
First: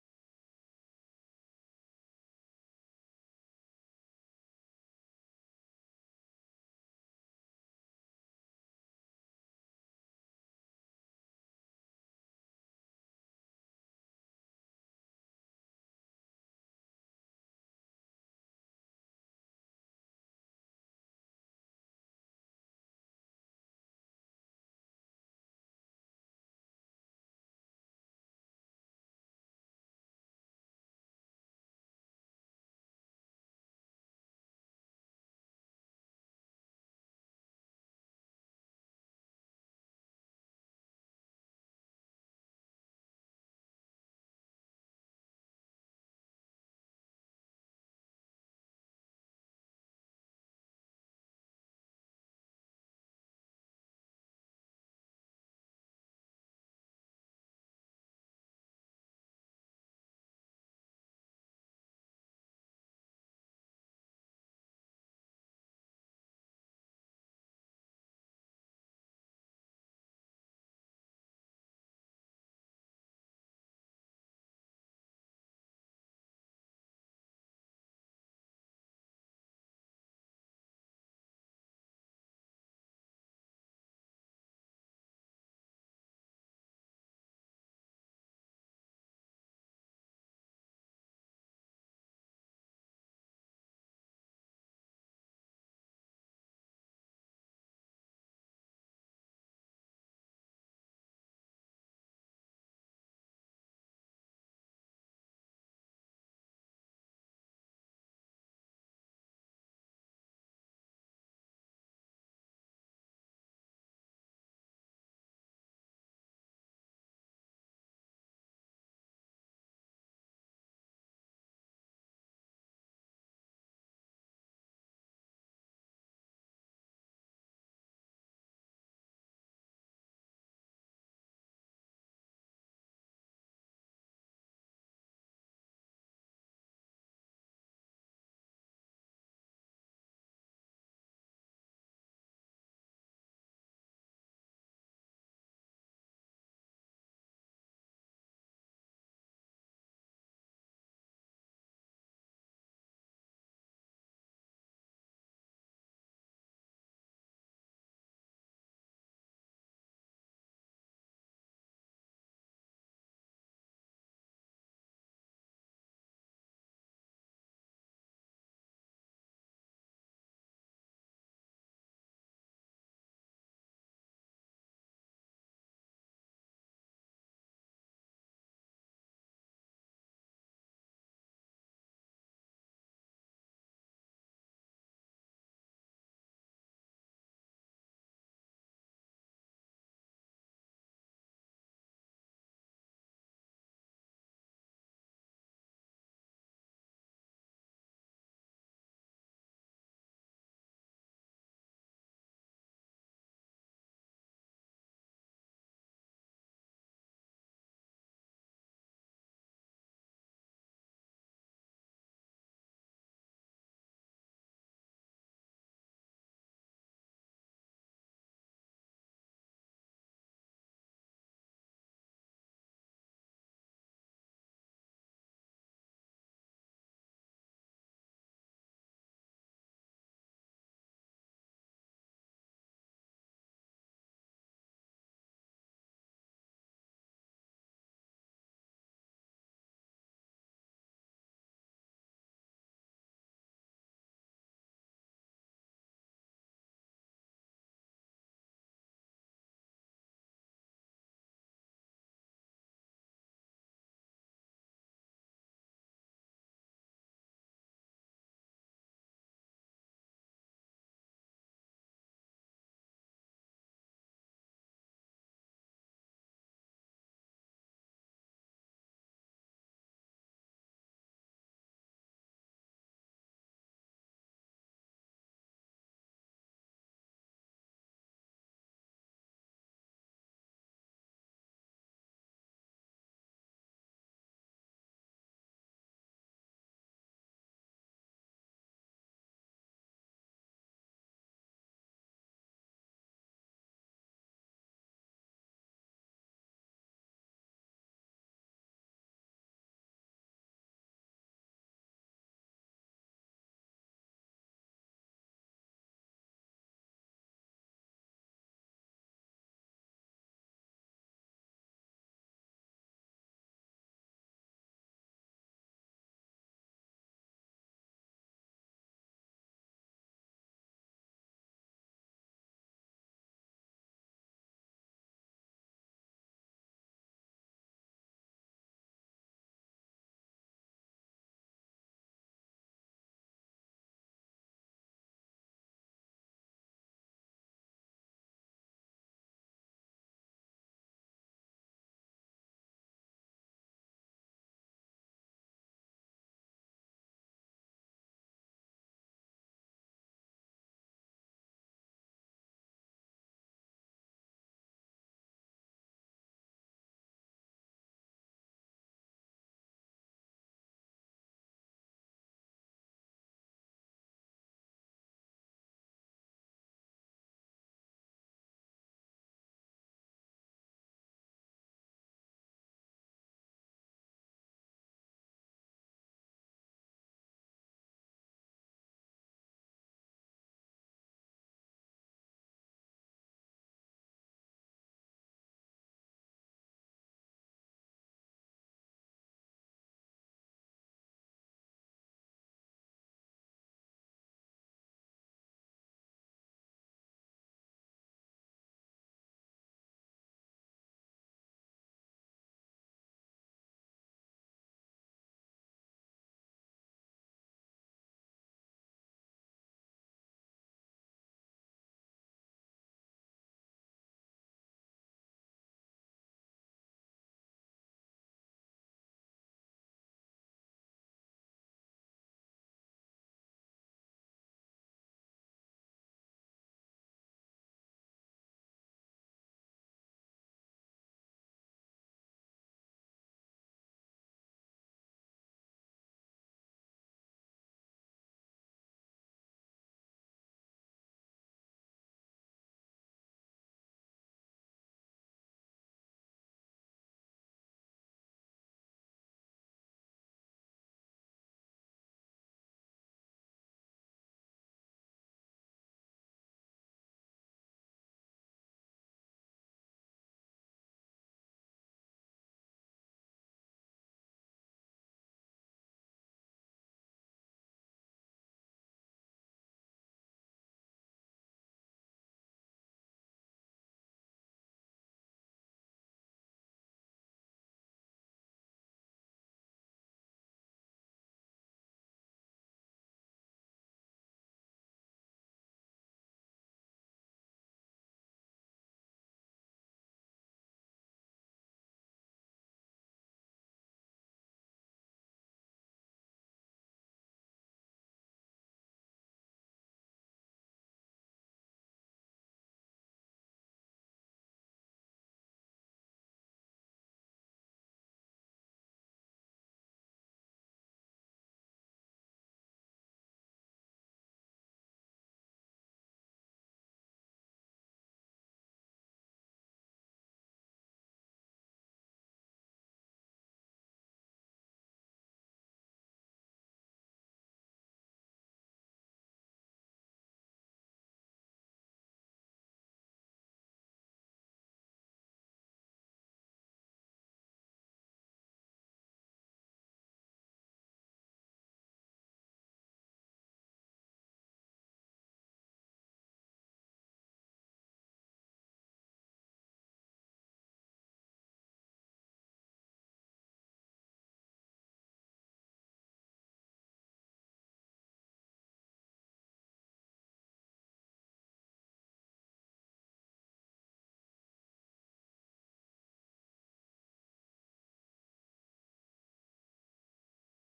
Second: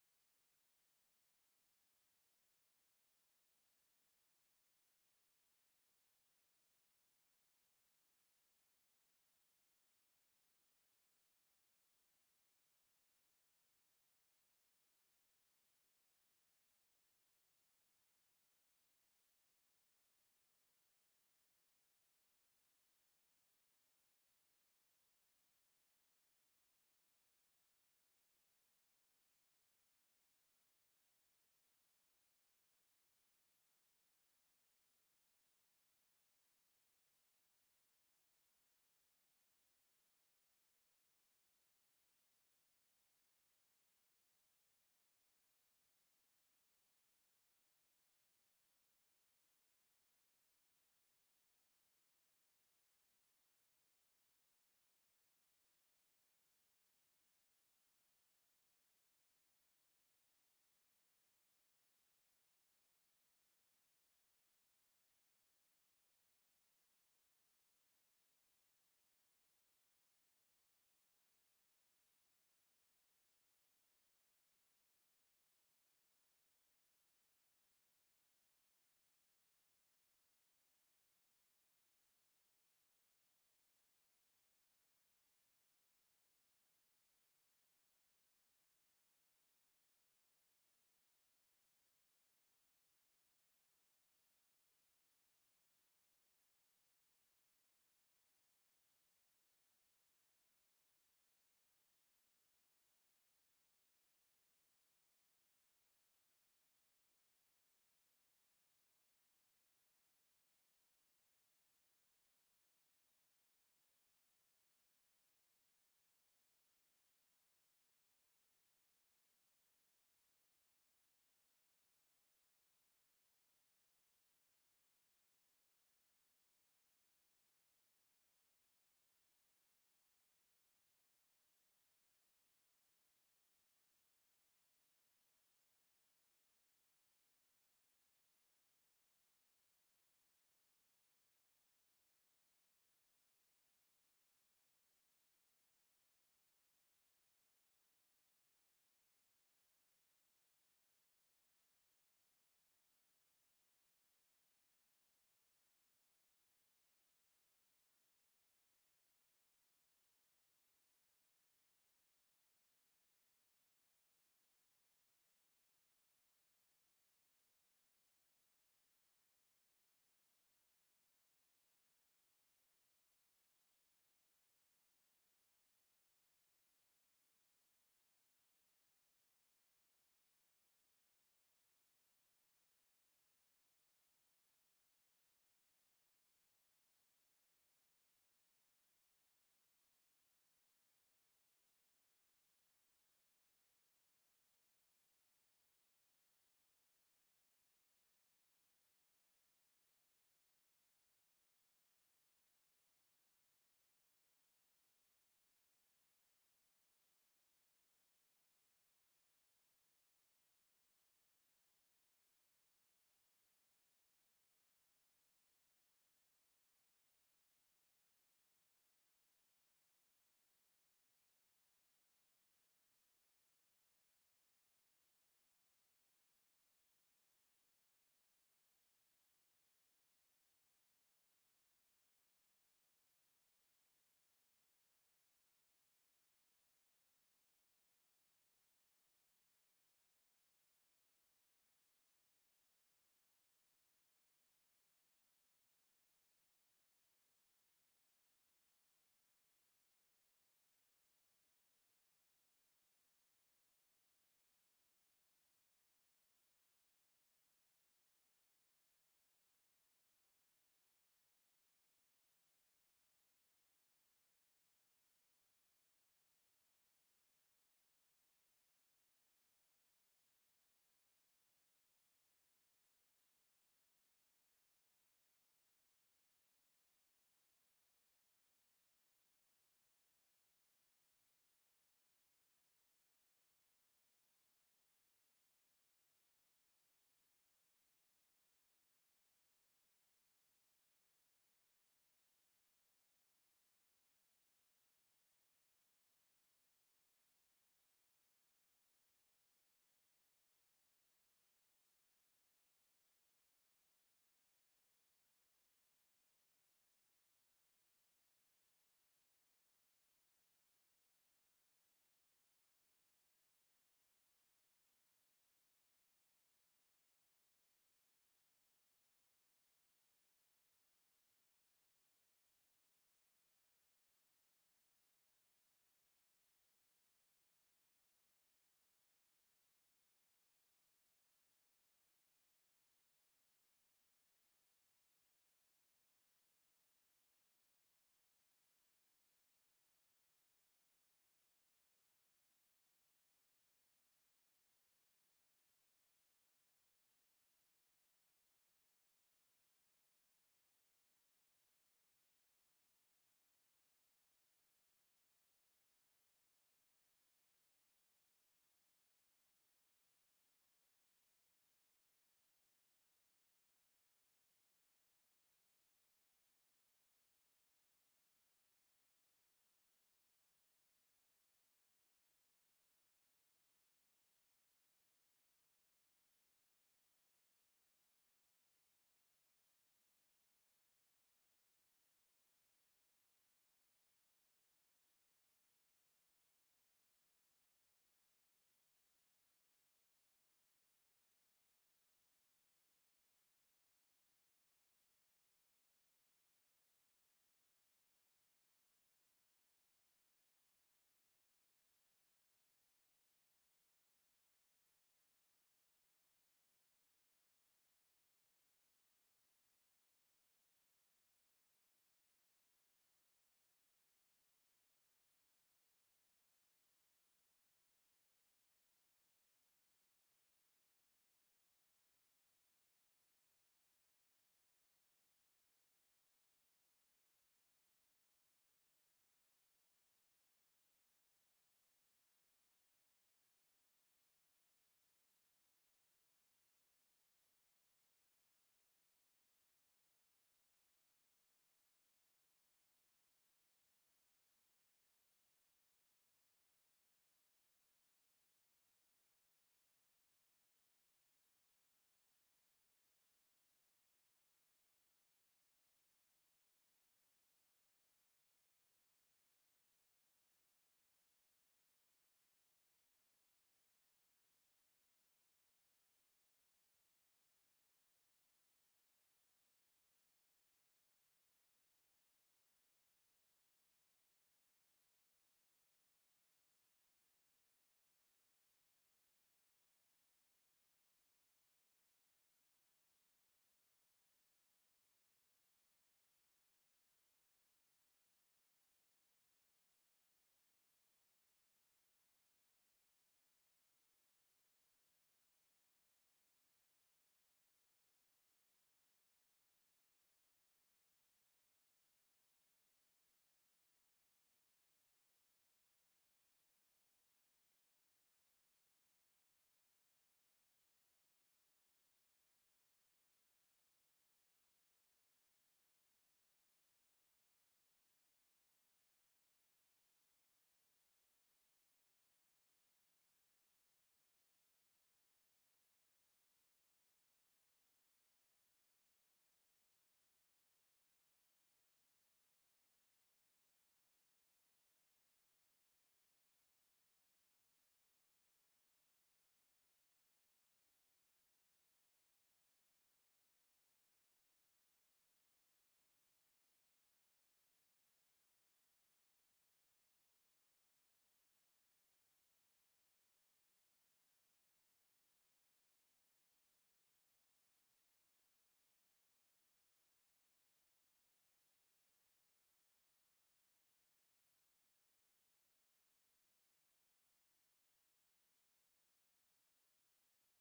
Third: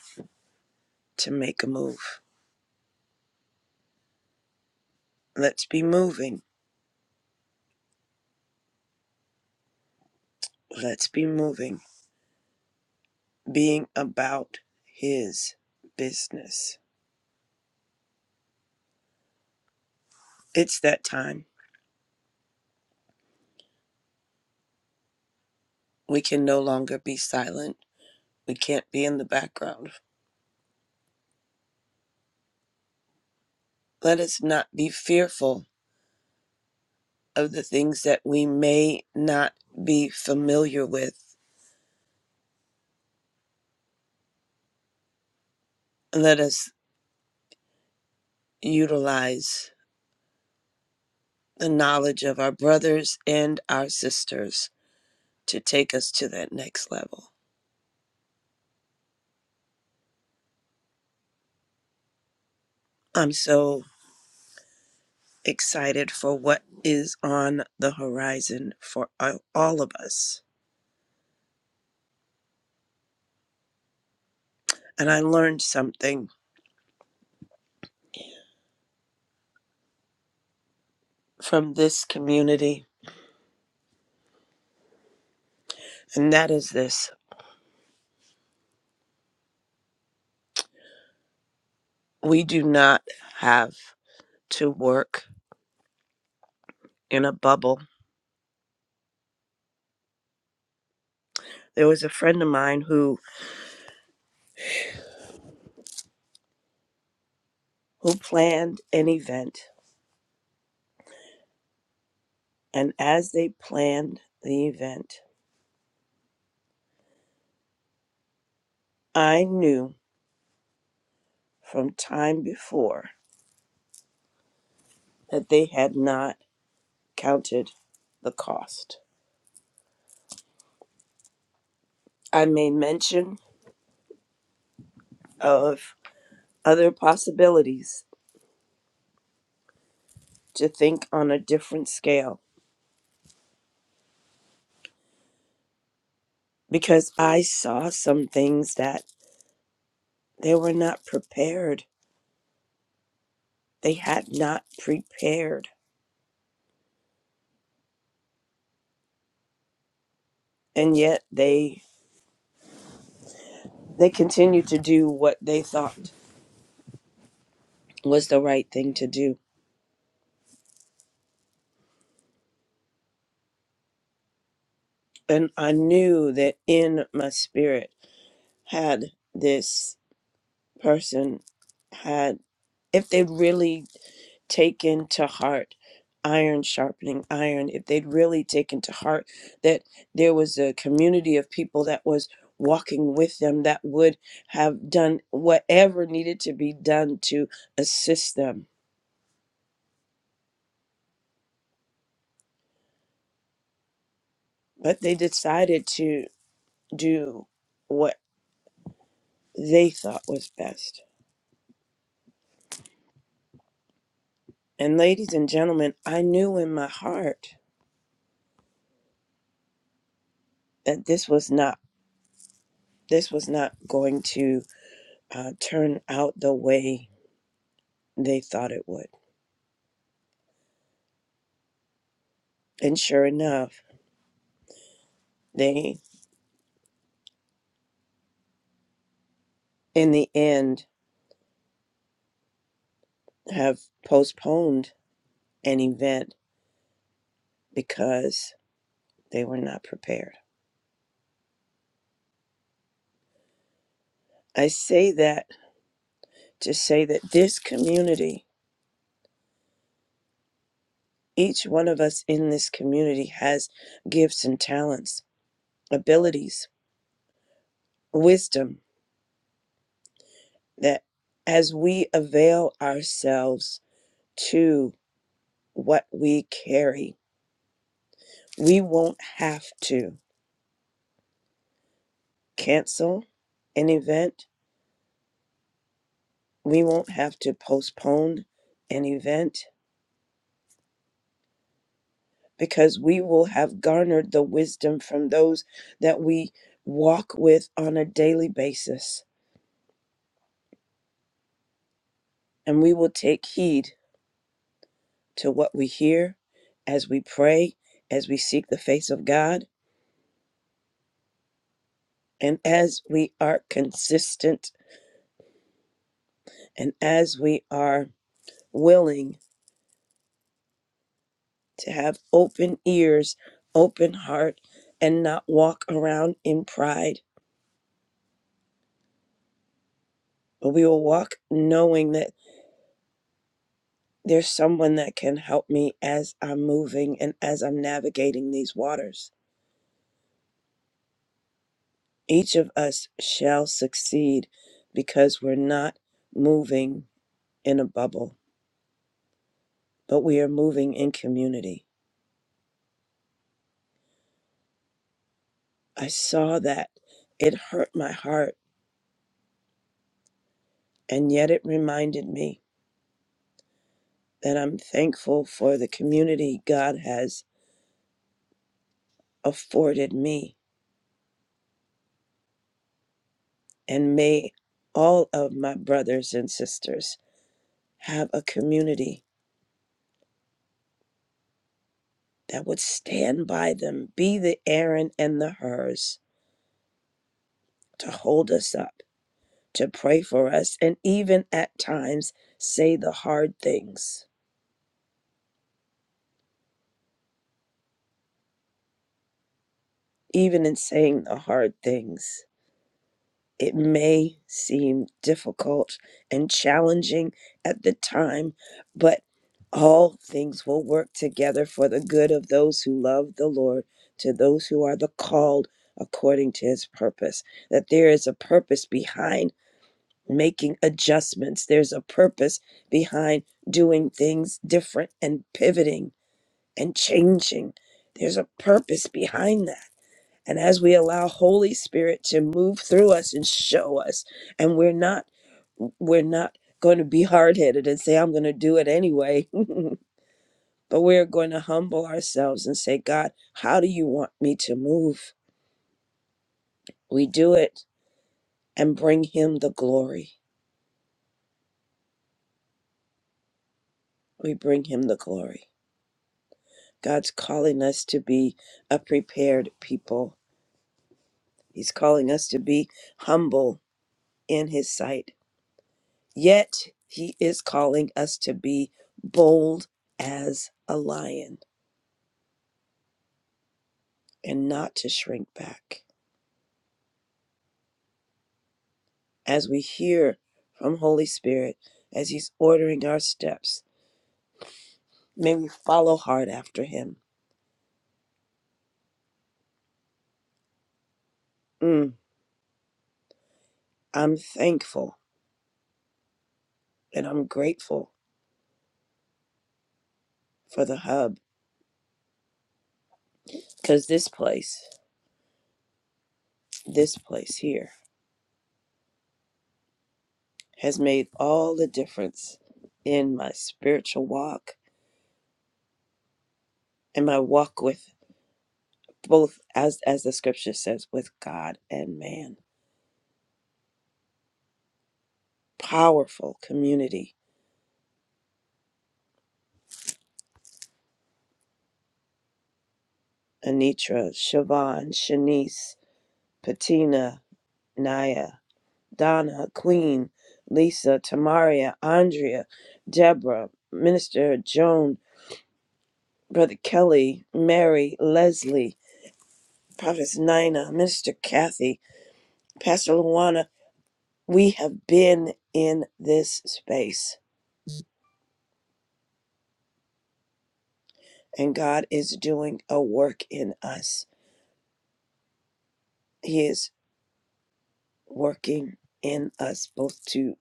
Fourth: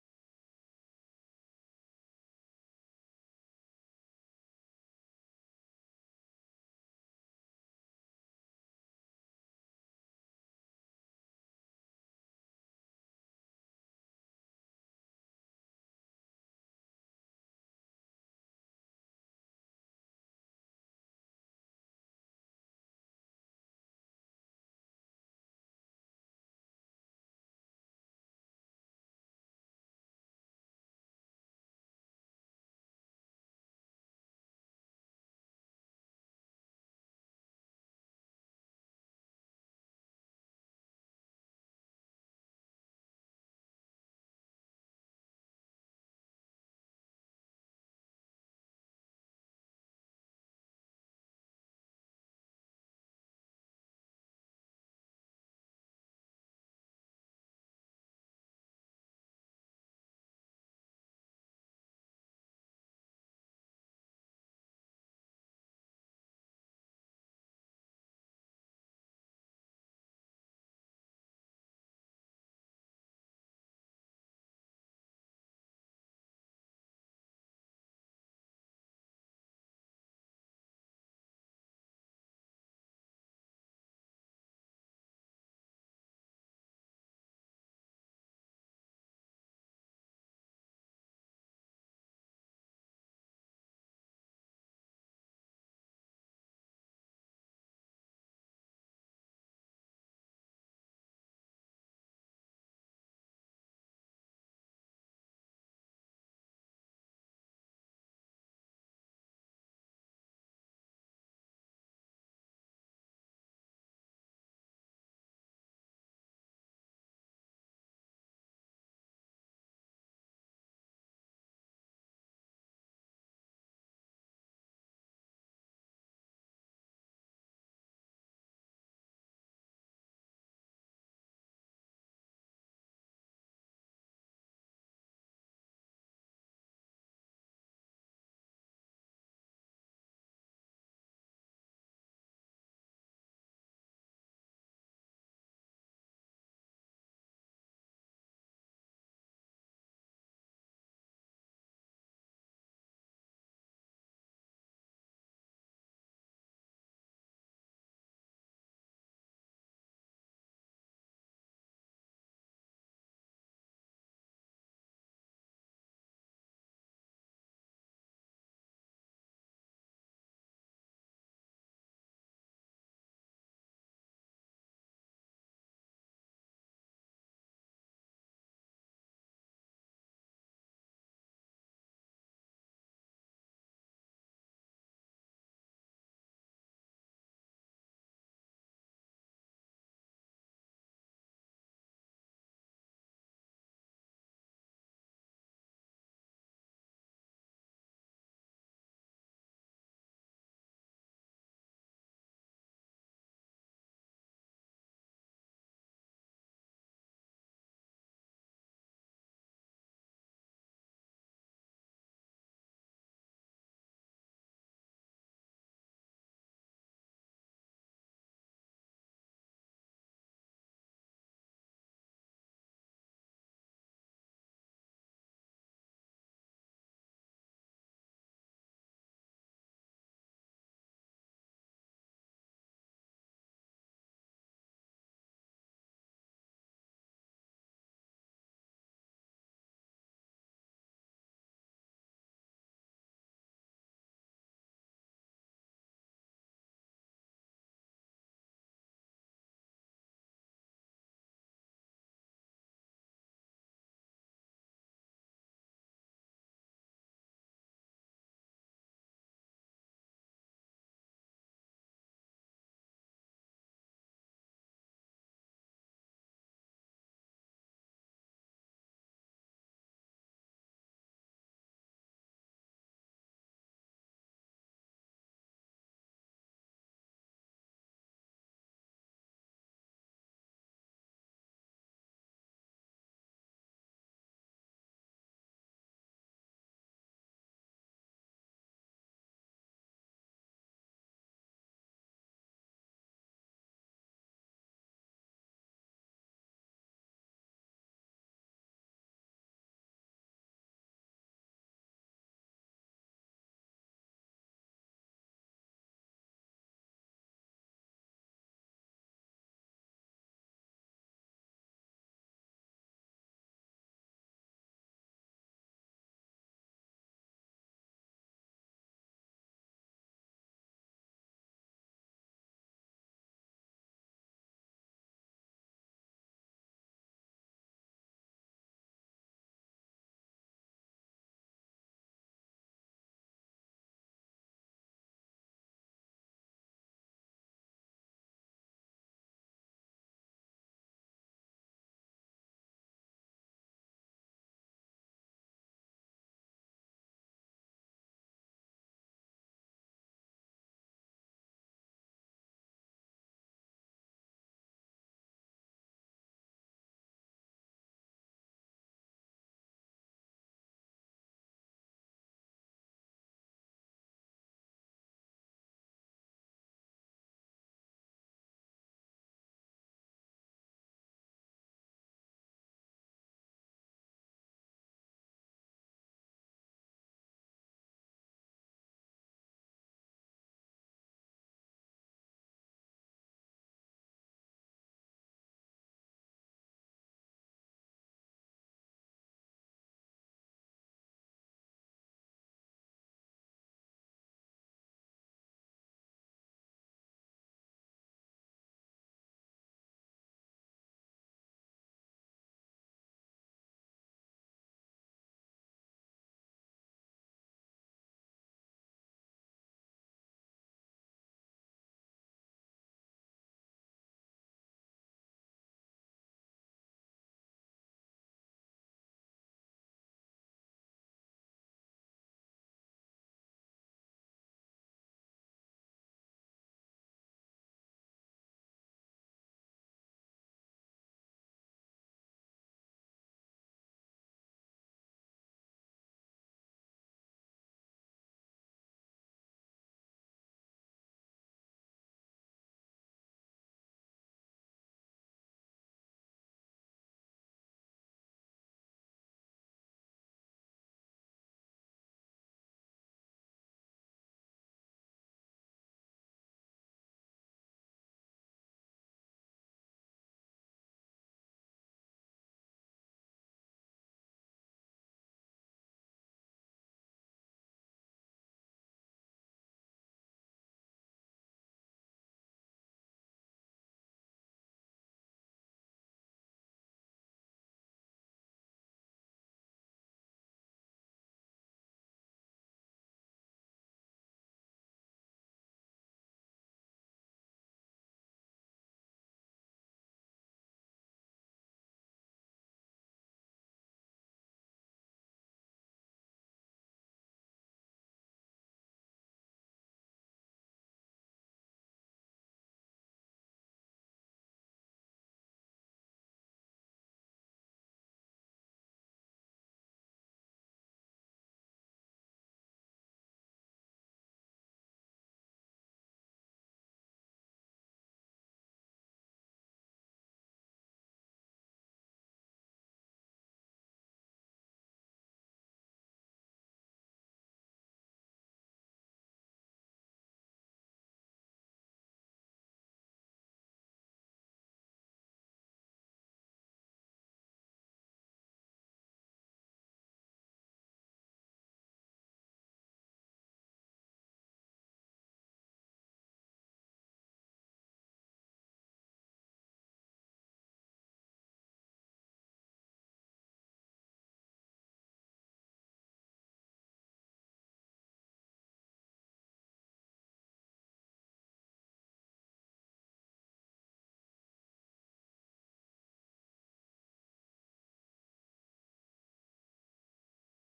Speaker 3: to make a move. Let's be moving. Let's be moving, being about his business. It's that time. We can no longer be silent. We can't be in the background. Let us not be fearful of the things that we may not be familiar with. Let us utilize the knowledge of our brothers and our sisters to take us to that next level. I'm so excited for what is on the horizon for all all of us. And I learned something from this community, and that is this we do not have to work in a bubble. There was a friend of mine who who planned an event, and as they planned the event, I knew from time before that they had not counted the cost. I made mention of other possibilities to think on a different scale because I saw some things that they were not prepared. They had not prepared. And yet they they continued to do what they thought was the right thing to do. And I knew that in my spirit had this person had. if they'd really taken to heart iron sharpening iron, if they'd really taken to heart that there was a community of people that was walking with them that would have done whatever needed to be done to assist them. But they decided to do what they thought was best. And ladies and gentlemen, I knew in my heart that this was not this was not going to uh, turn out the way they thought it would And sure enough, they, in the end, have postponed an event because they were not prepared. I say that to say that this community, each one of us in this community has gifts and talents, abilities, wisdom that as we avail ourselves to what we carry, we won't have to cancel an event we won't have to postpone an event because we will have garnered the wisdom from those that we walk with on a daily basis. And we will take heed to what we hear as we pray, as we seek the face of God, and as we are consistent and as we are willing to have open ears, open heart, and not walk around in pride. But we will walk knowing that There's someone that can help me as I'm moving and as I'm navigating these waters. Each of us shall succeed because we're not moving in a bubble, but we are moving in community. I saw that. It hurt my heart, and yet it reminded me that I'm thankful for the community God has afforded me. And may all of my brothers and sisters have a community that would stand by them, be the Aaron and the hers, to hold us up, to pray for us, and even at times say the hard things. Even in saying the hard things, it may seem difficult and challenging at the time, but all things will work together for the good of those who love the Lord, to those who are the called according to his purpose. That there is a purpose behind making adjustments. There's a purpose behind doing things different and pivoting and changing. There's a purpose behind that. And as we allow Holy Spirit to move through us and show us, and we're not we're not going to be hard-headed and say I'm going to do it anyway, but we're going to humble ourselves and say, God, how do you want me to move? We do it and bring him the glory. We bring him the glory. God's calling us to be a prepared people. He's calling us to be humble in His sight. Yet, He is calling us to be bold as a lion and not to shrink back. As we hear from Holy Spirit, as He's ordering our steps, may we follow hard after Him. Mm, I'm thankful and I'm grateful for the hub because this place, this place here, has made all the difference in my spiritual walk and my walk with both as as the scripture says with God and man. Powerful community. Anitra, Siobhan, Shanice, Patina, Naya, Donna, Queen, Lisa, Tamaria, Andrea, Deborah, Minister Joan, Brother Kelly, Mary, Leslie, Prophetess Nina, Minister Kathy, Pastor Luana, We have been in this space, and God is doing a work in us. He is working in us both to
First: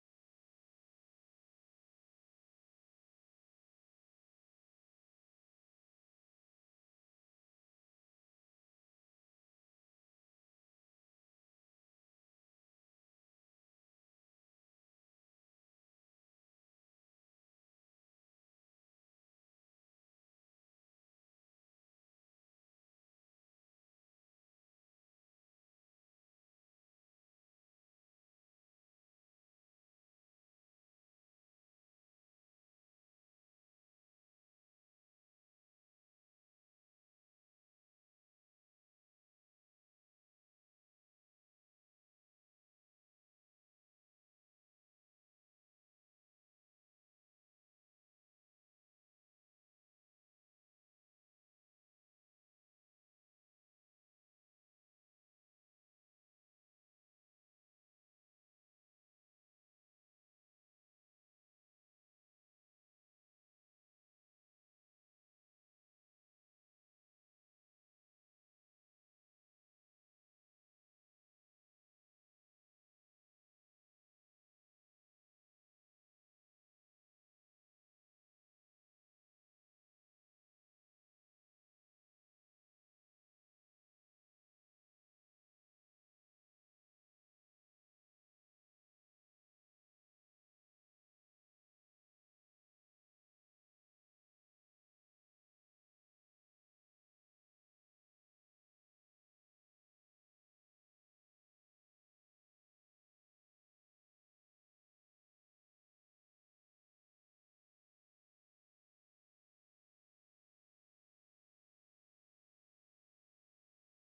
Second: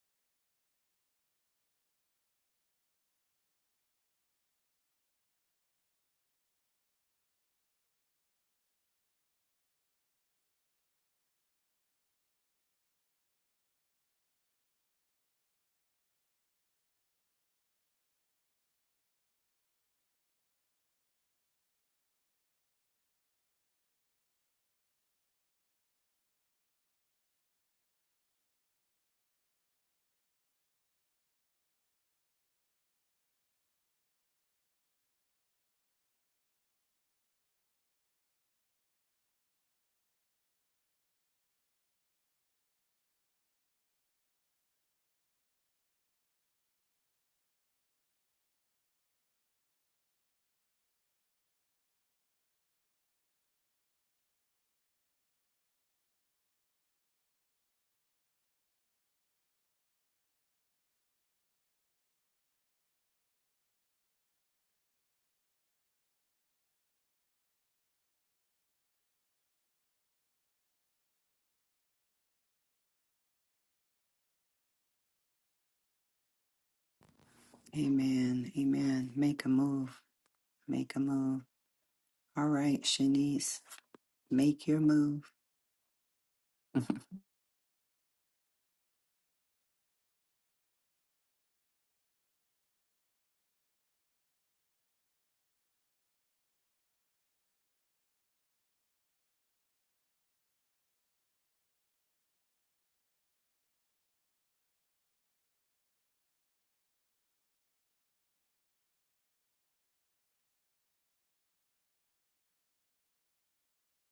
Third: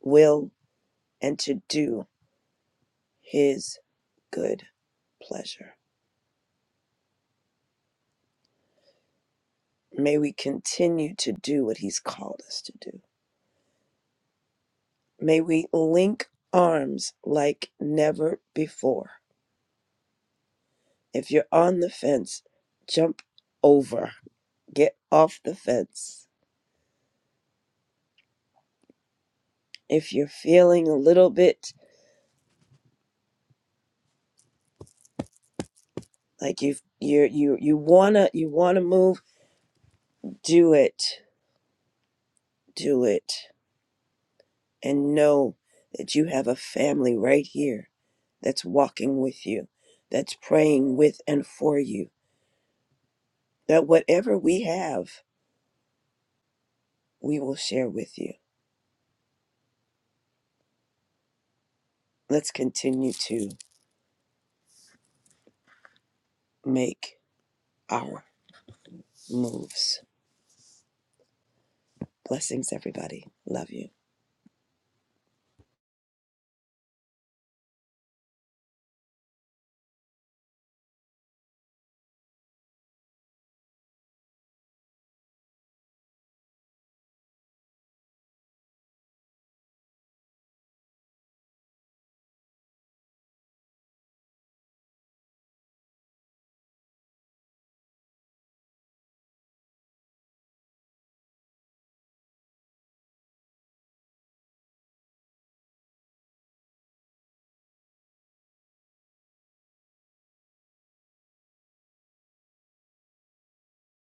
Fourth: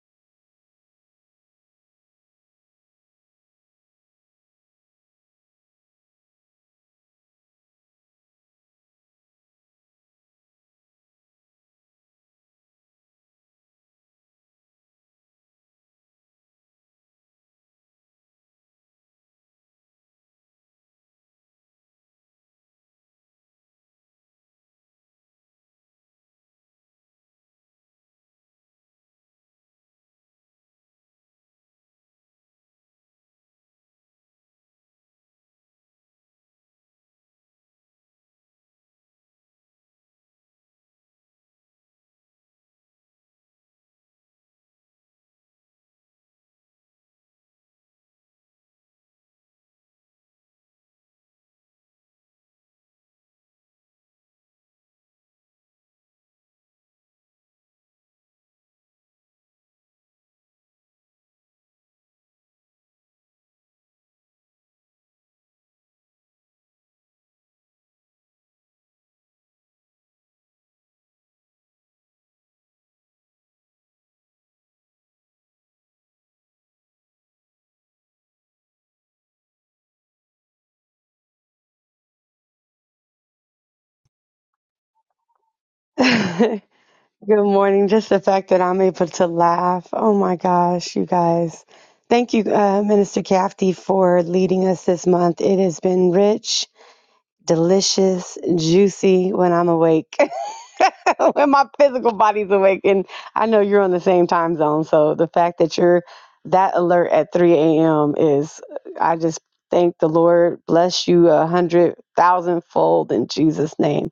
Speaker 3: will and to do His good pleasure. May we continue to do what He's called us to do. May we link arms like never before. If you're on the fence, jump over, get off the fence. If you're feeling a little bit like you've you're you you wanna you wanna move do it do it and know that you have a family right here that's walking with you that's praying with and for you that whatever we have we will share with you let's continue to make our moves blessings everybody love you
Speaker 1: Amen. Amen. Make a move. Make a move. All right, Shanice, make your move.
Speaker 4: Good morning. Just the fact that I'm able to laugh. Oh my gosh, you guys. Thank you, uh, Minister Cafty, for leading us this month. It has been rich, delicious, juicy when I'm awake, when my physical body's awake. And I know you're on the same time zone. So the fact that you're that alert at 3 a.m. is, I just thank the Lord. Bless you a hundred thousand fold in Jesus' name.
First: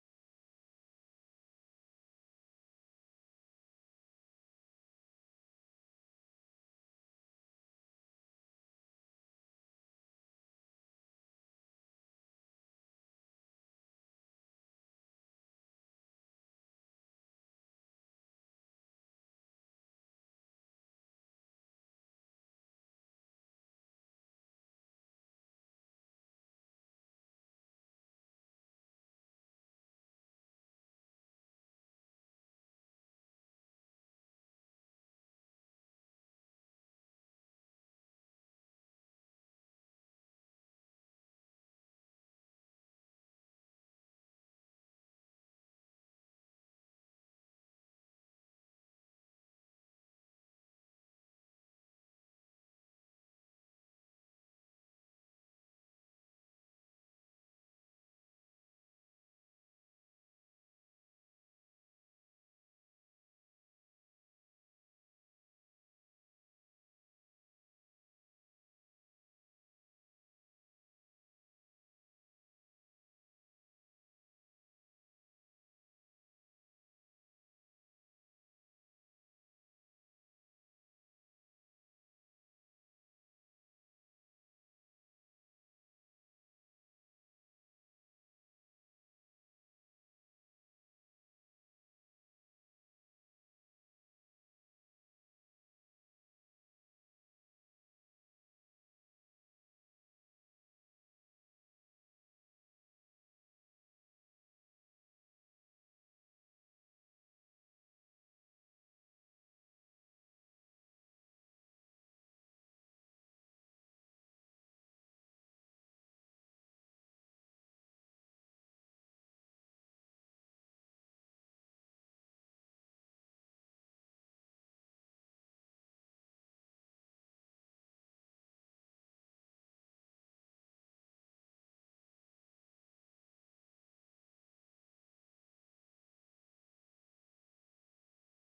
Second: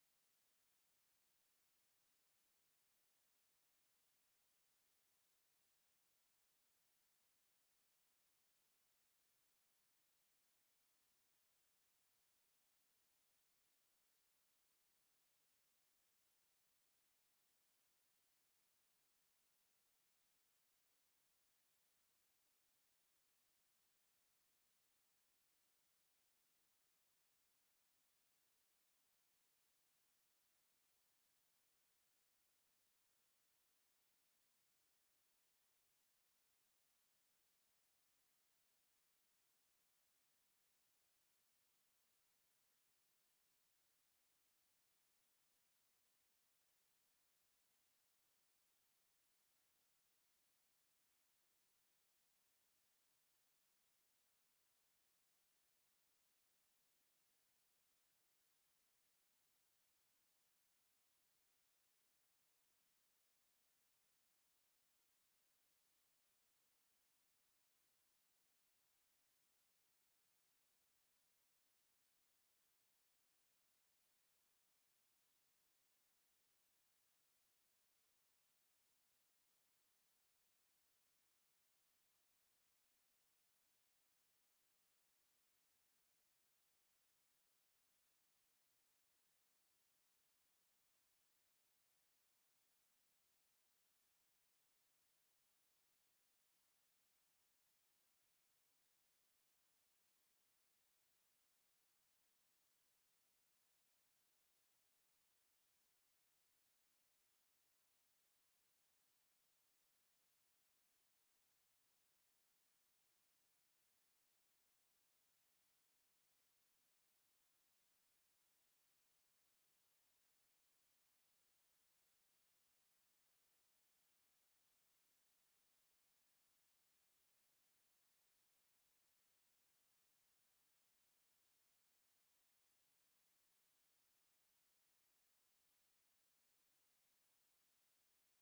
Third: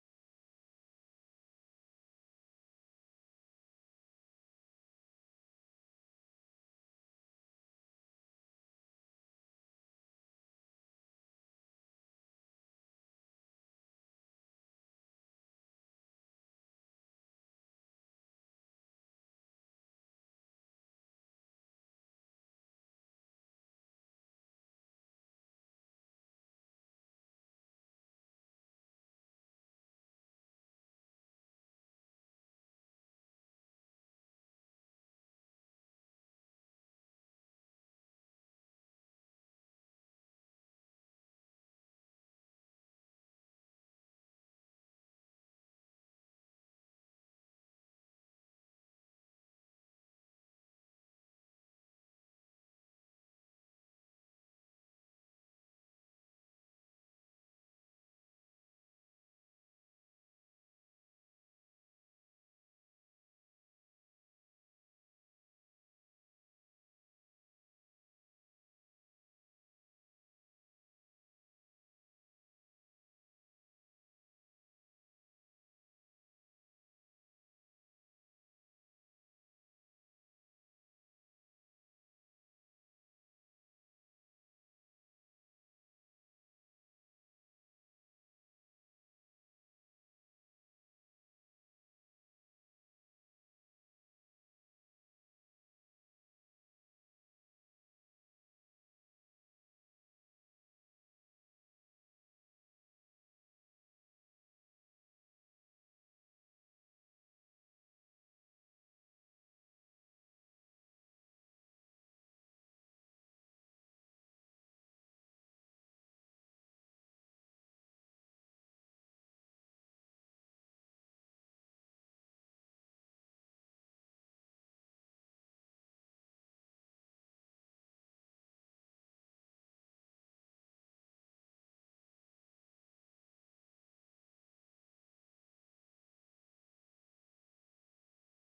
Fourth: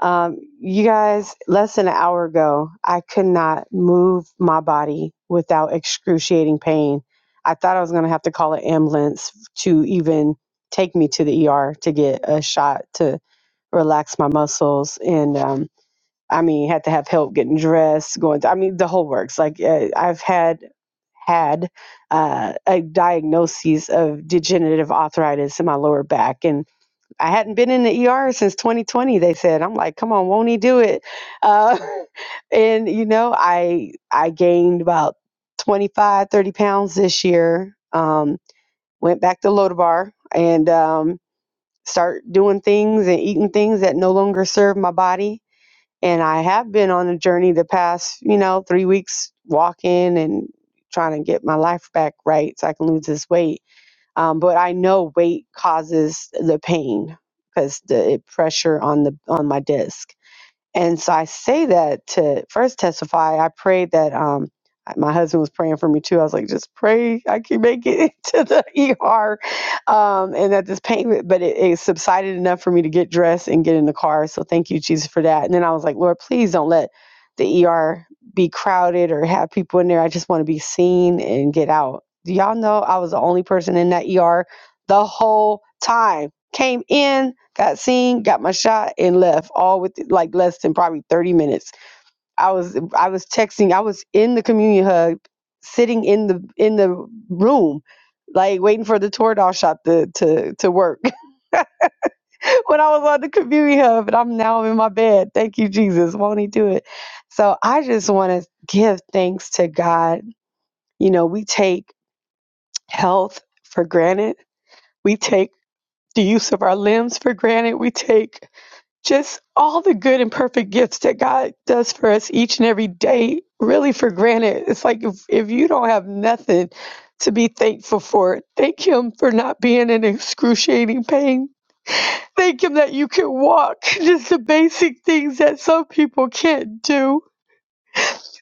Speaker 4: Um, you guys, less than an hour ago, I could not move my body without excruciating pain. I thought I was going to have to call an ambulance to even take me to the ER to get a shot to relax my muscles. And um, I mean, had to have help getting dressed, going, I mean, the whole works. Like, uh, I've had had uh, a diagnosis of degenerative arthritis in my lower back, and I hadn't been in the ER since 2020. They said, I'm like, come on, won't he do it? Uh, and you know, I I gained about 25, 30 pounds this year. Um, went back to Lodabar and um, start doing things and eating things that no longer serve my body. And I have been on a journey the past, you know, three weeks walking and trying to get my life back right so I can lose this weight um, but I know weight causes the pain because the it pressure on the on my disc. And so I say that to first testify. I prayed that um my husband was praying for me too. I was like, just pray I can make it to the ER, um, and that this pain, but it, it subsided enough for me to get dressed and get in the car. So thank you, Jesus, for that. And then I was like, Lord, please don't let the ER be crowded or have people in there. I just want to be seen and get out. Do y'all know I was the only person in that ER the whole time? Came in, got seen, got my shot, and left all with like less than probably 30 minutes. I was I was texting, I was in the communion hub, sitting in the in the room, like waiting for the Toradol shot to to to work when I was on the communion hub, and I'm now in my bed. Thank you, Jesus. Won't he do it? So I just want to give thanks to God. You know, we take health for granted. We take the use of our limbs for granted. We take just all the good and perfect gifts that God does for us each and every day, really for granted. It's like if, if you don't have nothing to be thankful for, thank Him for not being in excruciating pain. Thank Him that you can walk, just the basic things that some people can't do.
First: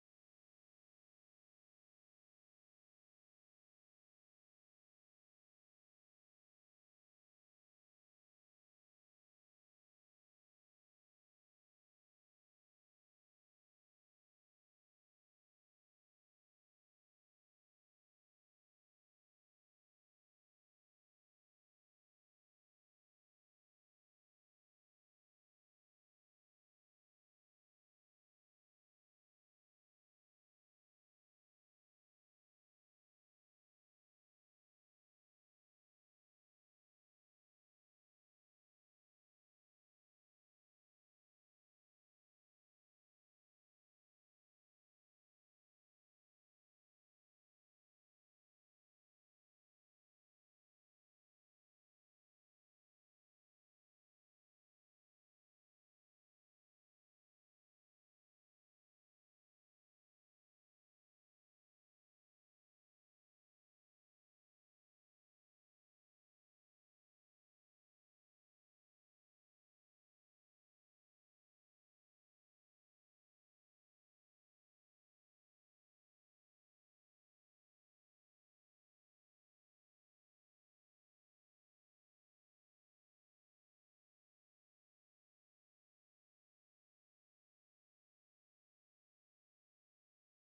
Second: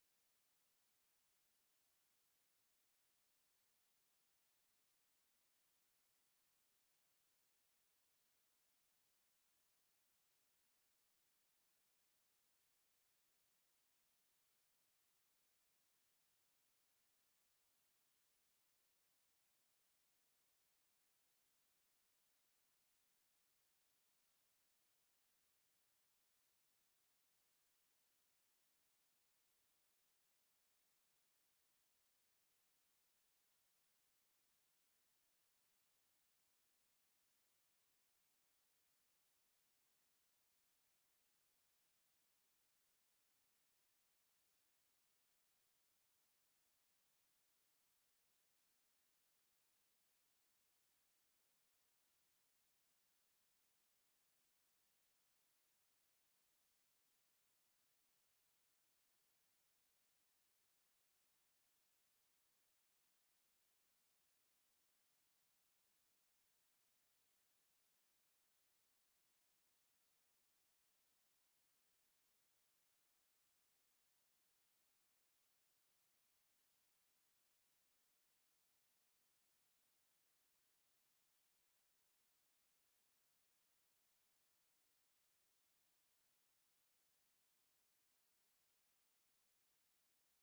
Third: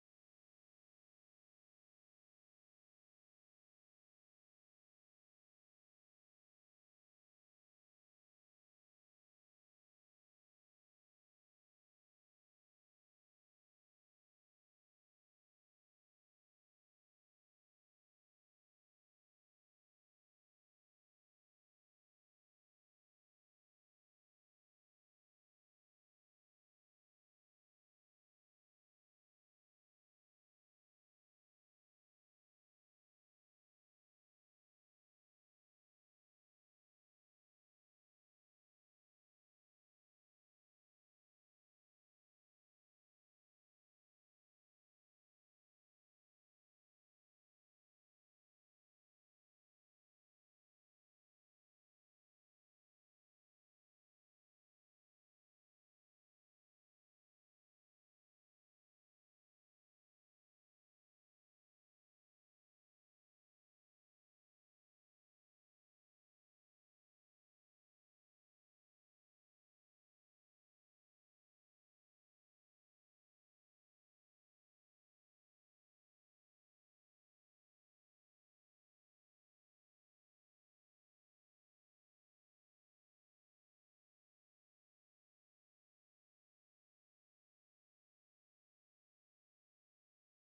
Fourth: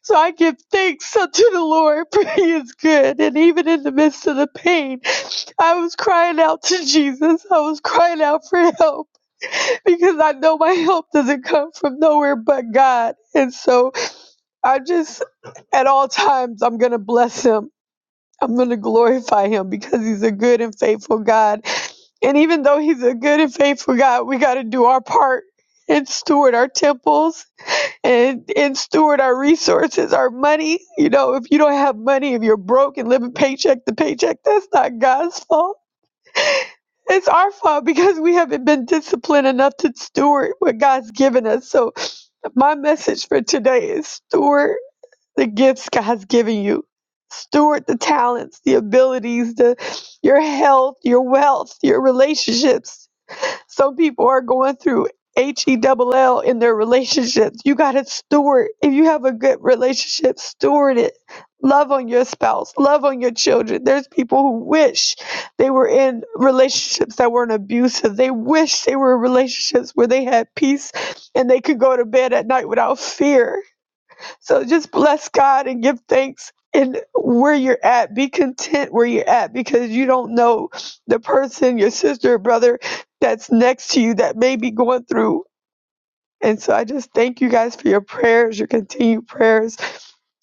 Speaker 4: So I give thanks unto the Lord, for He is good. And even in the midst of the pain, I was crying out to Jesus, I was crying out for help because I know my help doesn't come from nowhere but God. And so I just, at all times, I'm going to bless him. I'm going to glorify him because he's a good and faithful God. And even though he's a good and faithful God, we got to do our part and steward our temples and, and steward our resources, our money. You know, if you don't have money, if you're broke and living paycheck to paycheck, that's not God's fault it's our fault because we haven't been disciplined enough to steward what God's given us. So my message for today is steward the gifts God's given you. Steward the talents, the abilities, the your health, your wealth, your relationships. Some people are going through H E double L in their relationships. You got to steward. If you have a good relationship, steward it. Love on your spouse, love on your children. There's people who wish they were in relationships that weren't abusive. They wish they were in relationships where they had peace and they could go to bed at night without fear. So just bless God and give thanks in where you're at. Be content where you're at because you don't know the person, your sister or brother that's next to you that may be going through. And so I just thank you guys for your prayers, your continued prayers.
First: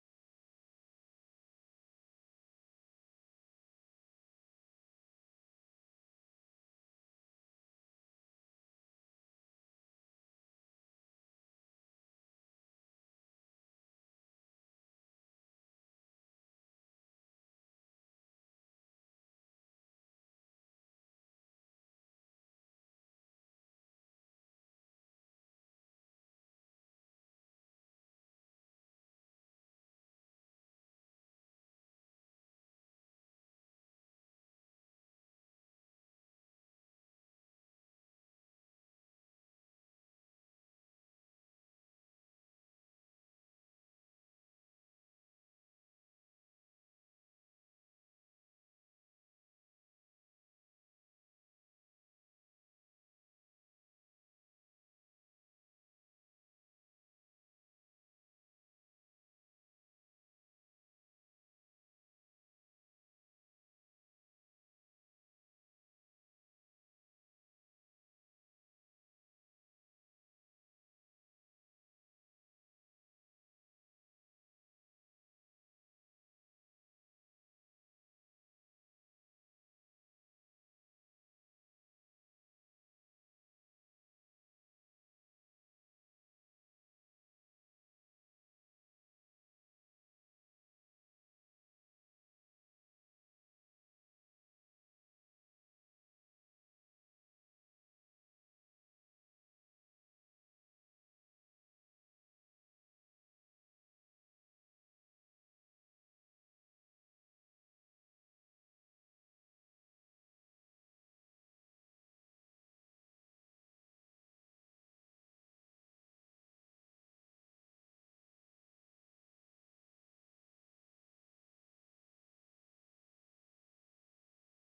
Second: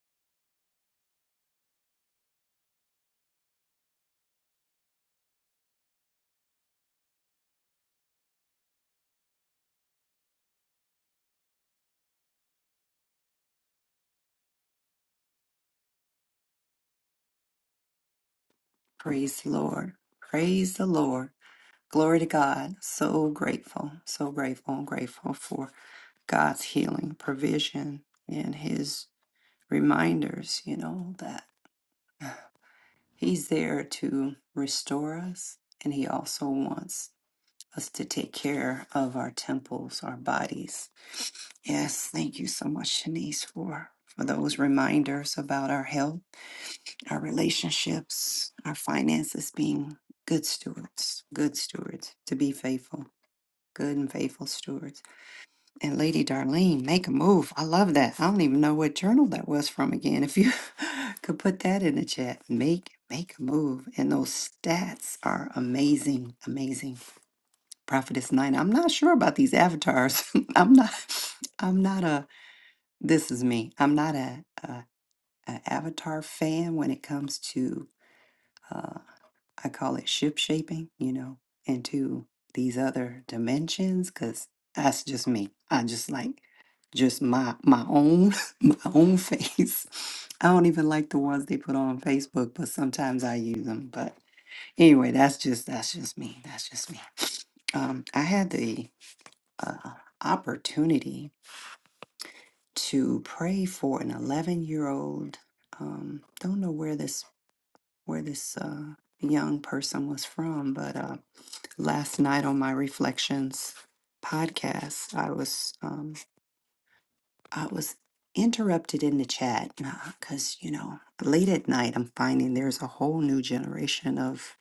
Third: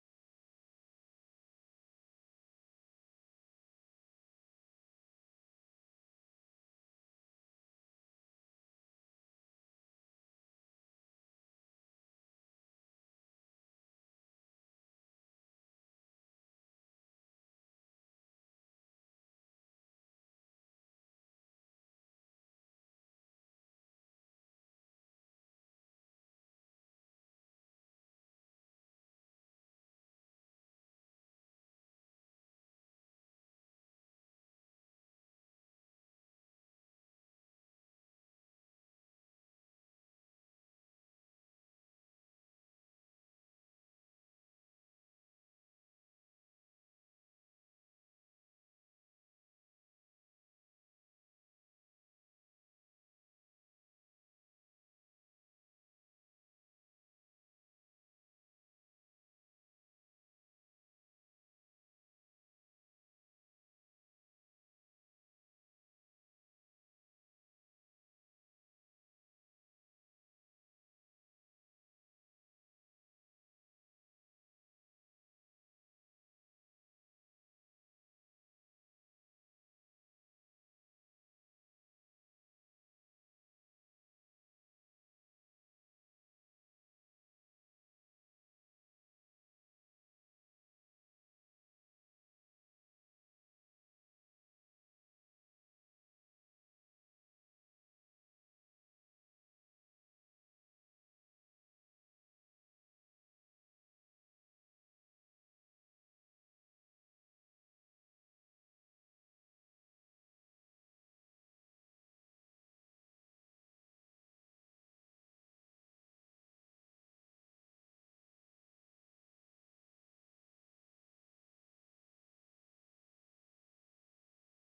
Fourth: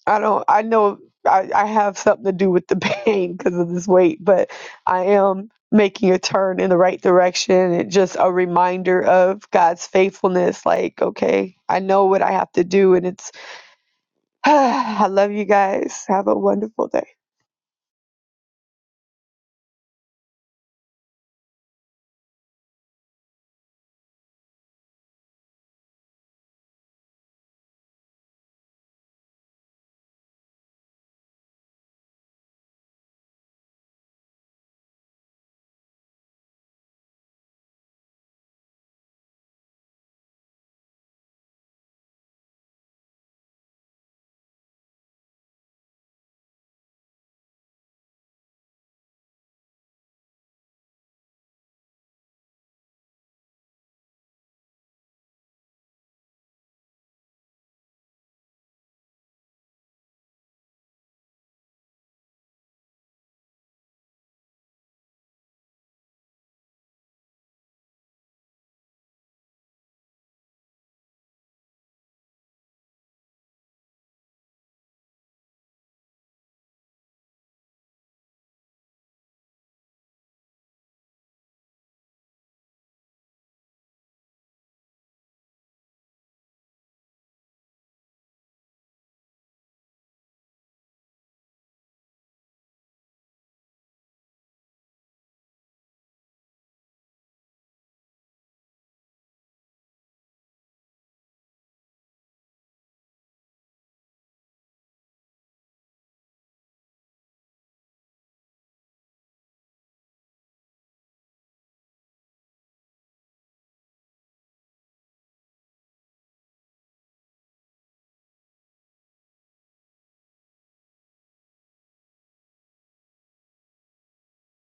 Speaker 4: I don't, I know I, I have something to do with the pain because of this weight, but I am making a turn in the right direction and just a reminder of God's faithfulness. Like, okay, I know what I have to do and it's I love you guys. Have a wonderful day.
Speaker 1: Praise the Lord. Praise the Lord. Glory to God. So grateful, so grateful, and grateful for God's healing, provision, and His reminders, you know, that He's there to restore us, and He also wants us to take care of our temples, our bodies. Yes, thank you so much, Shanice, for, for those reminders about our health our relationships, our finances, being good stewards, good stewards, to be faithful, good and faithful stewards. And Lady Darlene, make a move. I love that. I don't even know what journal that was from again. If you could put that in the chat, make make a move. And those stats are amazing, amazing. Prophetess Nine. I'm not sure about these avatars. I'm not. I'm not a. This is me. I'm not a, a, a avatar fan when it comes to. uh, I call it ship shaping, you know, into these other dimensions because that's just me. I just like just my my own my own face. I don't even like the ones they put on Facebook, but sometimes I use them. But anyway, that's just that's just me. That's just me. Um, I had the uh, opportunity to pray for an 11 year old. Um, don't know where this where this uh, young person was from, but. uh, last night on my reflections podcast i was um i was interrupted in the chat because you know late at night i'm finding there's a whole new generation of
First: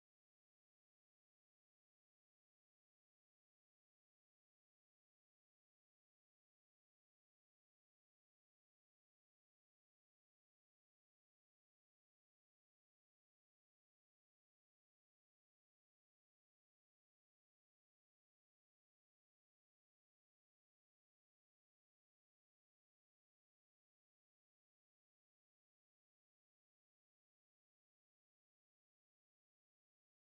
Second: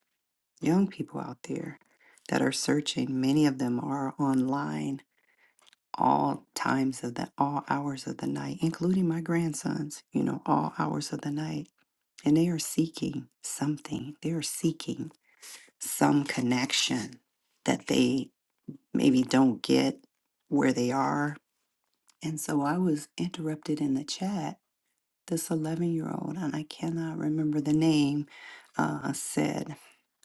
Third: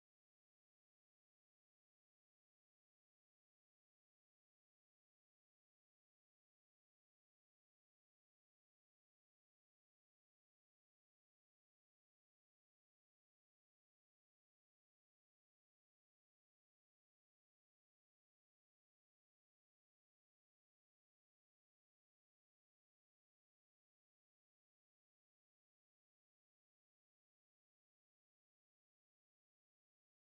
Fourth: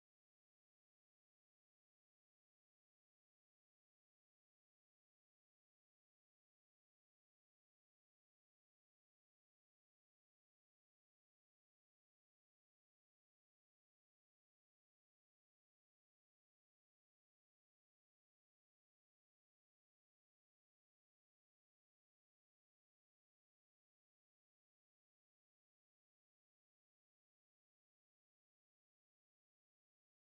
Speaker 1: young people out there that are searching many of them are online all times of the all hours of the night including my grandsons you know all hours of the night and they are seeking something they are seeking some connection that they maybe don't get where they are. And so I was interrupted in the chat. This 11 year old, and I cannot remember the name, uh, said,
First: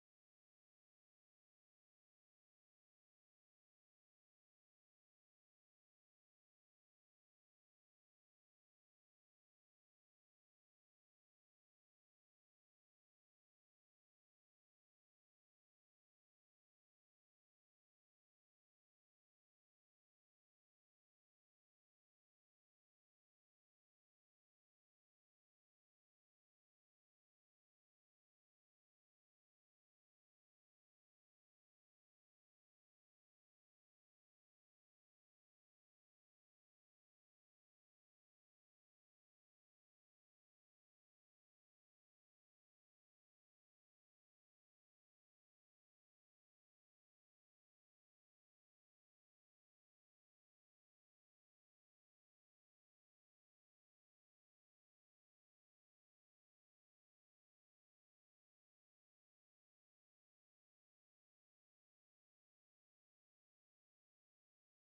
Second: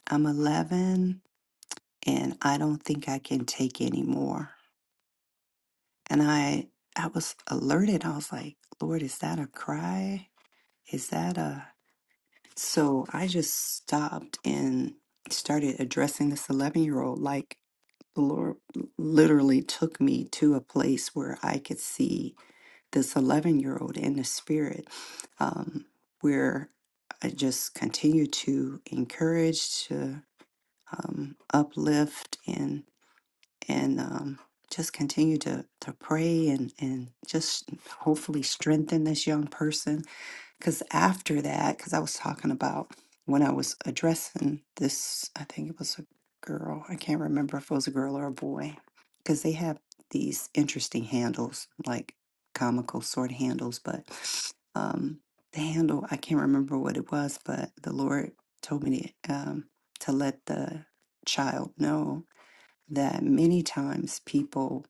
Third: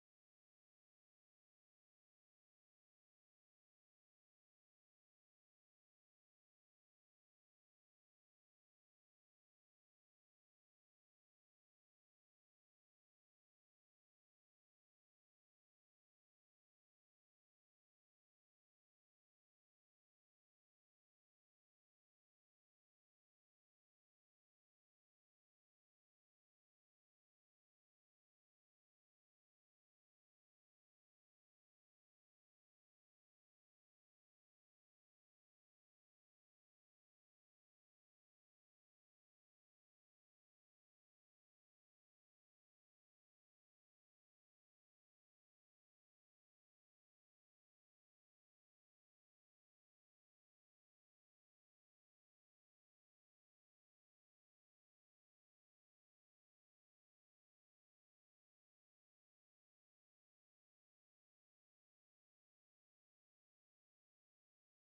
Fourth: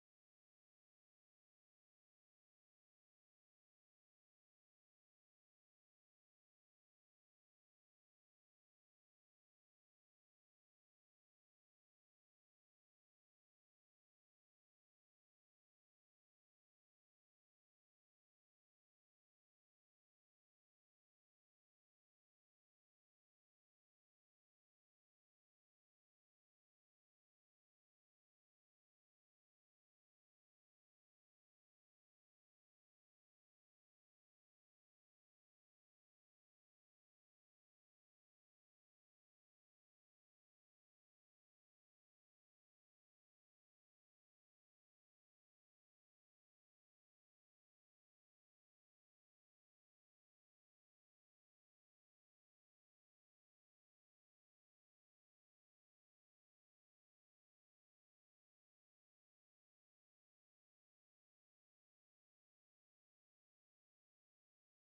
Speaker 1: I'm 11 and I don't think I can take anymore. And I, I was alerted. I was like, Lord, is that a cry? Is that a. So I just stopped and started addressing this 11 year old like the Lord literally took me to a place where I could see this 11 year old in the spirit, um, where I just continue to encourage, to um, uplift, and and um, just continue to to pray and and just hopefully strengthen this young person because after that, because I was talking about when I was addressing this, I think it was a girl. I can't remember if it was a girl or a boy, because they have these interesting handles, like comical sort of handles. But um, the handle, I can't remember what it was, but the Lord told me to, um, to let the child know that many times people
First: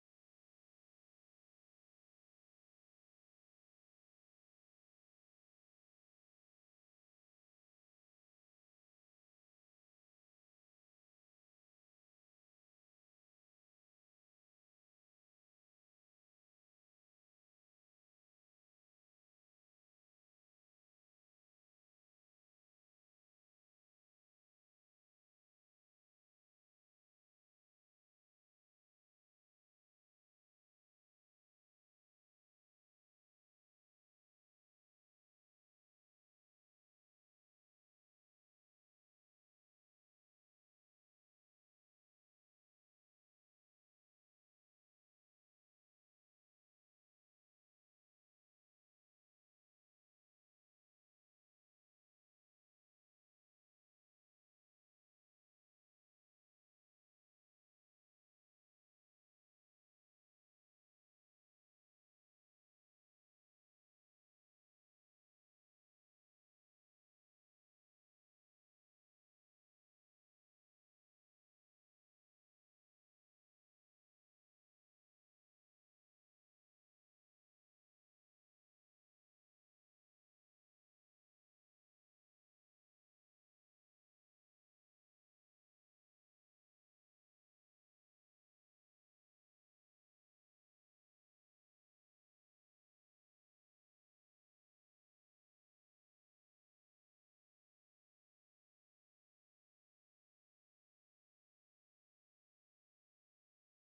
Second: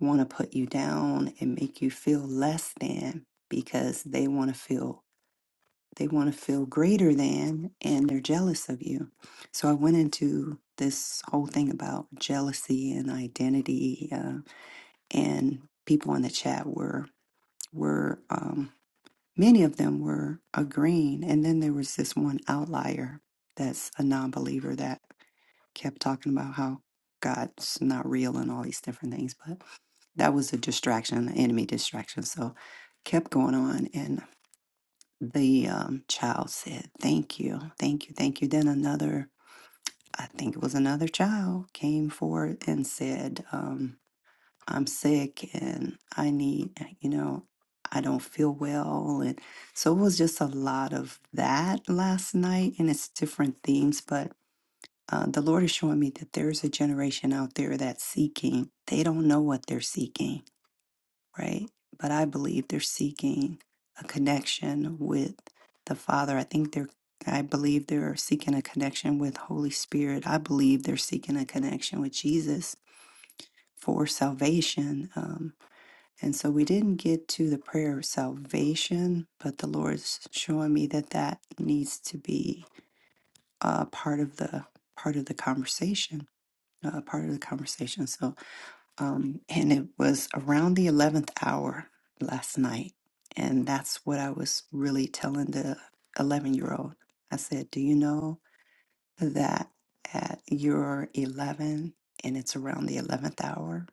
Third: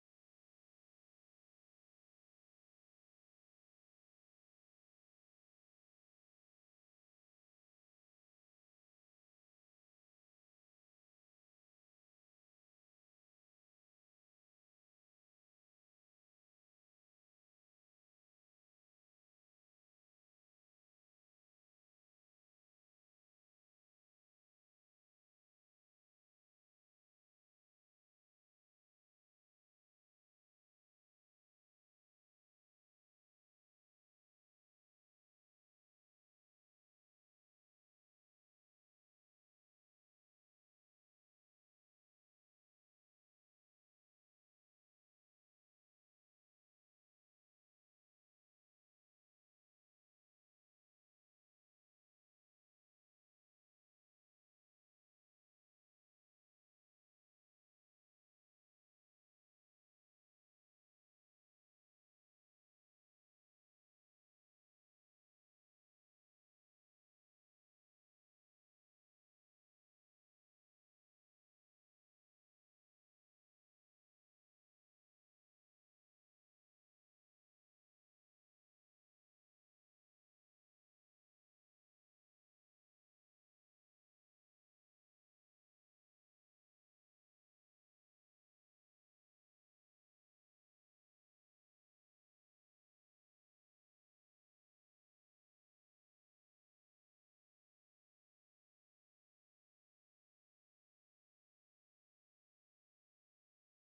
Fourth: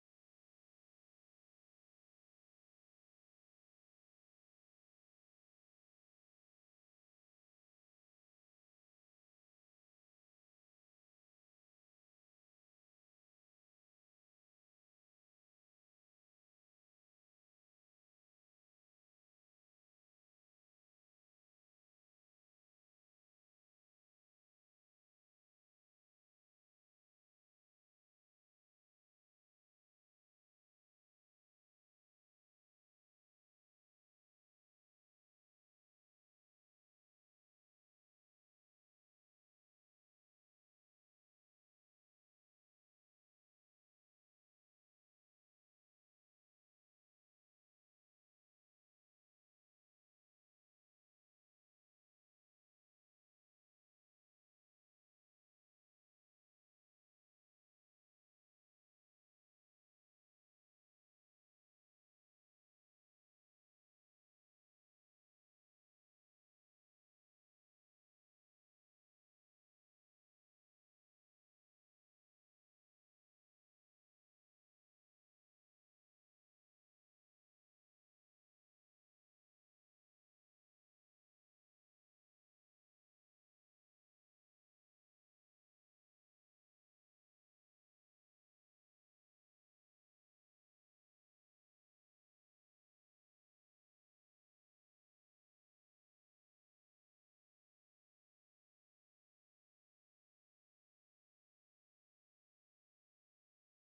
Speaker 1: want to put you down and make you feel less than because they want to feel they want to feel greater than and they're jealous of you. So I went into this whole thing about jealousy and identity, uh, and people in the chat were were um, many of them were agreeing, and then there was this one outlier that's a non-believer that kept talking about how God's not real and all these different things, but that was a distraction, an enemy distraction. So kept going on, and the um, child said, Thank you, thank you, thank you. Then another, I think it was another child, came forward and said, um, I'm sick and I need, uh, you know, I don't feel well. And so it was just a lot of that last night, and it's different themes, but. Uh, the Lord is showing me that there's a generation out there that's seeking. They don't know what they're seeking right? But I believe they're seeking a connection with the Father. I think they're, I believe they're seeking a connection with Holy Spirit. I believe they're seeking a connection with Jesus for salvation. Um, and so we didn't get to the prayer of salvation, but the Lord's showing me that that needs to be uh, part of the part of the conversation, uh, part of the conversation. So um, and it was around the 11th hour last night. And that's what I was really telling the 11 year old. I said, Do you know that at your 11 and it's around the 11th hour?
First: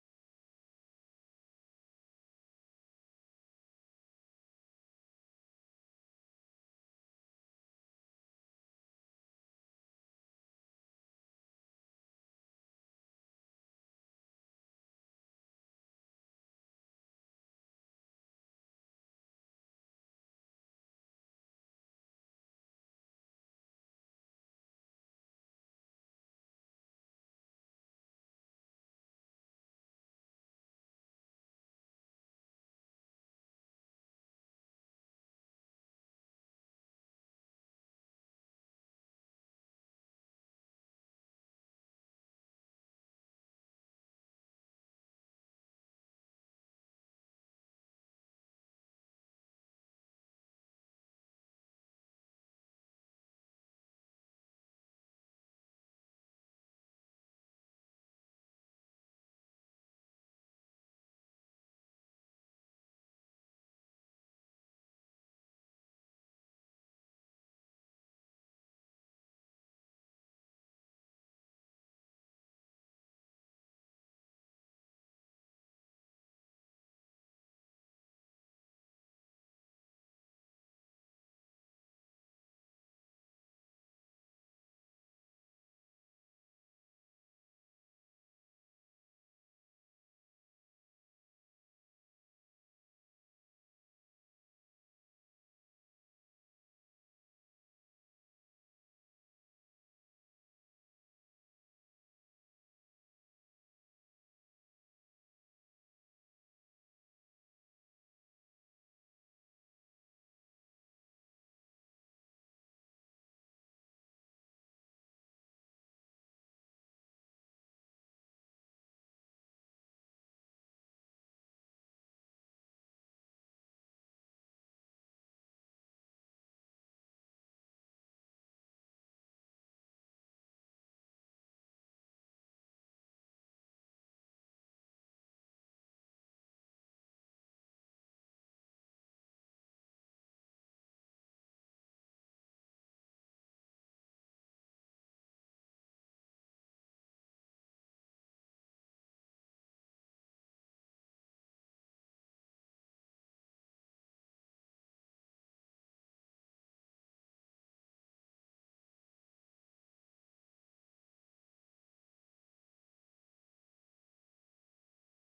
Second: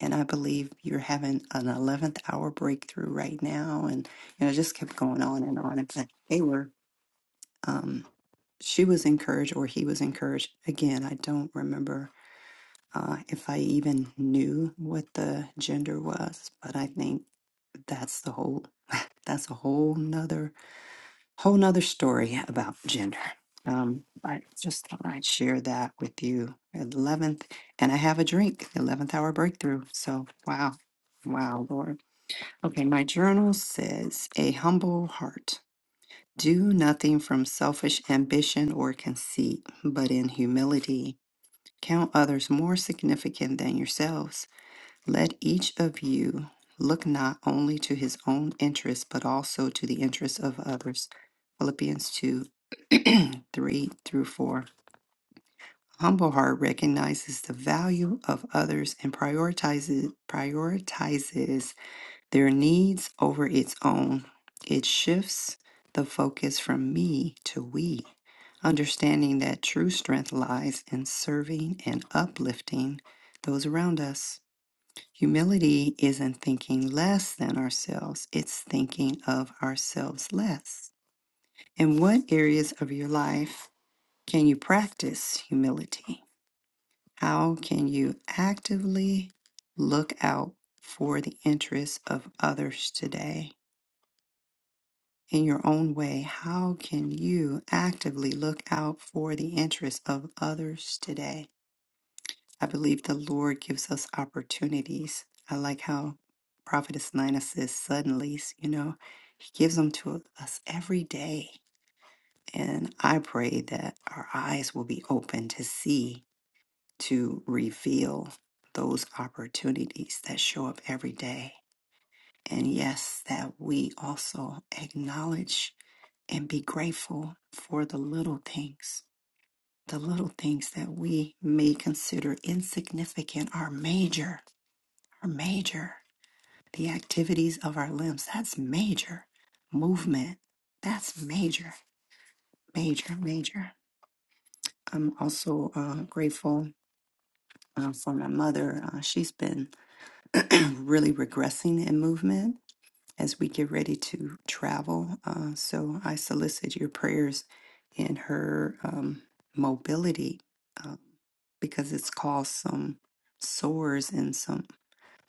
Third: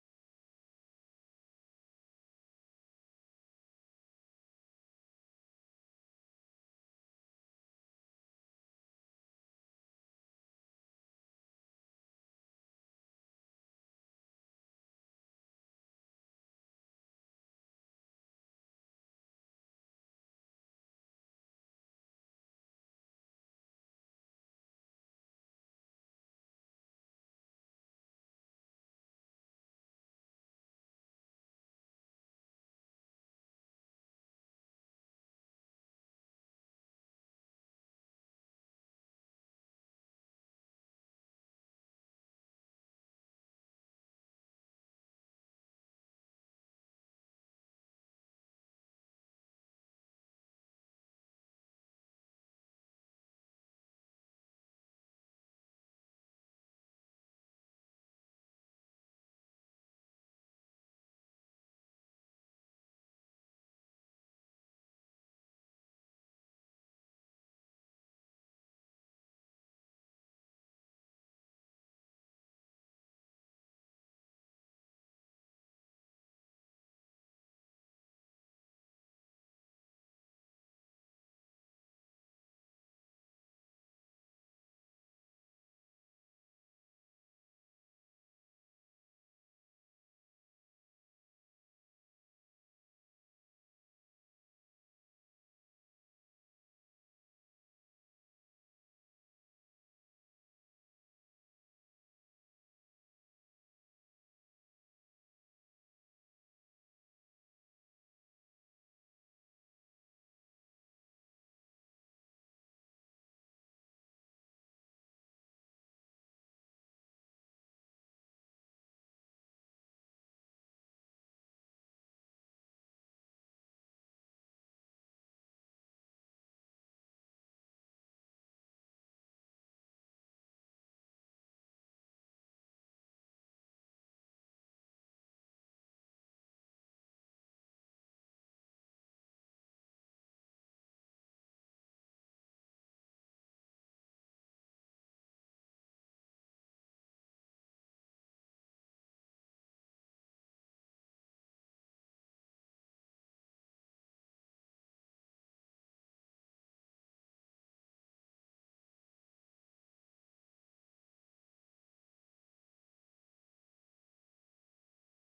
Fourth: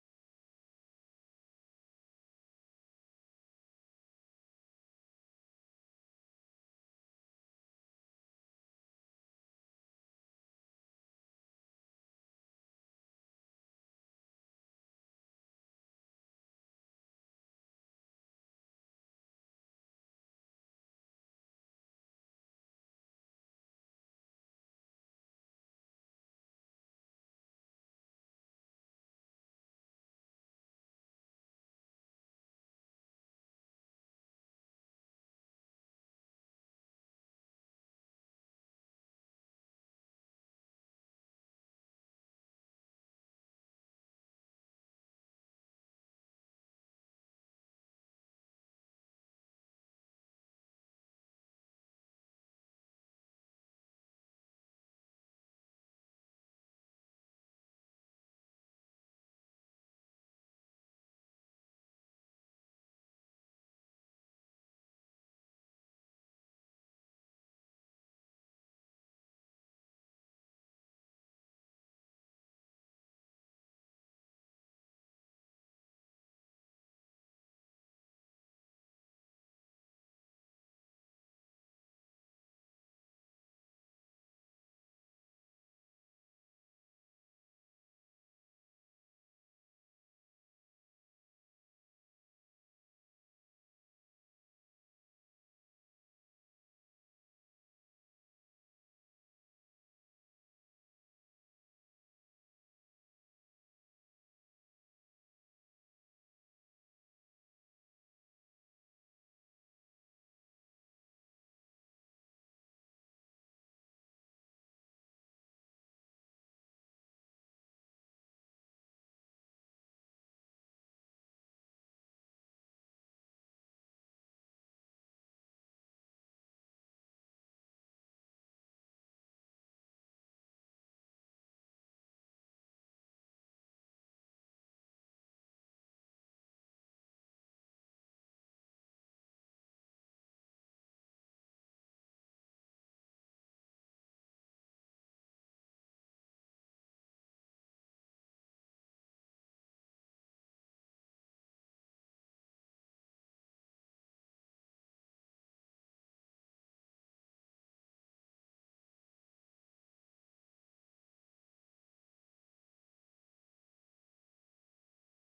Speaker 1: And I believe you're having an 11th hour breakthrough right now. And, you know, it just kept going on and on. And they were, um, she was encouraged or he was encouraged. Again, I don't remember uh, if I even knew what the gender was, but I think that's the whole that's a whole nother whole nother story about gender. Um, I just thought I'd share that with you. Eleventh, and I have a drink. Eleventh hour breakthrough. So wow, wow, Lord. Okay, my journal says a humble heart. Do nothing from selfish ambition or conceit, but in humility count others more significant than yourselves let each of you look not only to his own interests, but also to the interests of others. Philippians 2 3 through 4. Humble heart recognizes the value of others and prioritizes, prioritizes their needs over its own. It shifts the focus from me to we, understanding that true strength lies in serving and uplifting those around us. Humility isn't thinking less than ourselves, it's thinking of ourselves less. In what areas of your life can you practice humility? How can you actively look out for the interests of others today? In your own way, how can you actively look out for the interests of others today? I believe the Lord gives us opportunities. I like how Prophetess Nina says, suddenly, you know, He gives them to us every day. And I pray that our eyes will be open to see, to reveal those opportunities that show up every day. And yes, that we also acknowledge and be grateful for the little things. The little things that we may consider insignificant are major are major. The activities of our limbs, that's major. Movement, that's major, major, major. I'm also uh, grateful uh, for my mother. Uh, she's been really regressing in movement as we get ready to travel. Uh, so I solicit your prayers in her um, mobility uh, because it's caused some sores in some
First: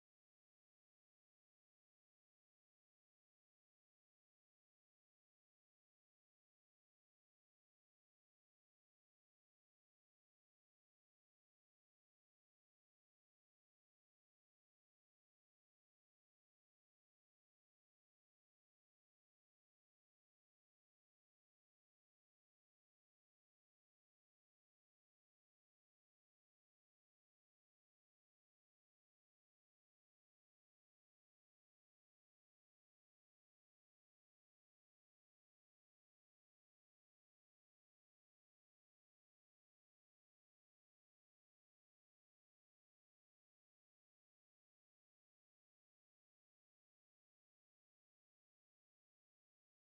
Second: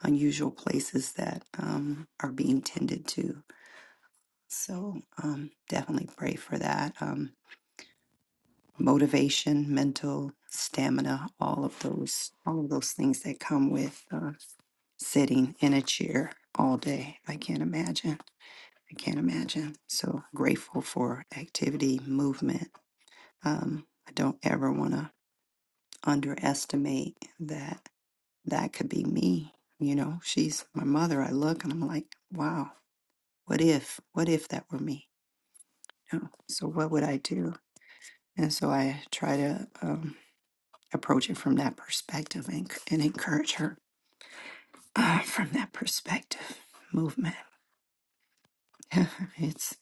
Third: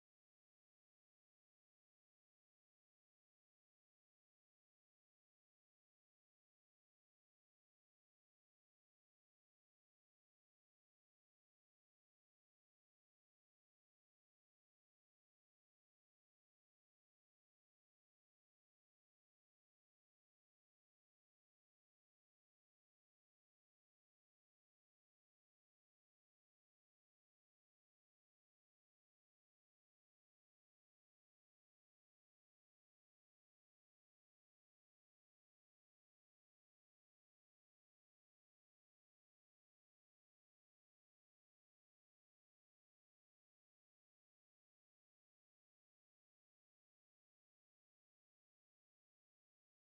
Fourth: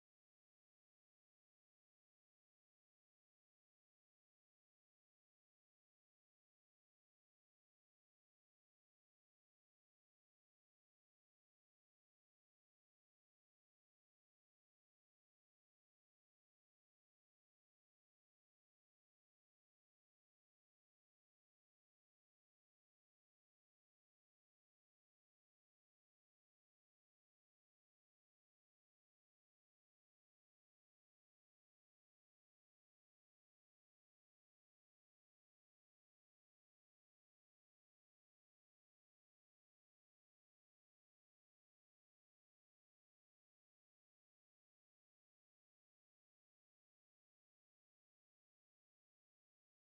Speaker 1: unusual places that um, are being tended to So um, definitely pray for that. Um, motivation, mental stamina, all of those, all of those things that come with uh, sitting in a chair all day. I can't imagine. I can't imagine. So grateful for activity, movement. Um, I don't ever want to underestimate that. That could be me. You know, she's my mother. I look and I'm like, wow. What if? What if that were me? You know, so what would I do? And so I try to um, approach it from that perspective and, and encourage her uh, from that perspective. Movement. it's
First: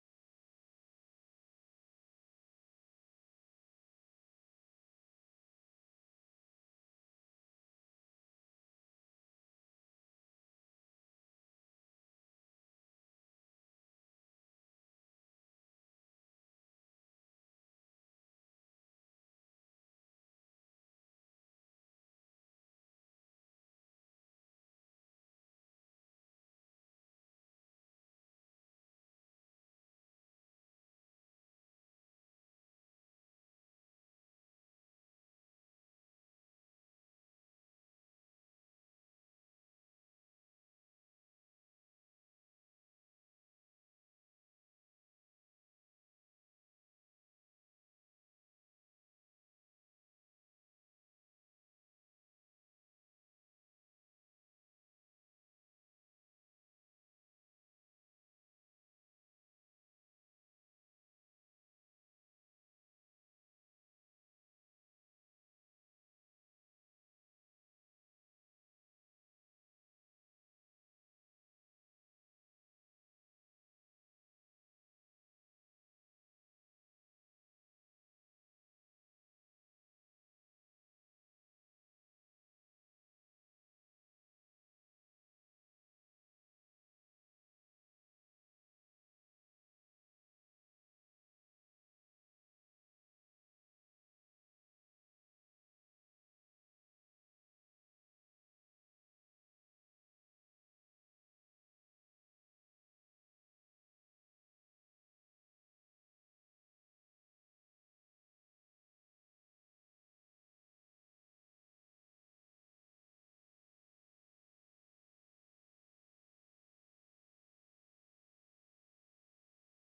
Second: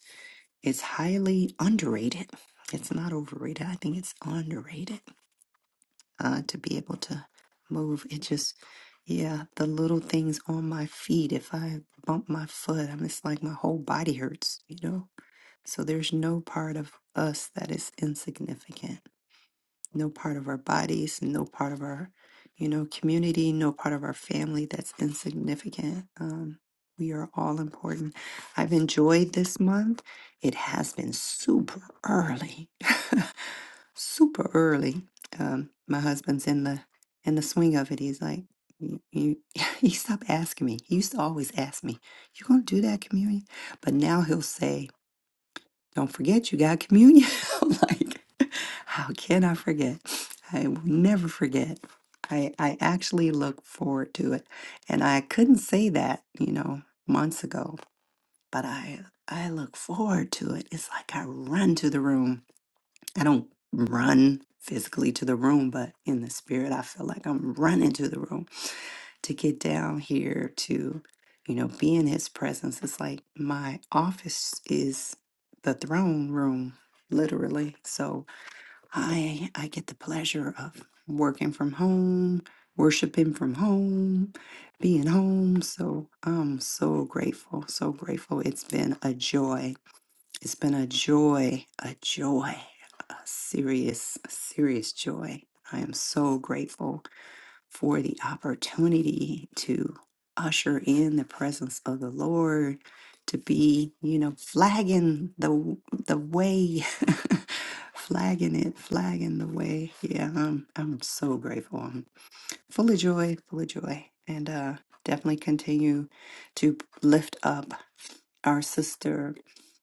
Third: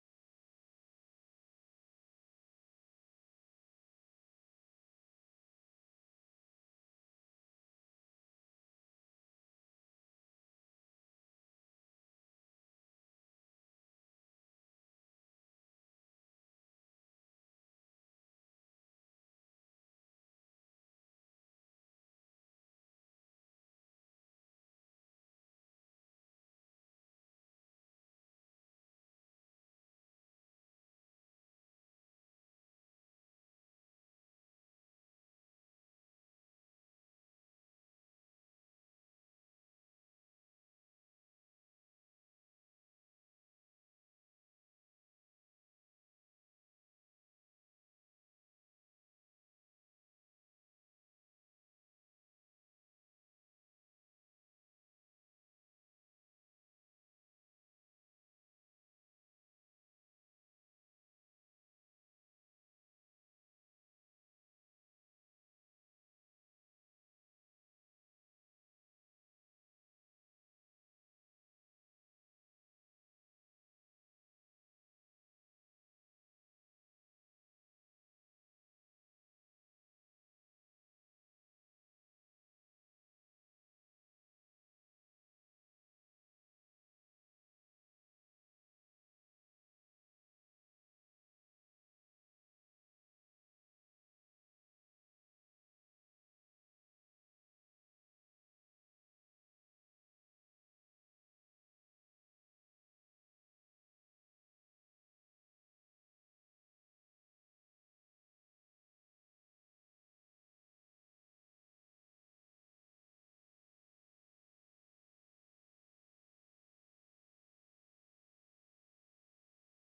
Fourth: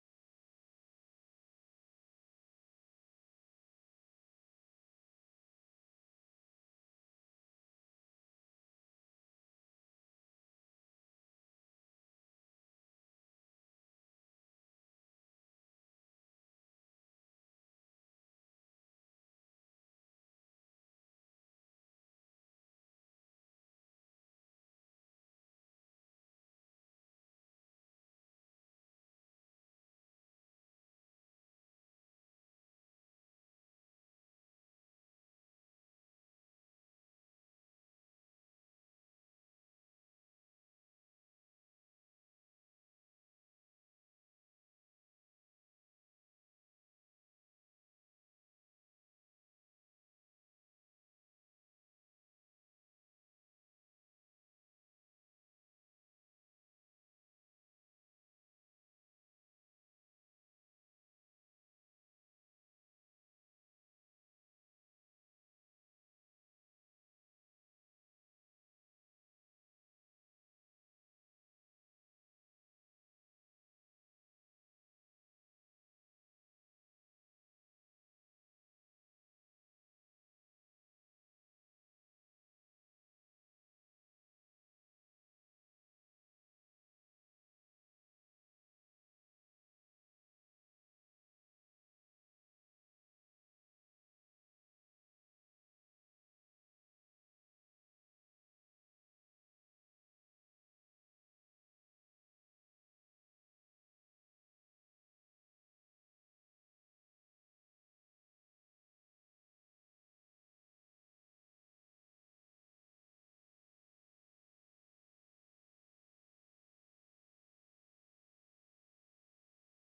Speaker 1: it's highly underrated. It's not overrated. I think it's underrated uh, to be able to move. It just, yeah, the little things on my feet. If I bump my foot, I'm it's like my whole body hurts. You know. So there's no part of us that is insignificant no part of our bodies, no part of our, you know, community, no part of our family that's insignificant. Um, we are all important. I've enjoyed this month. It has been super early, super early. Um, my husband's in the in the swing of it. He's like, you, you, he stopped asking me. He used to always ask me, "You gonna do that communion?" But now he'll say, don't forget you got communion. I'm like, how can I forget? I will never forget. I, I actually look forward to it. And I couldn't say that, you know, months ago, but I I look forward to it. It's like I run to the room. I don't run physically to the room, but in the spirit I feel like I'm running to the room to get down here to, you know, be in his presence. It's like my office is the throne room, literally. So I I get the pleasure of working from home, worshiping from home, being home. So I'm so grateful, so grateful. It's been a joy. It's been a joy, a joy, a serious, a serious joy. I am so grateful for the opportunity to usher in the presence of the Lord, to be, you know, flagging the w- the way, flagging it, flagging the way. Yeah, I'm I'm so grateful. I'm full of joy, full of joy, and uh, definitely continue to lift up our sister,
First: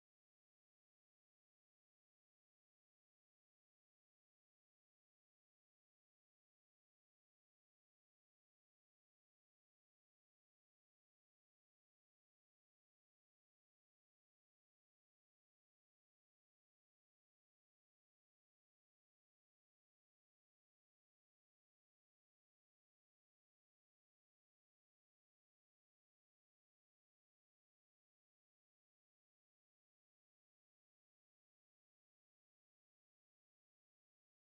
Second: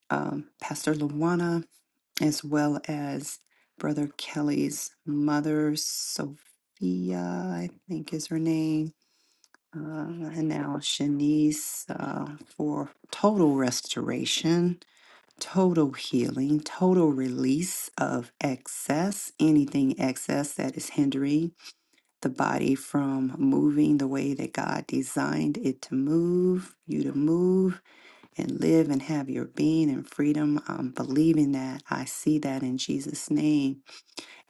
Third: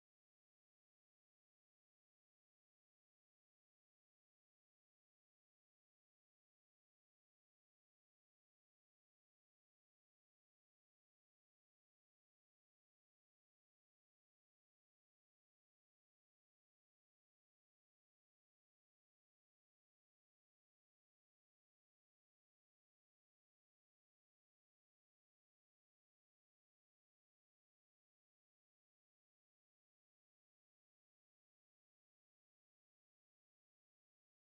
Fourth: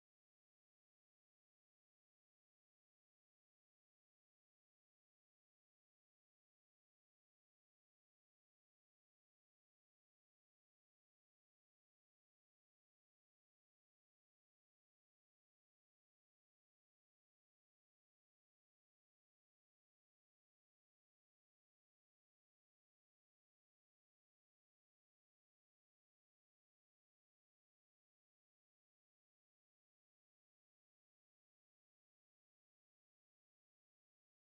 Speaker 1: um, Pastor Luana as well as Brother Kelly's mother, Sophia, I think is her name, uh, and now Shanice uh, for total restoration, total healing, total release of excess, anything excess that is hindering the body from moving the way that God designed it to move, you to move and live and have your being and freedom. I'm believing that. I see that in Jesus' name.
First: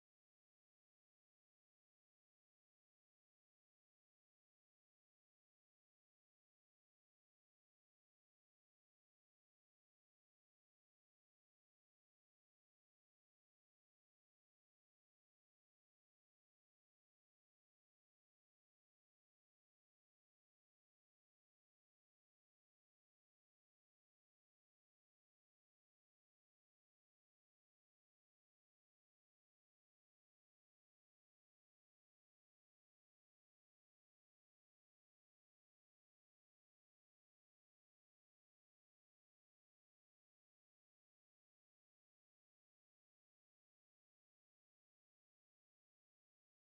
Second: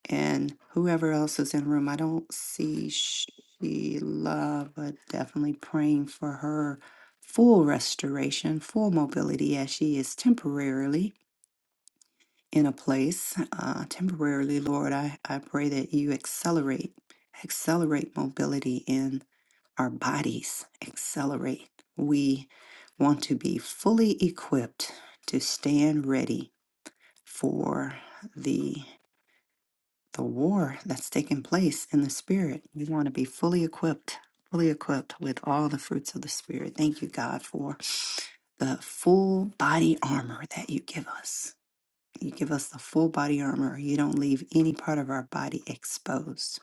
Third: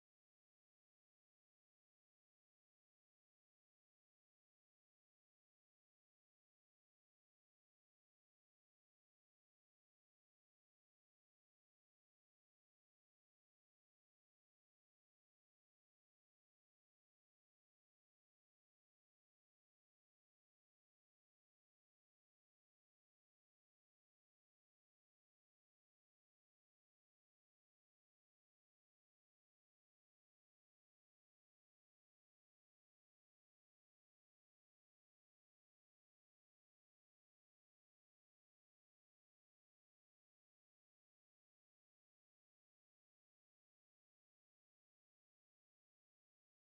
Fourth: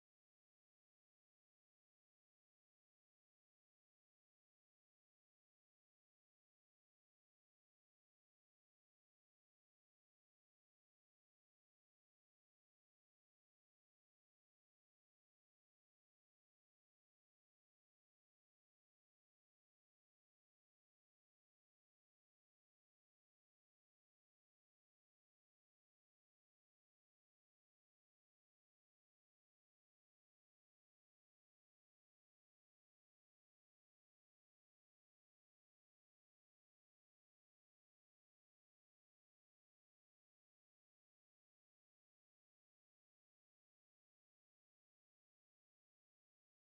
Speaker 1: And whoever else is in the room, I don't see Sheila, but definitely praying for her full restoration, full mobility as she is temporarily in a place. Uh, temporarily, Lord, I, I pray that you accelerate, accelerate mobility in our bodies accelerate. We want to be fully equipped to stand ready for the the war that's taking place in the spirit. We want to be fully equipped, fully equipped with all the fruits of the spirit. Thank you, God, for the full body armor that you give us. You give us the full body armor. You don't leave any part of our body exposed.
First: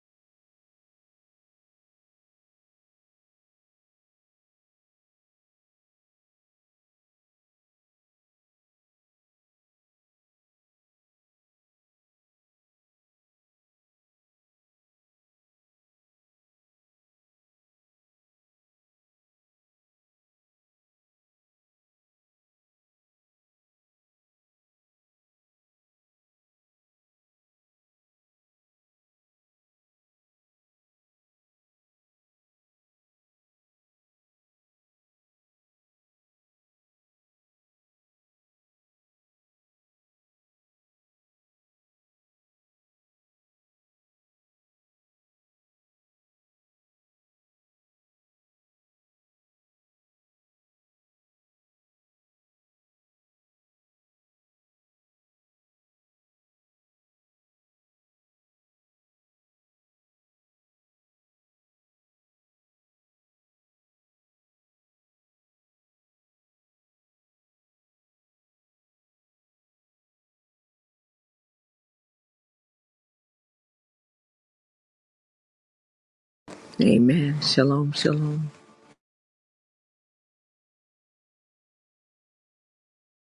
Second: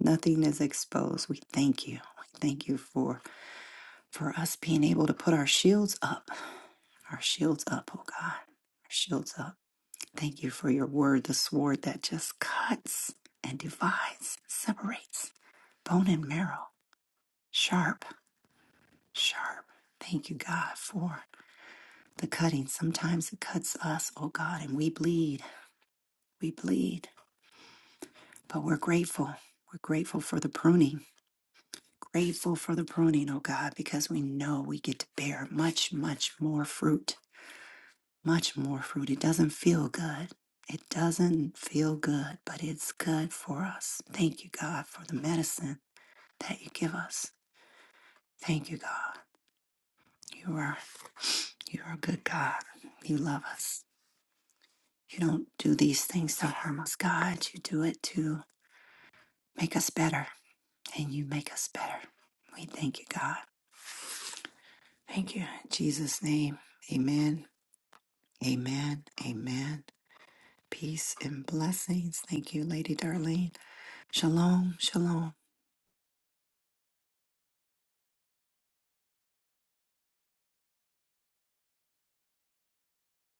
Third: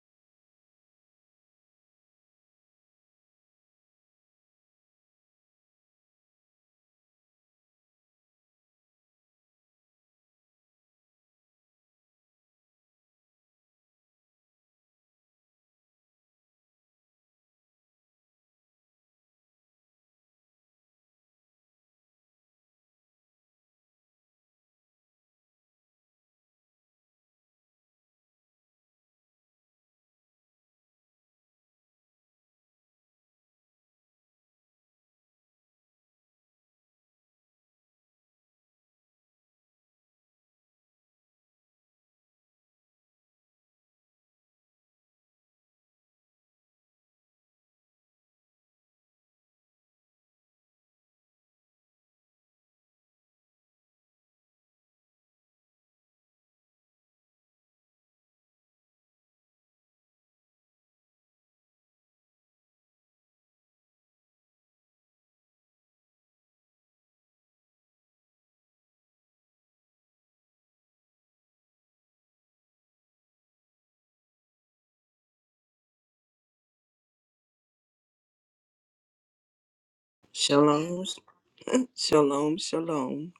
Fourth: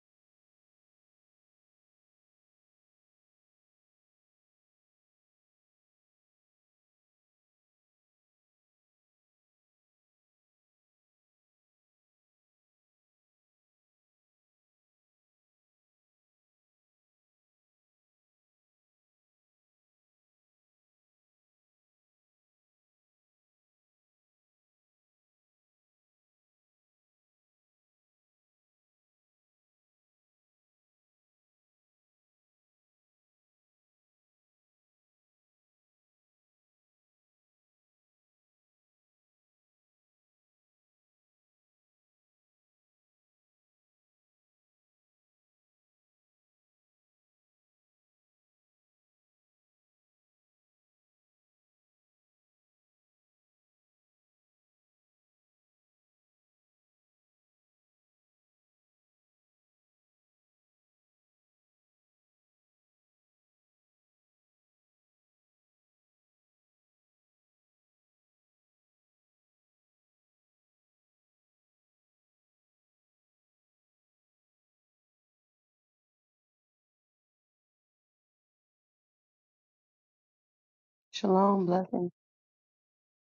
Speaker 1: Nothing is exposed. We thank you. We thank you for for us being able to put our shields up, our shields up, oh God, our shields up. Thank you for your word, the sword that just cuts and divides, separates bone and marrow, sharp, sharp. Thank you, God, for the cutting. Sometimes it cuts us, oh God, and we bleed, we bleed, but we're grateful. We're grateful for the pruning. Grateful for the pruning, oh God, because we know we get to bear much, much more fruit much more fruit. It doesn't feel good. It doesn't feel good, but it's good for us. Thank you, God, for the medicine that you give us. Thank you, God. You are you are a good God. You love us. You don't do these things to harm us, God. You do it to make us better, and you make us better. We thank you, God. Thank you in Jesus' name. Amen. Amen. Amen. Peace and blessings. Thank you, Lady Darlene. Shalom. Shalom.
Speaker 2: Amen. Shalom, shalom.
Speaker 3: Shalom,
Speaker 4: Shalom, blessings.
Speaker 3: shalom, shalom.